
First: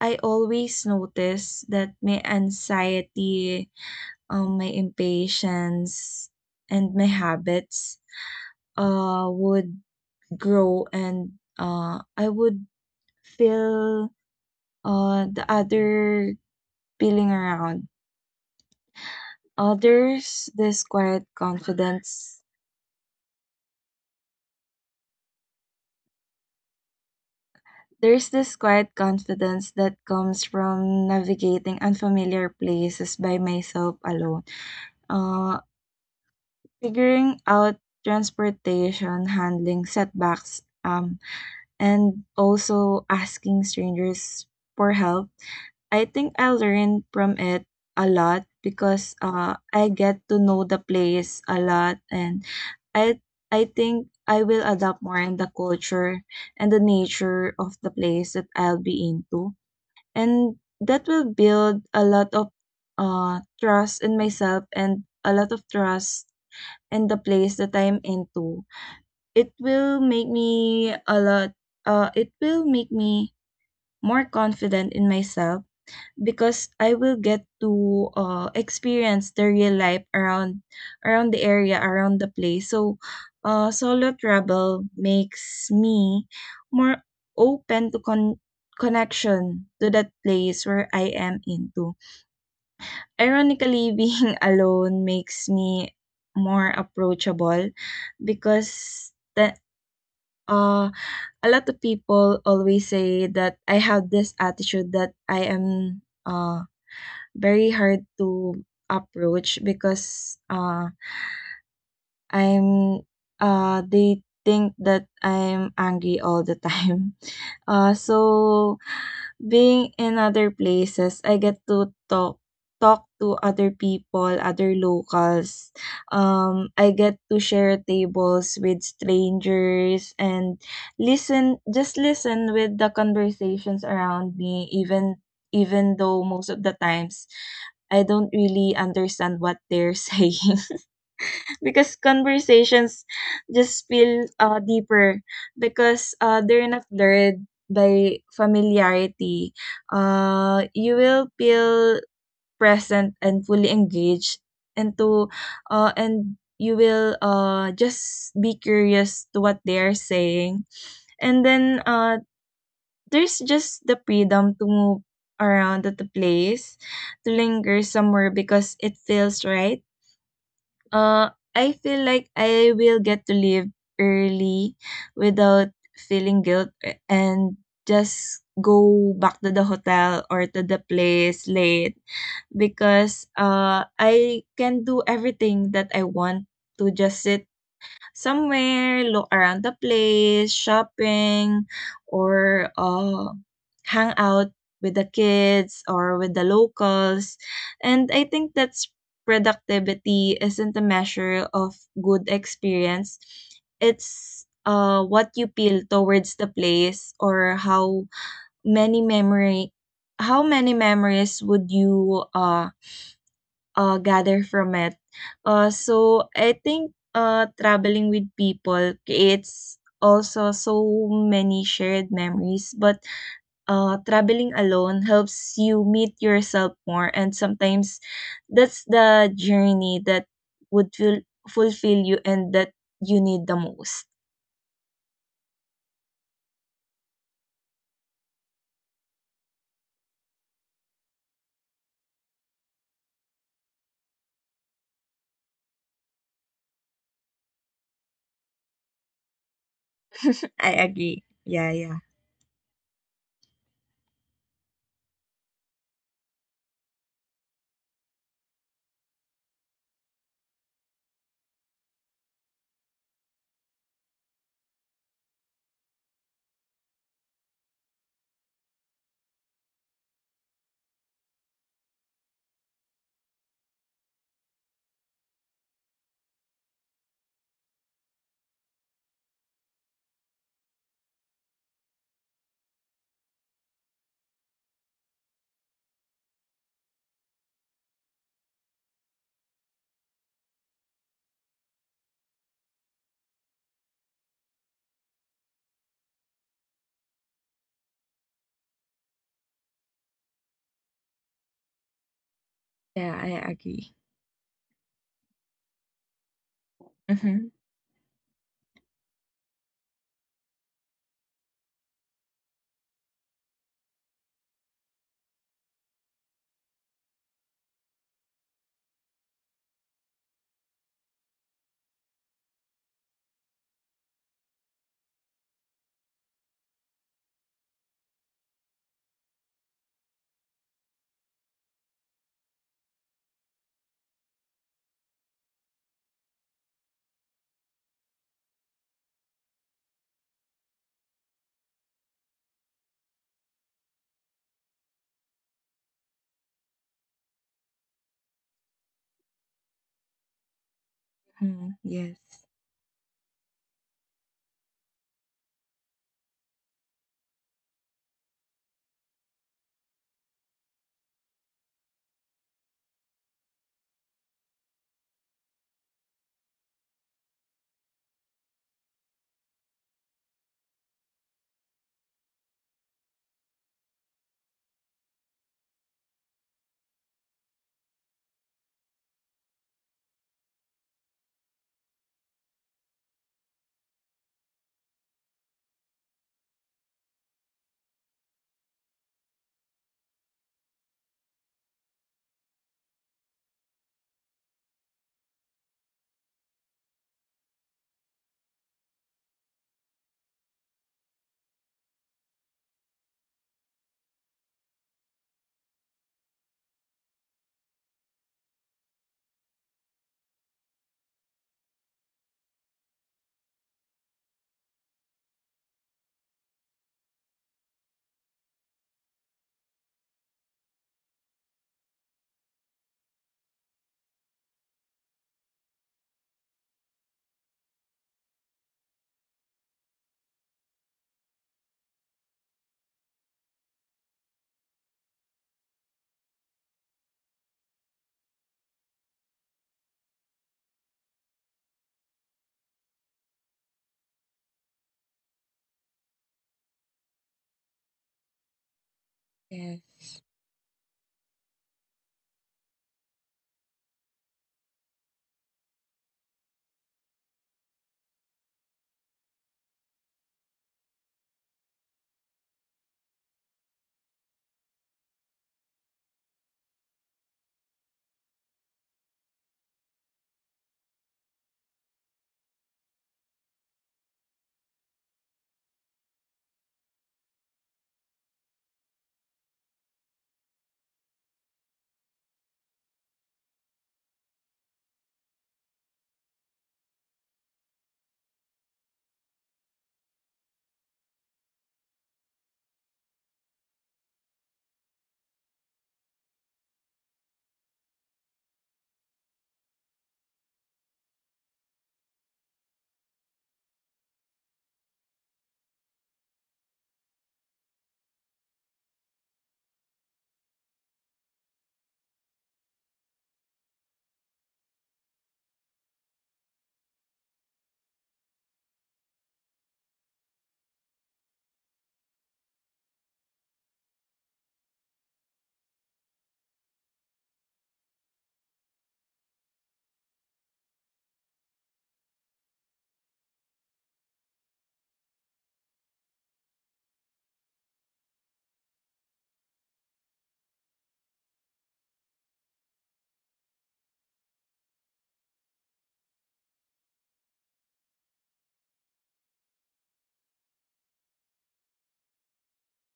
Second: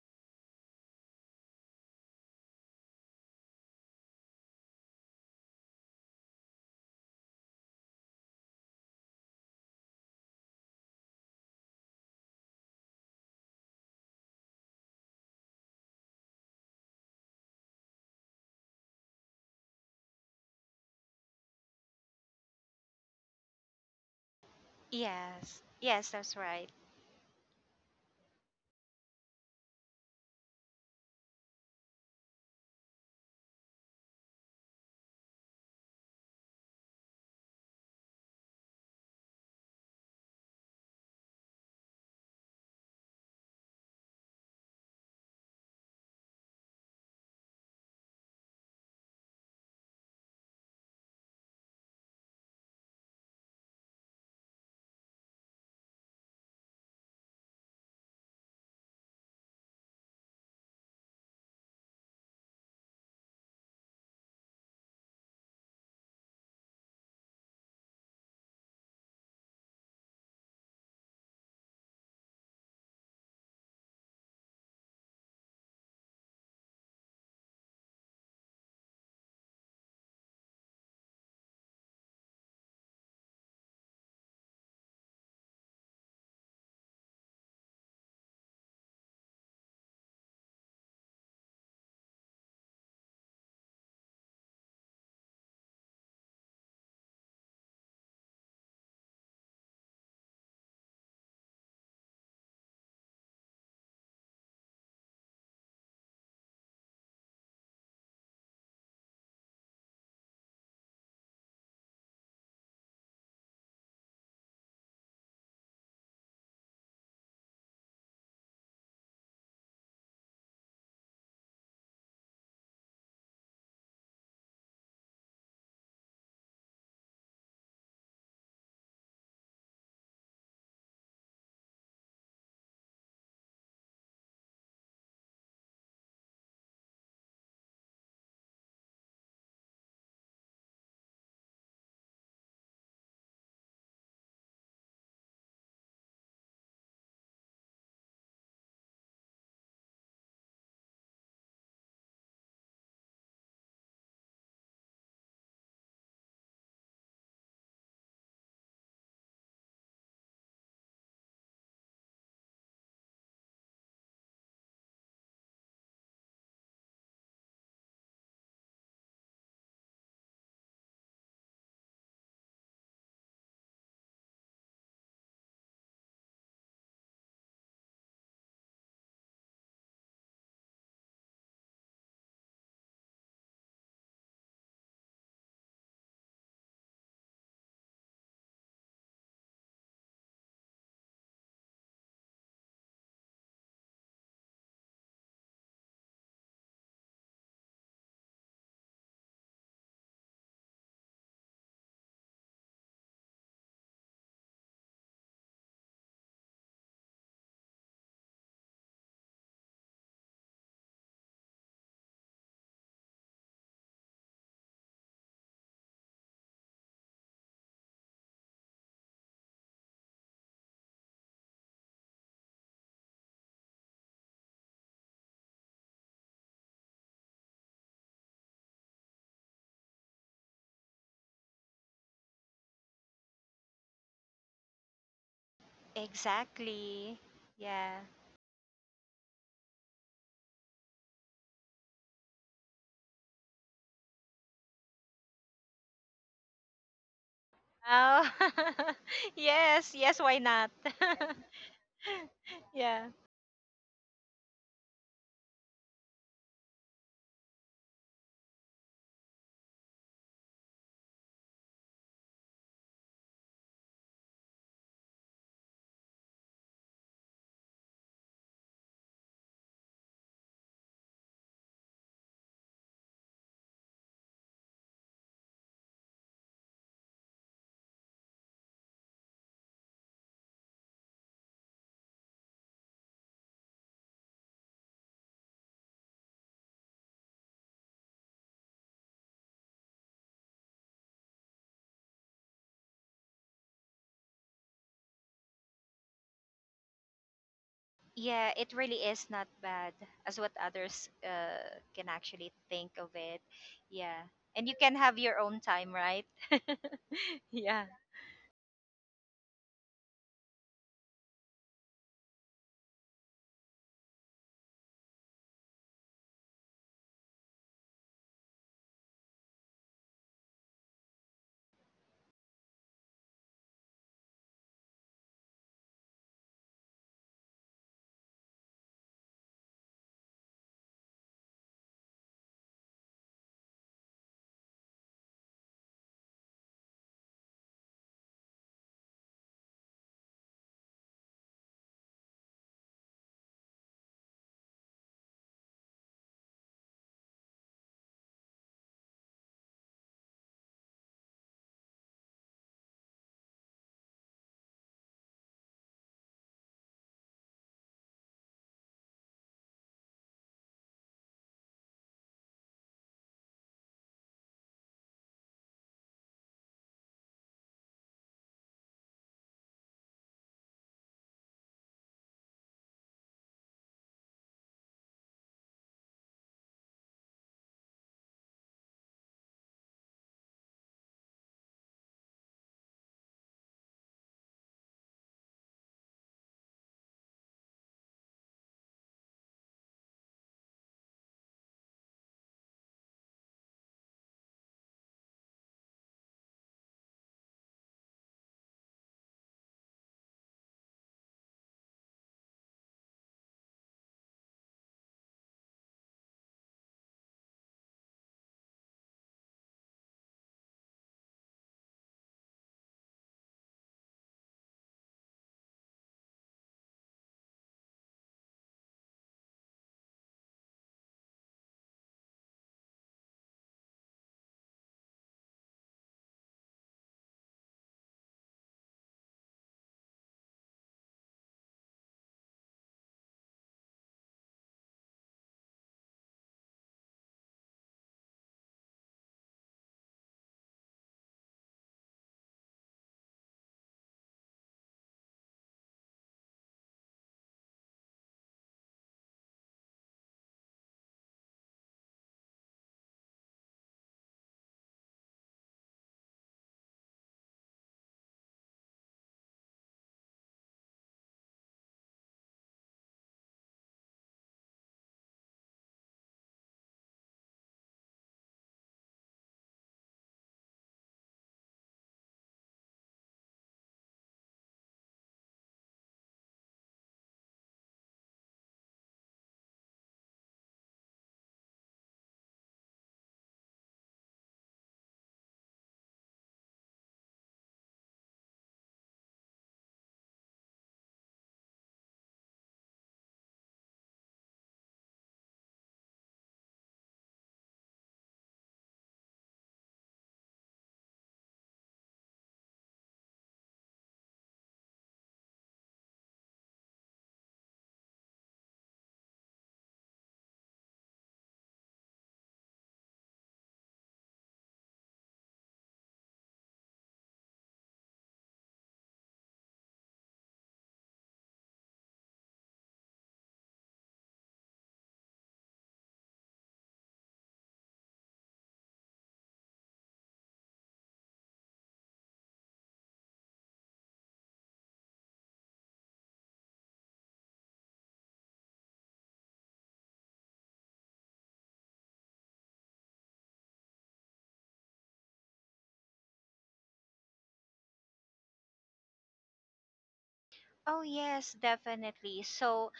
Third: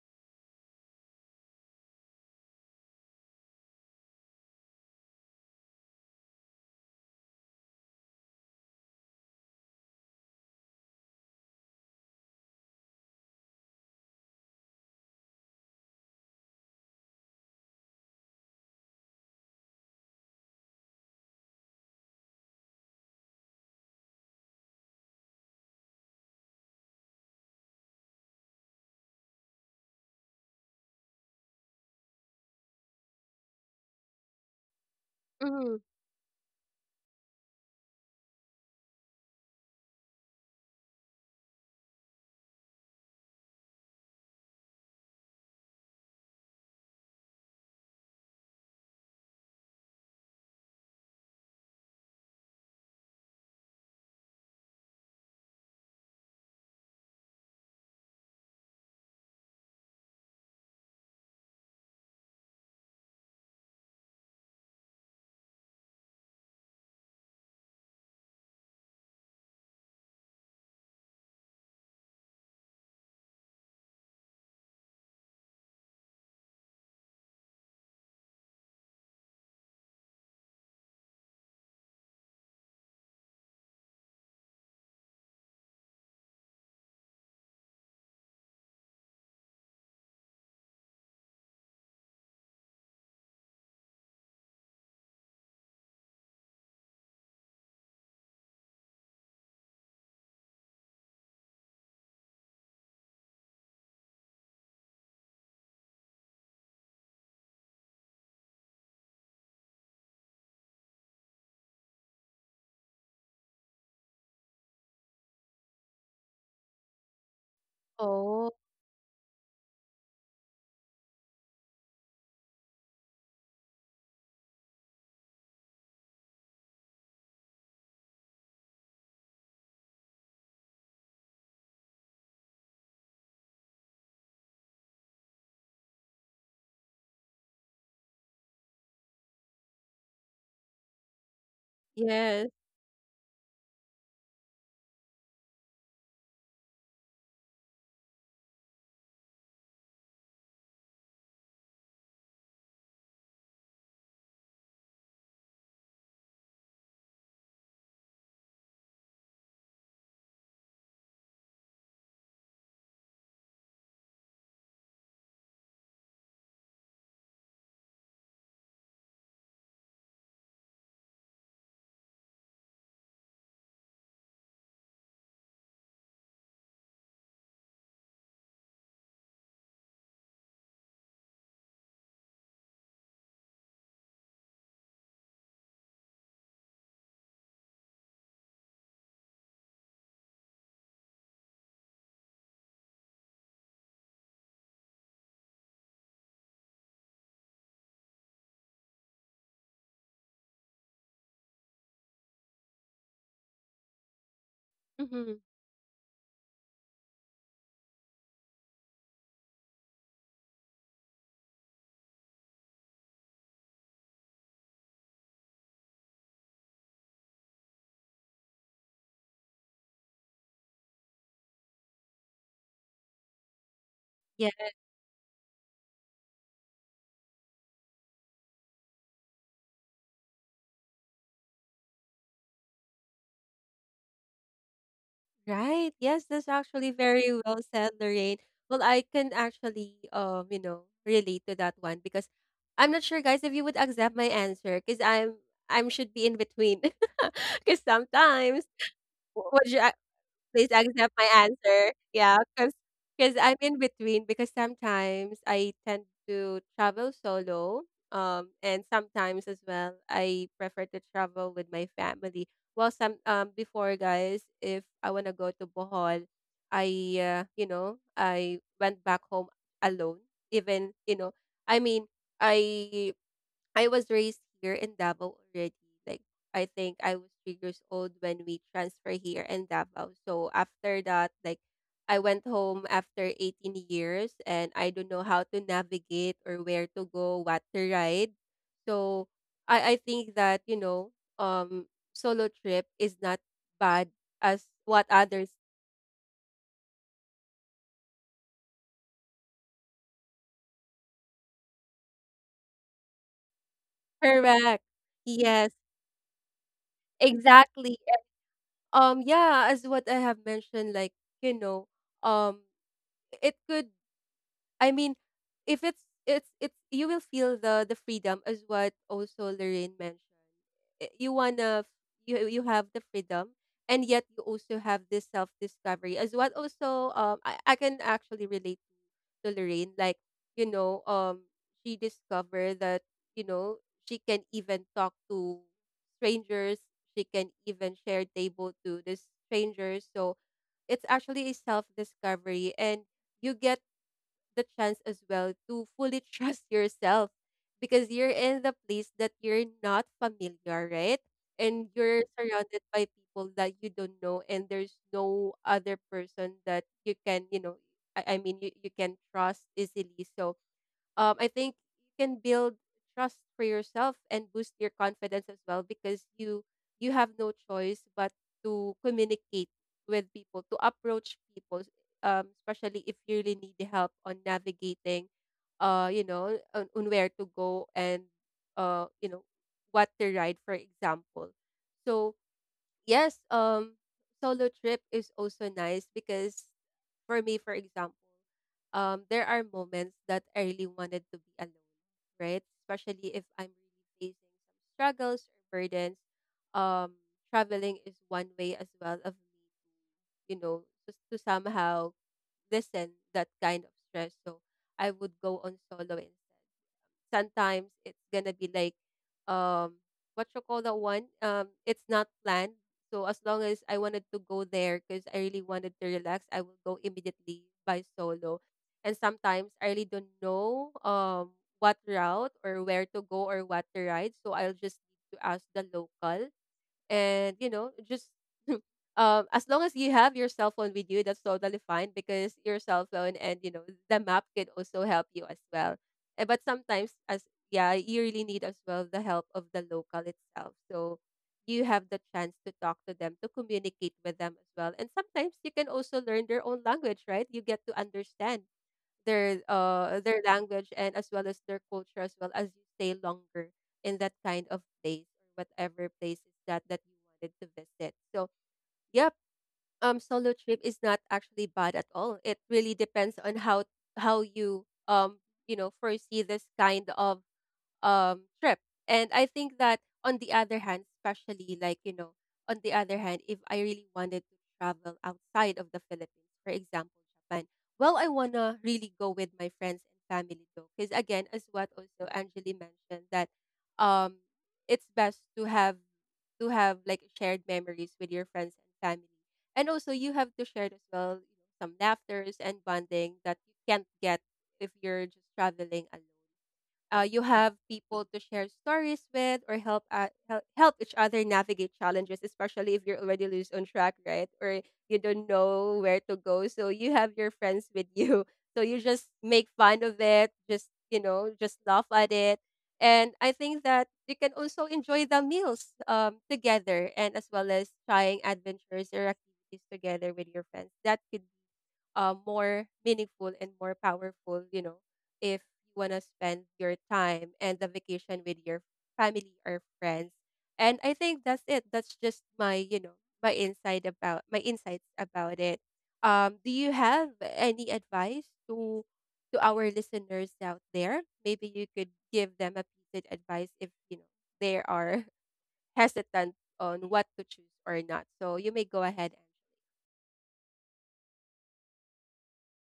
[SPEAKER 3] I always notice that my anxiety, my impatience, and my habits would grow, and I would feel the other feeling around. Uh, there's this quiet confidence
[SPEAKER 2] Yes. Yes, that's right.
[SPEAKER 3] There's this quiet confidence that comes from navigating unfamiliar places by myself alone. Uh,
[SPEAKER 1] Hmm.
[SPEAKER 3] Figuring out transportation, handling setbacks, and also asking strangers for help. I think I learned from it a lot because I get to know the place a lot, and I I think I will adapt more in the culture and the nature of the place that I'll be into, and that will build a lot of trust in myself and a lot of trust in the place that I'm into. It will make me a lot it will make me more confident in myself because I will get to experience the real life around the area around the place. So, solo travel makes me more open to connection to that place where I am into. Ironically, [LAUGHS] being alone makes me more approachable because the uh a lot of people always say that I have this attitude that I am very hard to approach because, I'm they think that I'm angry all the time. [LAUGHS] Uh,
[SPEAKER 1] Oh,
[SPEAKER 3] so being in other places, I get to talk to other people, other locals. I get to share tables with strangers and listen, just listen with the conversations around me, even even though most of the times I don't really understand what they're [LAUGHS] saying. Because
[SPEAKER 1] yes.
[SPEAKER 3] conversations just feel deeper because they're not blurred by familiarity. You will feel present and fully engaged into, and you will just be curious to what they are saying. And then There's just the freedom to move around at the place, to linger somewhere because it feels right. I feel like I will get to leave early without feeling guilt, and just go back to the hotel or to the place late because I can do everything that I want, to just sit somewhere, look around the place, shopping, or hang out with the kids or with the locals. And I think that's, productivity isn't a measure of good experience. It's what
[SPEAKER 1] Hmm.
[SPEAKER 3] you feel towards the place or many memory how many memories would you gather from it. So I think traveling with people creates also so many shared memories, but traveling alone helps you meet yourself more, and sometimes that's the journey that would feel, fulfill you and that you need the most.
[SPEAKER 1] Right. Yes, that's actually
[SPEAKER 2] Exactly.
[SPEAKER 1] very well said,
[SPEAKER 2] Yeah.
[SPEAKER 1] Lorraine. Well, I can actually, relate to that one because I'm not sure, guys, if you would accept my answer because I'm should be in between. [LAUGHS] Because
[SPEAKER 2] Oh.
[SPEAKER 1] sometimes
[SPEAKER 2] [LAUGHS]
[SPEAKER 1] what you
[SPEAKER 2] Yes, yes, why not?
[SPEAKER 1] please
[SPEAKER 3] I
[SPEAKER 1] accept
[SPEAKER 3] agree.
[SPEAKER 1] my
[SPEAKER 3] Yeah,
[SPEAKER 1] answer.
[SPEAKER 3] yeah,
[SPEAKER 1] Yeah,
[SPEAKER 2] [LAUGHS] Yeah.
[SPEAKER 1] because I'm in between, because sometimes I tend to travel solo, and sometimes as well I prefer to travel with my family. Well, some before, guys, if I wanna go to Bohol, I you know, I went back home alone. Even you know, I mean I I was raised here in Davao already. Like, I think I was 3 years old when we transferred here in Davao. So after that, like I went home after 18 years and I don't know how to navigate or where to go, what to ride. So, I think that, you know, um, solo trip is not bad as what others.
[SPEAKER 2] Yeah, it really is not bad as what others can actually think of
[SPEAKER 3] yeah.
[SPEAKER 2] it.
[SPEAKER 3] I agree.
[SPEAKER 1] [LAUGHS]
[SPEAKER 2] Yeah. And you
[SPEAKER 1] Correct.
[SPEAKER 2] can have your own
[SPEAKER 1] Yes,
[SPEAKER 2] time, right? [LAUGHS]
[SPEAKER 3] Mm-hmm.
[SPEAKER 2] Yeah.
[SPEAKER 1] exactly. Um, yeah, as what I have mentioned, like, you know, um, it could I mean, if it's you will feel the freedom as what also Lorraine mentioned. I- You wanna f- you you have the freedom, and yet you also have this self discovery, as what also I can actually relate to Lorraine. Like, you know, um, she discovered that, you know, she can even talk to strangers, she can even share table to the strangers. So it's actually a self discovery, and you get the chance as well to fully [LAUGHS] trust yourself because you're in the place that you're not familiar, right?
[SPEAKER 3] Mm-hmm.
[SPEAKER 1] And
[SPEAKER 3] Yes,
[SPEAKER 1] you're surrounded by people that you don't know, and there's no other person that you can, you know, you, you can trust easily. So, I think you can build trust for yourself and boost your confidence as well, because you have no choice but to communicate with people, to approach people, especially if you really need help on navigating, you know, on where to go, and you know, what to ride, for example. So yes, solo trip is also nice because for me, for example, there are moments that I really wanted to be alone, right? Especially if I'm really facing some struggles or burdens. Um, traveling is one way as well of me, you know, just to somehow lessen that kind of stress. So I would go on solo instead. Sometimes it's gonna be like, um, what you call that one, um, it's not planned. So as long as I wanted to go there because I really wanted to relax, I will go immediately by solo. And sometimes I really don't know, um, what route or where to go or what to ride, so I'll just need to ask the local. And, you know, just [LAUGHS] um, as long as you have your cell phone with you, that's totally fine, because your cell phone and, you know, the map could also help you as well. Eh, but sometimes as yeah you really need as well the help of the local itself, so you have the chance to talk to them, to communicate with them as well, and sometimes you can also learn their own language, right? You get to understand
[SPEAKER 3] yes.
[SPEAKER 1] their language, and as well as their culture, as well, as you stay longer in that kind of place, or whatever place is that that you wanted to visit. So yep, um, solo trip is not actually bad at all. It really depends on how you, um, you know, foresee this kind of trip. And I think that on the other hand, especially like, you know, on the other hand, if I really wanted to travel outside of the Philippines, for example, Japan, well, I wanna really go with my friends and family though. Because again, as what also Angeli mentioned, that um it's best to have like shared memories with your friends and family. And also you have to share as well, you know, some laughters and bonding that you can't get if you're just traveling alone. Uh, you have people to share stories with, or help, help each other navigate challenges, especially if you're already loose on track, right? Or you don't know where to go, so you have your friends with you. [LAUGHS] So you just make fun of it, just, you know, just laugh at it. And I think that you can also enjoy the meals, together, and as well as trying adventures or activities together with your friends that could more meaningful and more powerful, you know, if you want to spend your time and the vacation with your family or friends. And I think that's it. That's just my, you know, my insights about it. Do you have any advice to our listeners out there? Maybe you could give them a piece of advice if you know they are [LAUGHS] hesitant on what to choose or not. So you may go ahead and
[SPEAKER 2] Oh, yes, definitely. So,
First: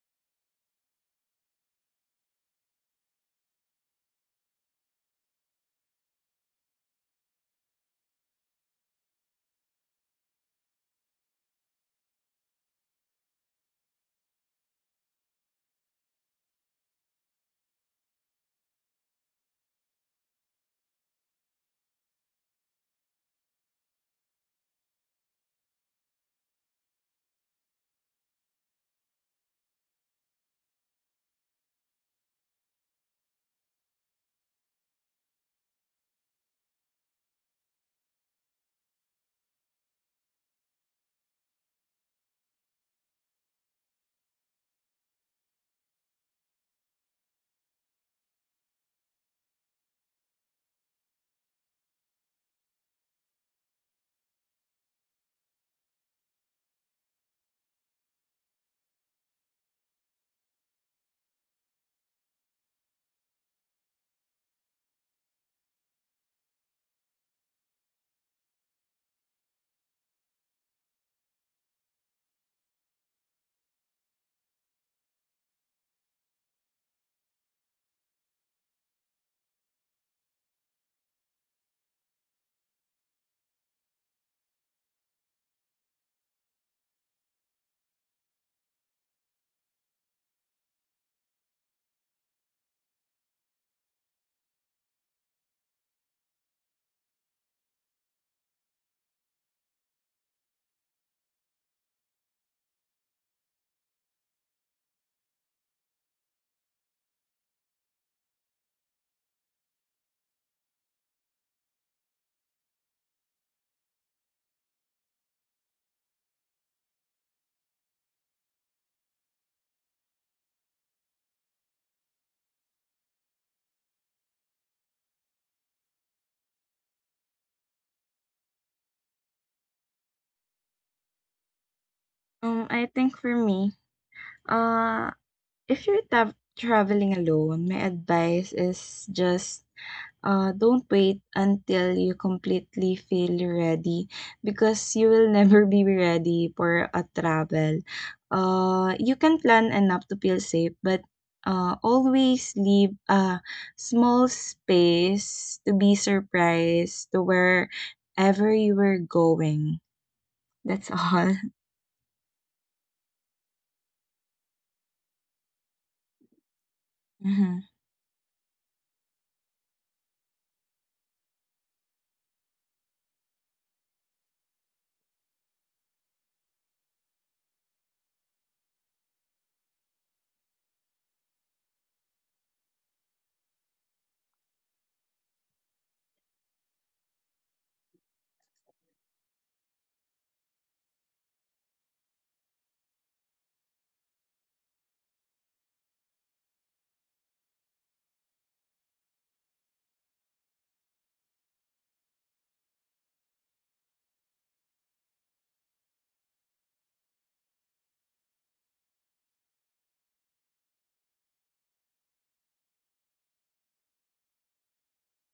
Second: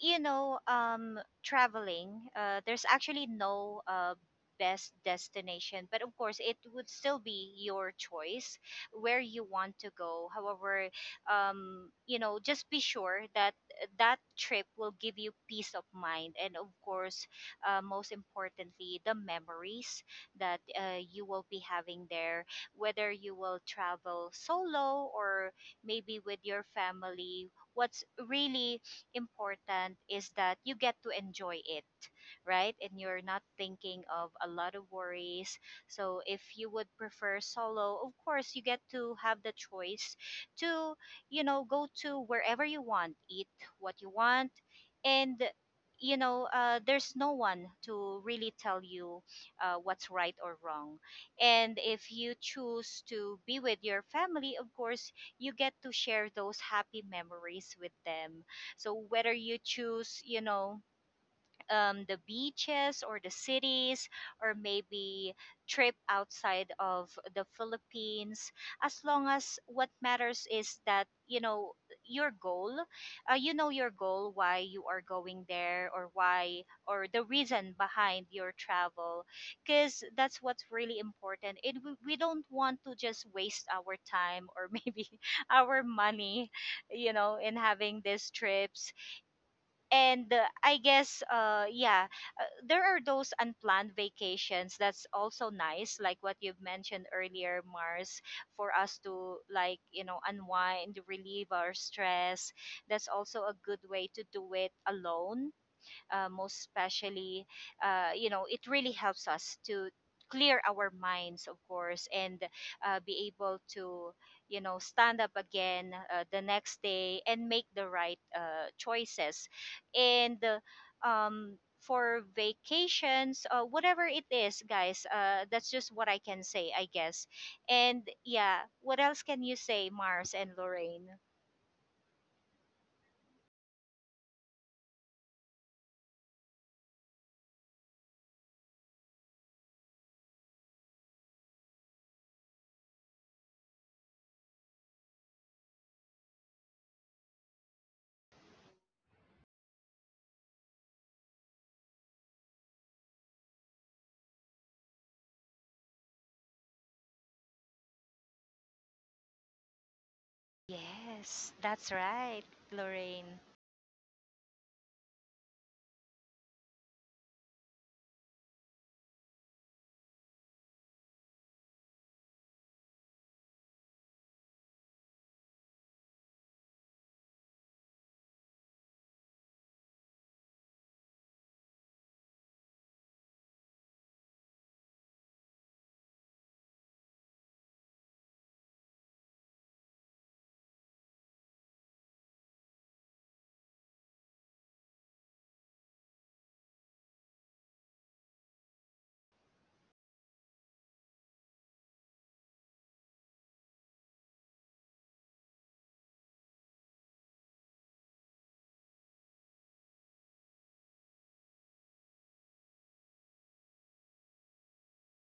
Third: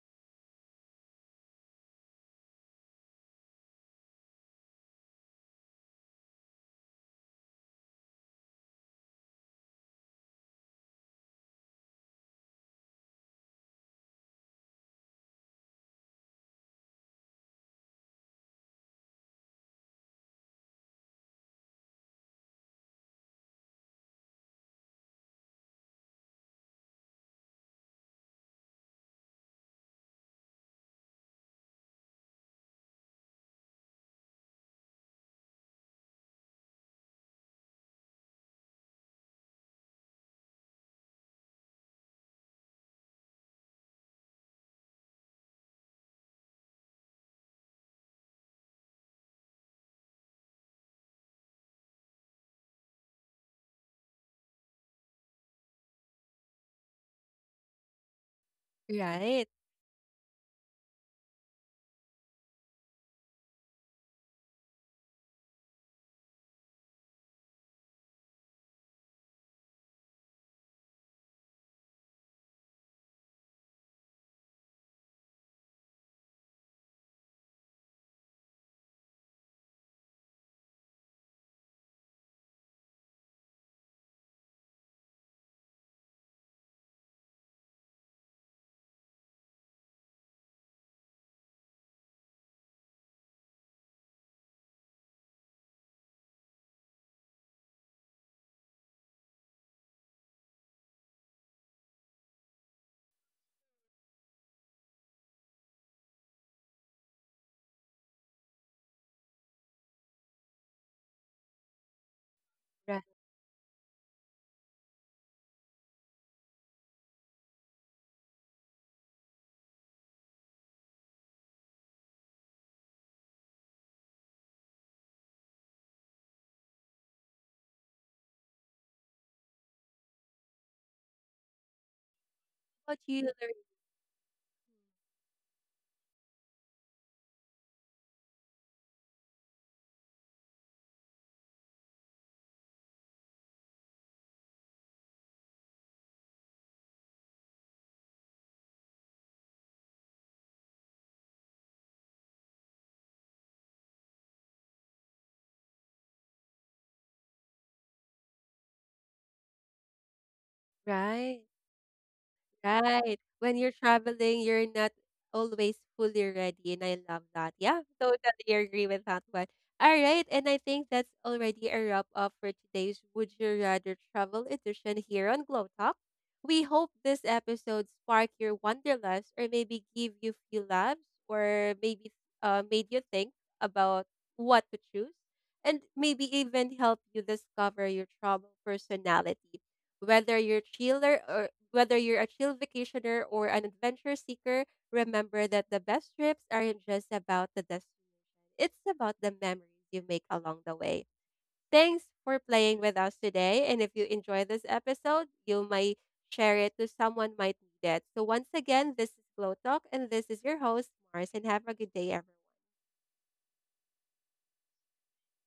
[SPEAKER 2] you know, traveling, there's actually no best destination, but of course, it would still be your choice where you want to go. However, you know, just be sure that that trip will give you peace of mind, and of course, most importantly, the memories that you will be having there, whether you will travel solo or maybe with your family. What's really important is that you get to enjoy it, right? And you're not thinking of a lot of worries. So if you would prefer solo, of course you get to have the choice to, you know, go to wherever you want, eat what you want, and you know, there's no one to really tell you what's right or wrong. And if you choose to be with your family, of course, you get to share those happy memories with them. So whether
[SPEAKER 1] right.
[SPEAKER 2] you choose, you know, the beaches or the cities or maybe trip outside of the Philippines, as long as what matters is that you know your goal, you know your goal, why you are going there, or why or the reason behind your travel, because that's what's really important. It, we don't want to just waste our time or [LAUGHS] maybe our money, you know, in having these trips. And I guess yeah, there are those unplanned vacations that's also nice, like what you've mentioned earlier, Mars, for us to like, you know, unwind, relieve our stress. That's also a good way to do it alone, most especially. Uh, you know, it really helps us to clear our minds, of course, and
[SPEAKER 1] Right.
[SPEAKER 2] be able to, you know, stand up again the next day and make the right choices. And for vacations, whatever it is, guys, that's just what I can say, I guess. And yeah, what else can you say, Mars and Lorraine?
[SPEAKER 3] I
[SPEAKER 1] What about
[SPEAKER 3] think
[SPEAKER 1] you,
[SPEAKER 3] for me, uh, if you're tav traveling alone, my advice is just, don't wait until you completely feel ready because you will [LAUGHS] never be ready for a travel. You can plan enough to feel safe, but, always leave a small space to be surprised to wherever you were going. That's all.
[SPEAKER 1] right,
[SPEAKER 2] Yes, that's right,
[SPEAKER 1] right.
[SPEAKER 2] Lorraine.
[SPEAKER 1] When you're traveling, you're not always fully ready, and I love that.
[SPEAKER 3] [LAUGHS]
[SPEAKER 1] Yeah, totally agree with that one. All right, and I think that's already a wrap up for today's Would You Rather Travel edition here on Glow Talk. We hope this episode sparked your wanderlust, or maybe give you few laughs, or maybe made you think about what to choose, and maybe even help you discover your travel personality. Whether you're chiller, or whether you're a chill vacationer or an adventure seeker, remember that the best trips aren't just about the destination. It's about the memories you make along the way. Thanks for playing with us today. And if you enjoy this episode, you might share it to someone might need it. So once again, this is Glow Talk, and this is your host, Mars, and have a good day, everyone.